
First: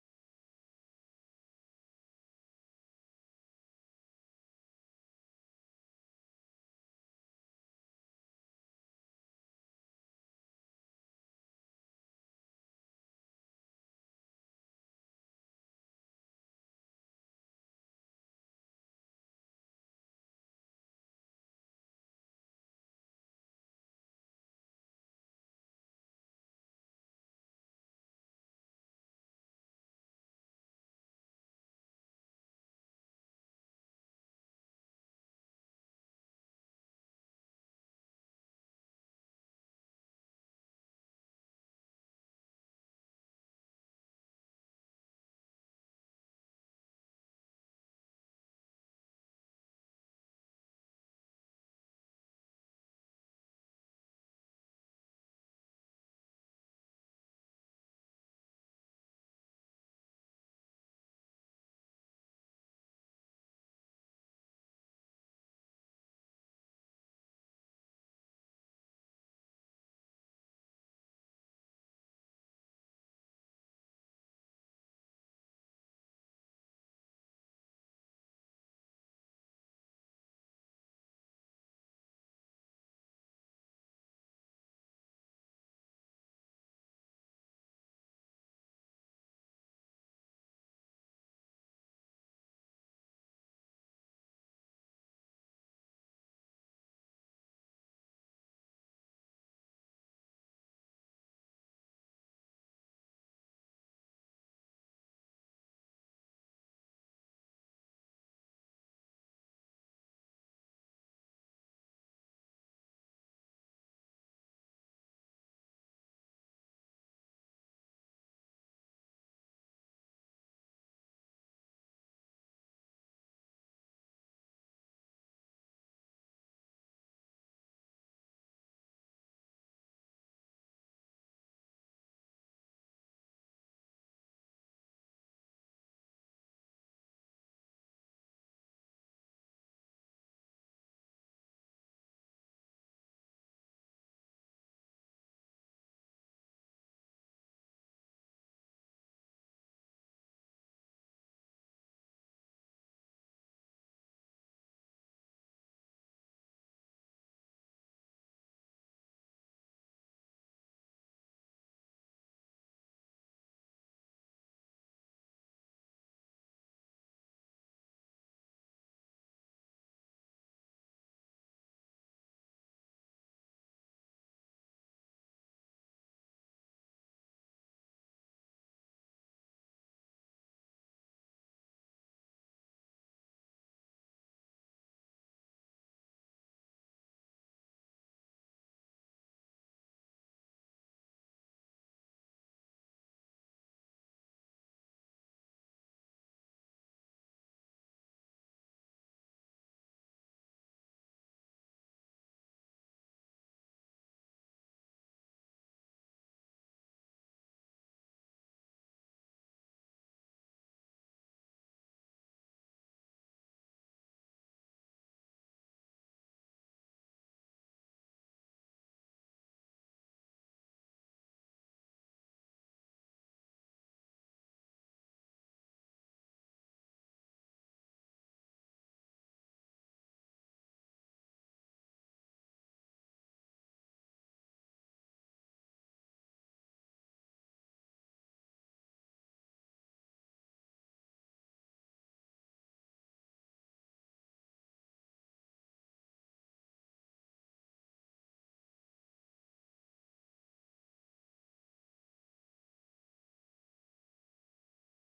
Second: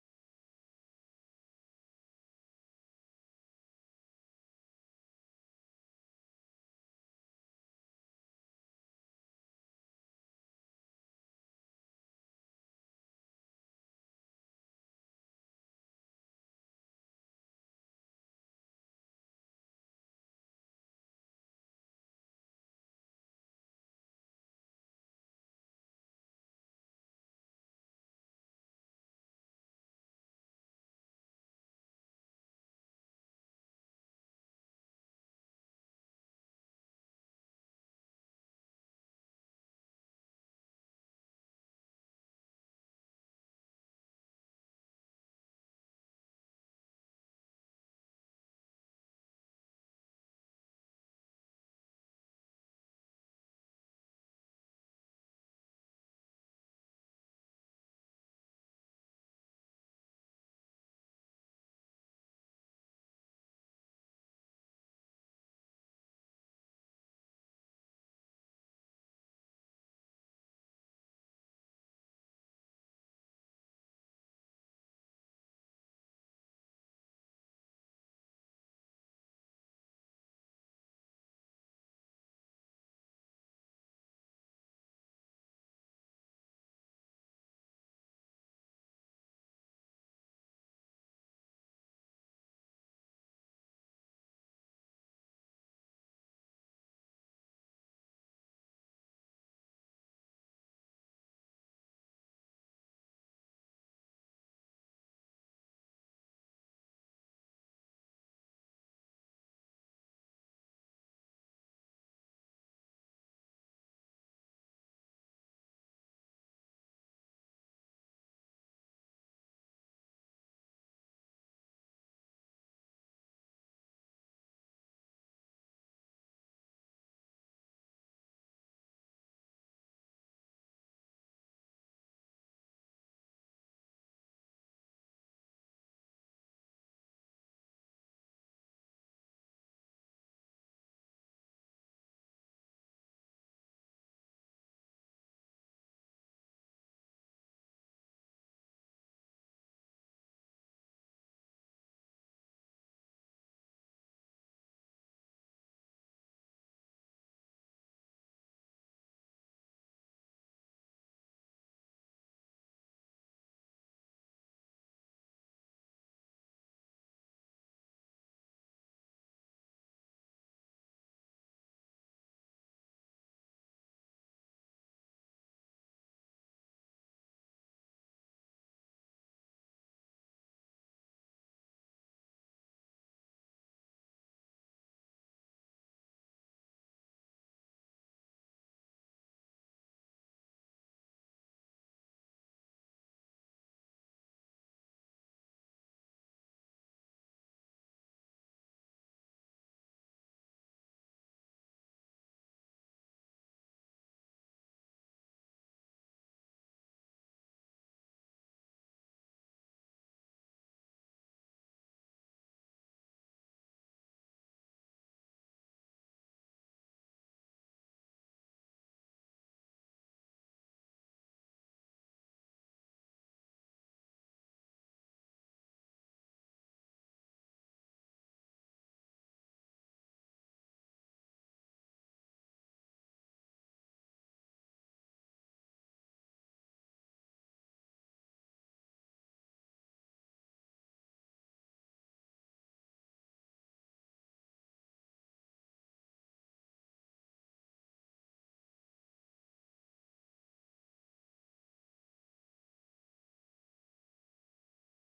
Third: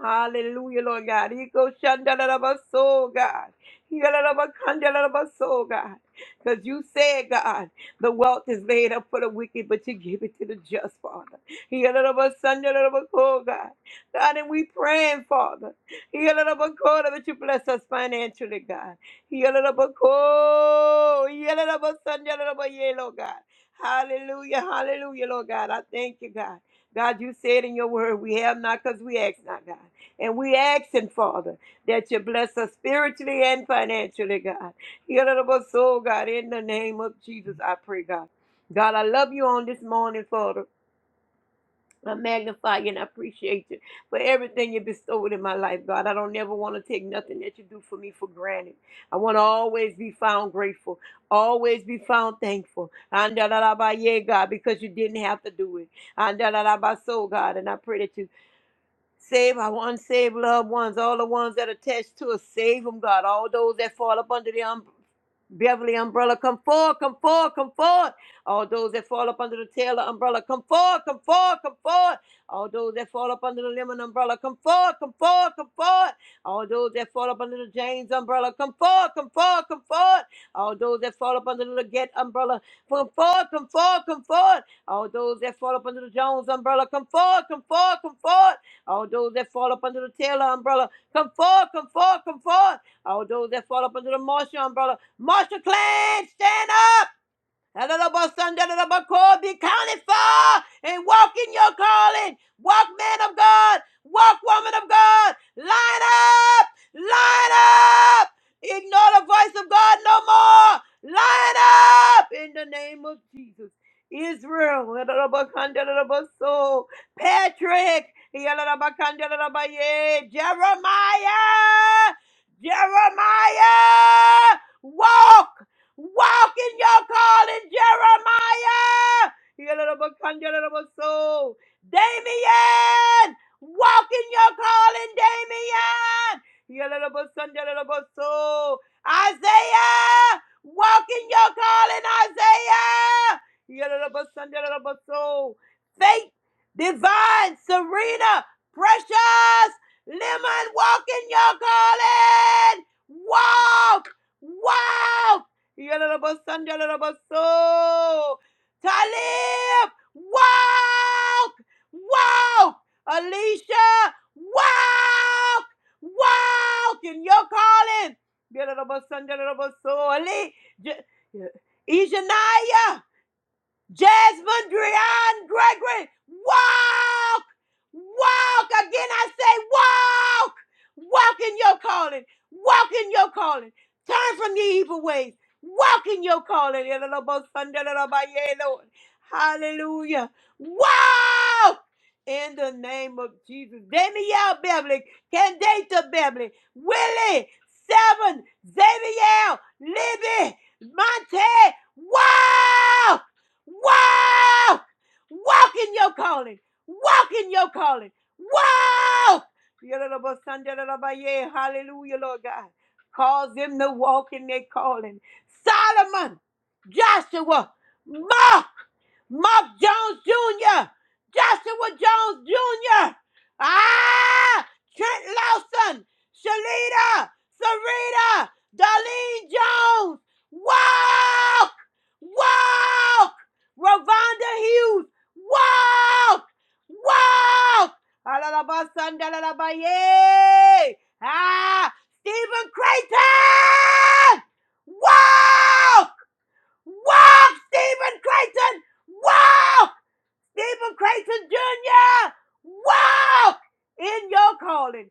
C: Hallelujah, Lord God. Ego shandadadabaso, God. Yadadabakandadadabaso, God. Because you said, God, the wealth is laid up for the wicked, but you give it to the just, Father. Yadadabasandadadabako, God. God, and we praying, Father. Yadadabako, That you bless us financially, God. Yalalabako, yalalabasan, yalalabaye, Lord God. Hallelujah, hallelujah, Lord God. I thank you, God. God, you said in your word, we have not because we ask not, God. And we asking, Father, that you bless us spiritually and financially, God. Yalalabaso, God, in the name of Jesus, I pray, God. God, I love you on this morning, Father. I magnify you and I appreciate you for everything you bestowed in my life, God. I don't never want to take nothing that you do for me for granted. I want to always be found grateful, always be found thankful. Andalaba, Yeah, God, because you didn't have to do it. Andalaba, So, God, and I pray that you save our unsaved loved ones, all the ones that are attached to us. Save them, God. All those that fall up under the umbrella. Beverly umbrella, come forward, come forward, come forward. All those that fall up under the Taylor umbrella, come forward, come forward, come forward. All those that fall up under the Lemon umbrella, come forward, come forward, come forward. All those that fall up under the James umbrella, come forward, come forward, come forward. All those that fall up under the Leggett umbrella, come forward, come forward, come forward. All those that fall up under the Jones umbrella, come forward, come forward, come forward. All those that fall up under the Taylor umbrella, come forward, come forward, come forward. All those that fall up under the Marshall umbrella, Master Clan, stand up. Adalabasandalalabako, Be counted for and walk in your calling. Walk, man of God. Walk, woman of God. Line up. Line up. Ignore the voice of God no more. Line up in the name of Jesus. Israel. Adalabakandalabaso, Patrick. Yalabakandalabaye, Jeremiah. Jeremiah. Walk. Walk in your calling, Jeremiah. Yalalabakanjalalabaso. Damien, walk in your calling, Damien. Yalalabasanjalalabaso. Isaiah, walk in your calling, Isaiah. Yalalabasanjalalabaso. Faith, divine, Serena, precious. Lemon, walk in your calling. Walk, walk. Yalalabasandalalabasoo. Talib, walk, walk. Alicia, walk, walk in your calling. Yalalabasandalalabasoo. Ali, J- Ejaniah. Jasmine Drian Gregory, walk, walk. Again, I say, walk, walk in your calling, walk in your calling. Turn from your evil ways, walk in your calling. Lord. Hallelujah. Walk in the name of Jesus. Danielle Beverly, Candata Beverly, Willie, Seven, Xavier, Libby, Monte, walk. Wow! Walk in your calling. Walk in your calling. Wow! Yalalabasanjalalabaye. Hallelujah, Lord God. Cause them to walk in their calling. Solomon, Joshua, Mark, Mark Jones Jr., Joshua Jones Jr., ah, Trent Lawson, Shalita, Sarita, Darlene Jones, walk, walk. Ravonda Hughes, walk, walk. Alalabasandalabaye. Ah, Stephen Creighton, walk, walk, Stephen Creighton, walk. Stephen Crayson Jr. Walk in your calling.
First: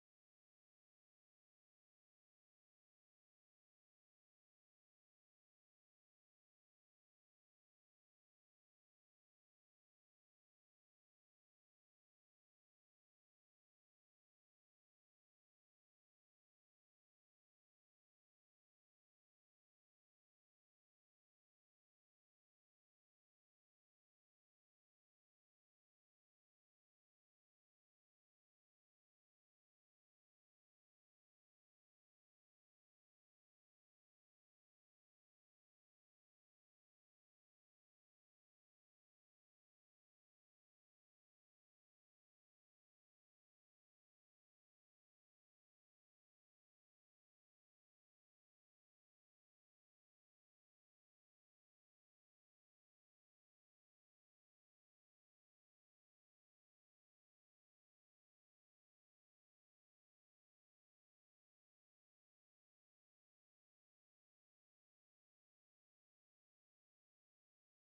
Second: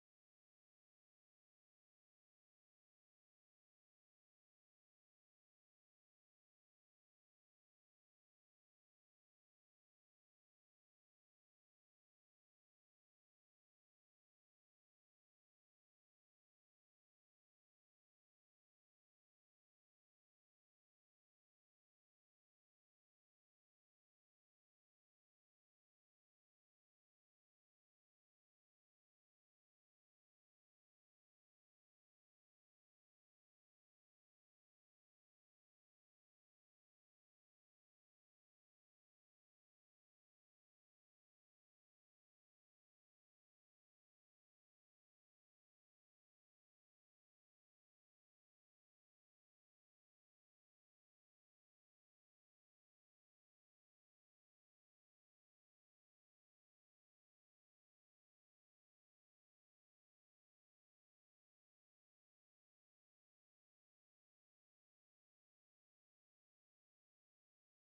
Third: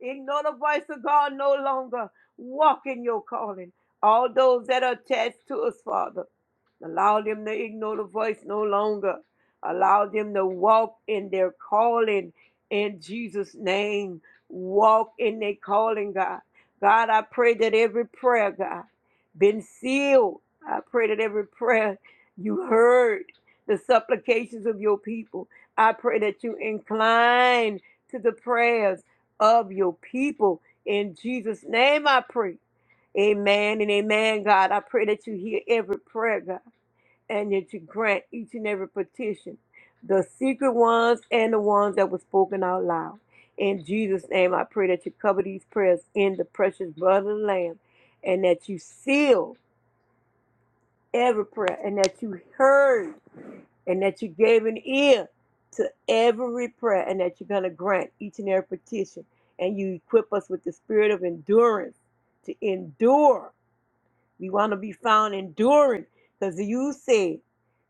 C: Ignore the voice of God no longer. Walk in your calling. All those that are attached to us, Father, allow them to ignore the voice no longer. Allow them to walk in their calling in Jesus' name. Walk in their calling, God. God, I pray that every prayer, God, been sealed. I pray that every prayer you heard the supplications of your people. I pray that you incline to the prayers of your people. In Jesus' name I pray. Amen and amen, God. I pray that you hear every prayer, God, and that you grant each and every petition, the secret ones and the ones that were spoken out loud. In Jesus' name, I pray that you cover these prayers in the precious blood of the Lamb and that you seal every prayer and that you heard and that you gave an ear to every prayer and that you're going to grant each and every petition and you equip us with the spirit of endurance to endure we want to be found enduring because you said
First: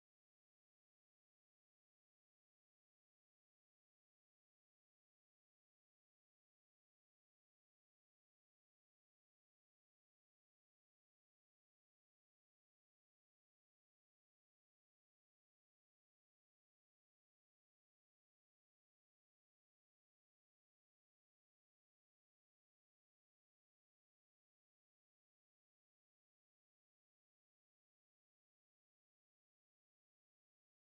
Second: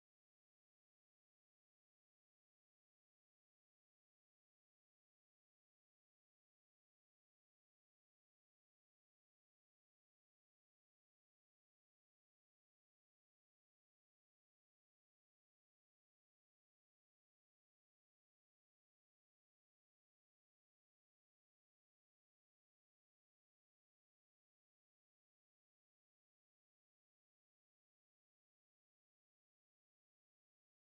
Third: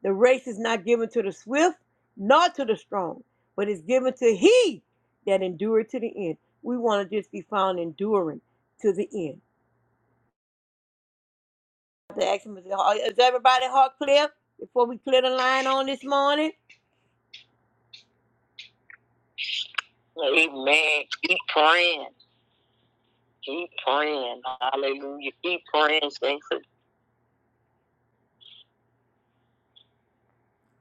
C: the race is not given to the swift nor to the strong but it's given to he that endureth to the end we want to just be found enduring to the end the action is is everybody heart clear before we clear the line on this morning amen keep praying Keep praying. Hallelujah. Keep praying, saints. of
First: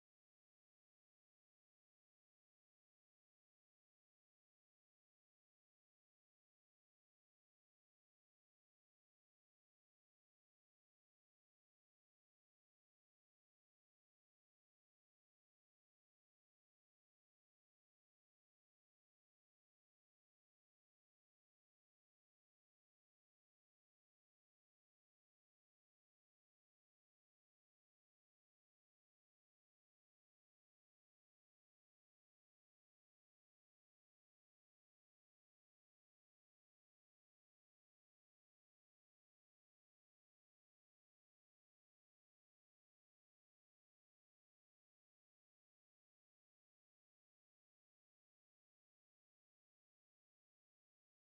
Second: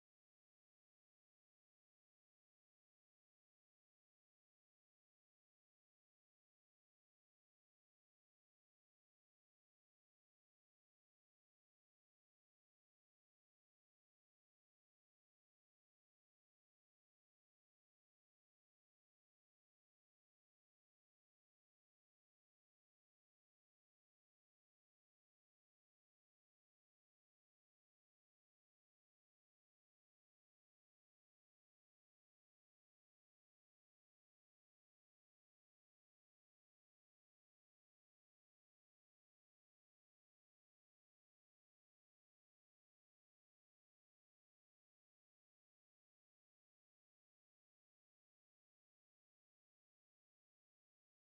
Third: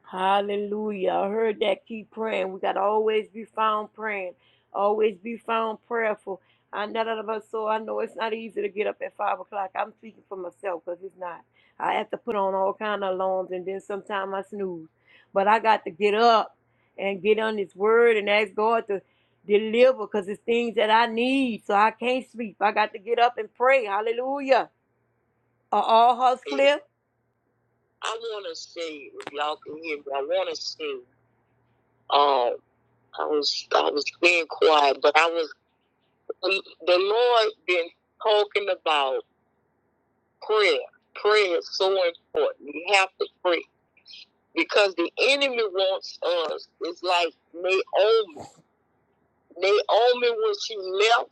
C: Hallelujah. I heard that. Keep praying. We got to always be found praying, always be found prayerful. I know that about so I know it's not easy to get up at five o'clock. I'm speaking for myself because it's not. I have to put on all kind of alarms and then sometimes I snooze. But I got to get up and get on this word and ask God to deliver because it's things that I need. So I can't sleep. I got to get up and pray. Hallelujah. Are all hearts clear? I want to say, if y'all can hear me, I want to say, um, I was I was being quiet, but I was the Lord been talking about prayer. Prayer is so important. You have to pray because the enemy wants us. It's like Naomi. Naomi, when she left,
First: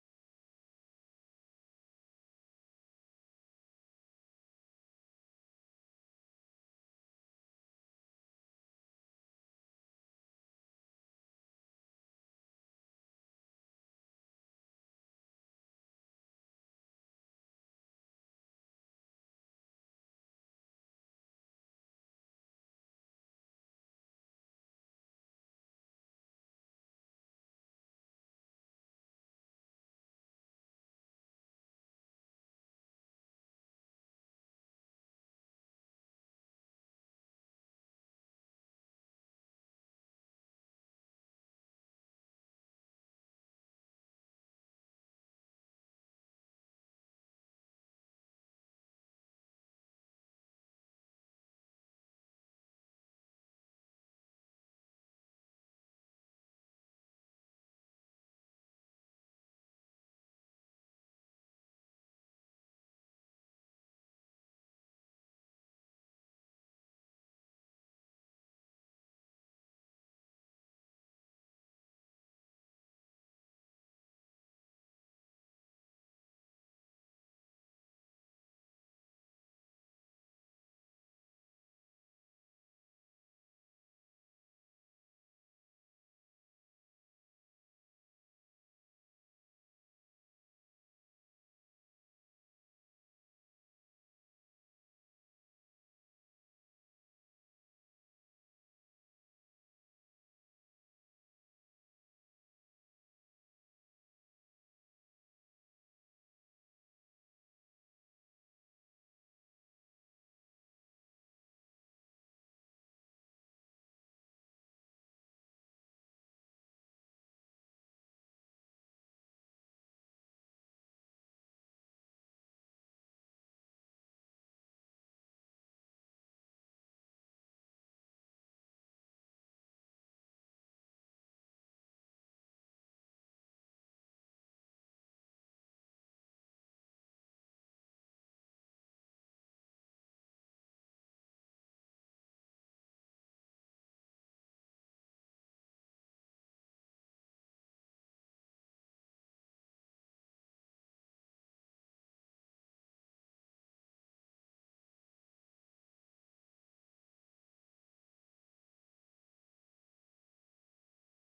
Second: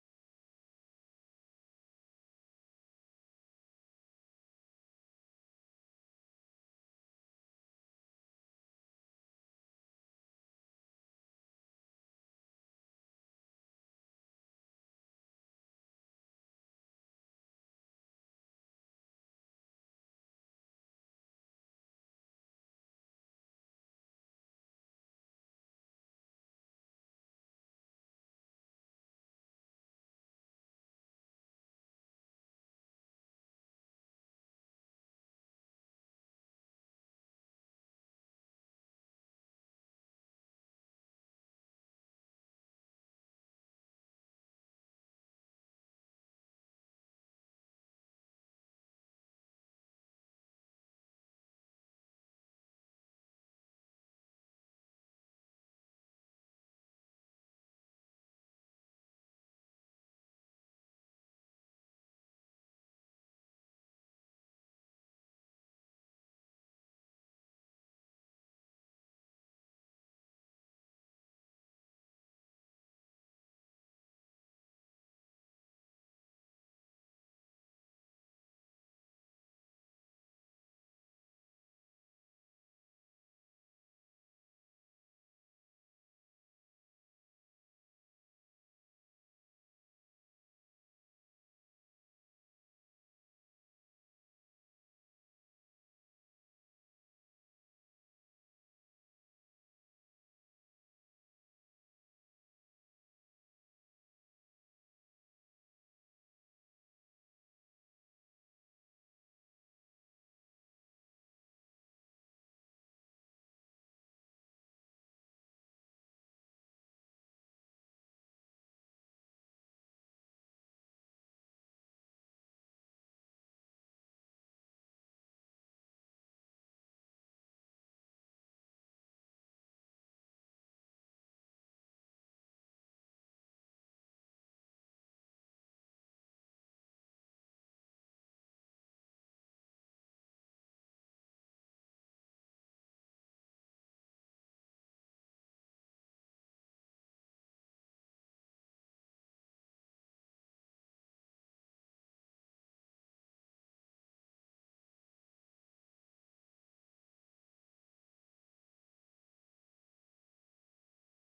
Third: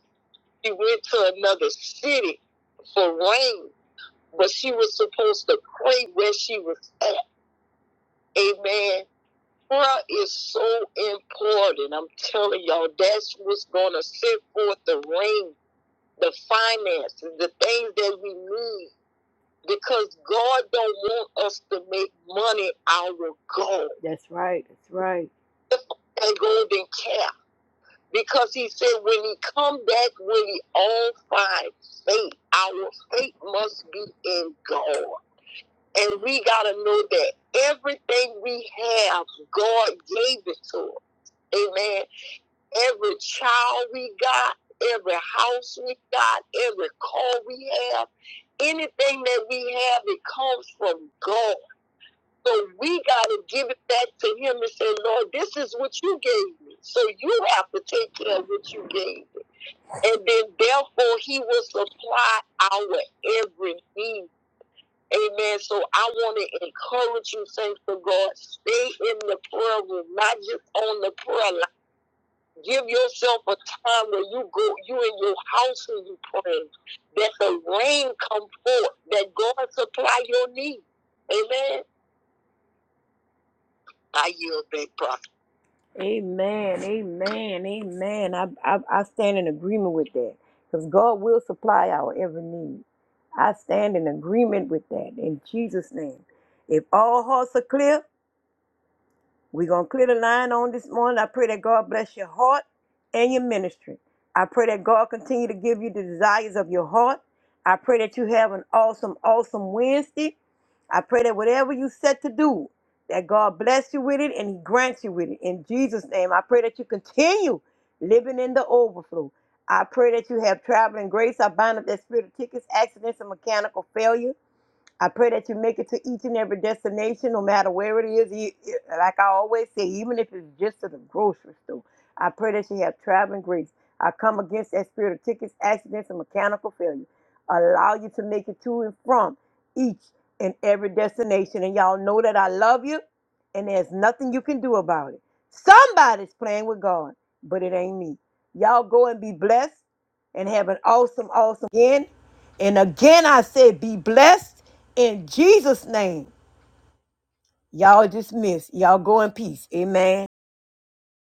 C: she went to another city for rain, but she was supposed to pray where she was at. Amen Prayer is so important. I'm telling y'all, that's what's gonna set forth the ring, the finances, the things that we need. Because God don't want us to make money our goal. That's right. That's right. The golden calf because he said when he come back will he all find faith our faith must be in god and we got to know that everything we have god gave it to us Amen. Every child we got, every house we got, every car we have, anything that we have, it comes from God. So we got to give it back to Him and say, Lord, this is what you gave me. So you have to take care of what you gave me. And then, therefore, He will supply our every need. Amen. So I want to encourage you, saints of God, stay in the prayer room, not just on the prayer line Give yourself a time where you go, you in your house and you pray that the rain come forth, that God supply your need. Amen. I yield back, prophet. Amen. Amen. Amen. I, I, I stand in agreement with that because God will supply our every need. I stand in agreement with that in Jesus' name. If all hearts are clear, We're going to clear the line on this morning. I pray that God bless your heart and your ministry. I pray that God continue to give you the desires of your heart. I pray that you have an awesome, awesome Wednesday. I pray that whatever you set to do, that God bless you with it and He grants you with it. In Jesus' name, I pray that you continue living in the overflow. I pray that you have traveling grace. I bind up that spirit of tickets, accidents, and mechanical failure. I pray that you make it to each and every destination, no matter where it is. You- you- Like I always say, even if it's just to the grocery store, I pray that you have traveling grace. I come against that spirit of tickets, accidents, and mechanical failure. Allow you to make it to and from each and every destination. And y'all know that I love you, and there's nothing you can do about it. Somebody's playing with God, but it ain't me. Y'all go and be blessed and have an awesome, awesome weekend. And again, I said, be blessed in Jesus' name. Y'all dismissed. Y'all go in peace. Amen.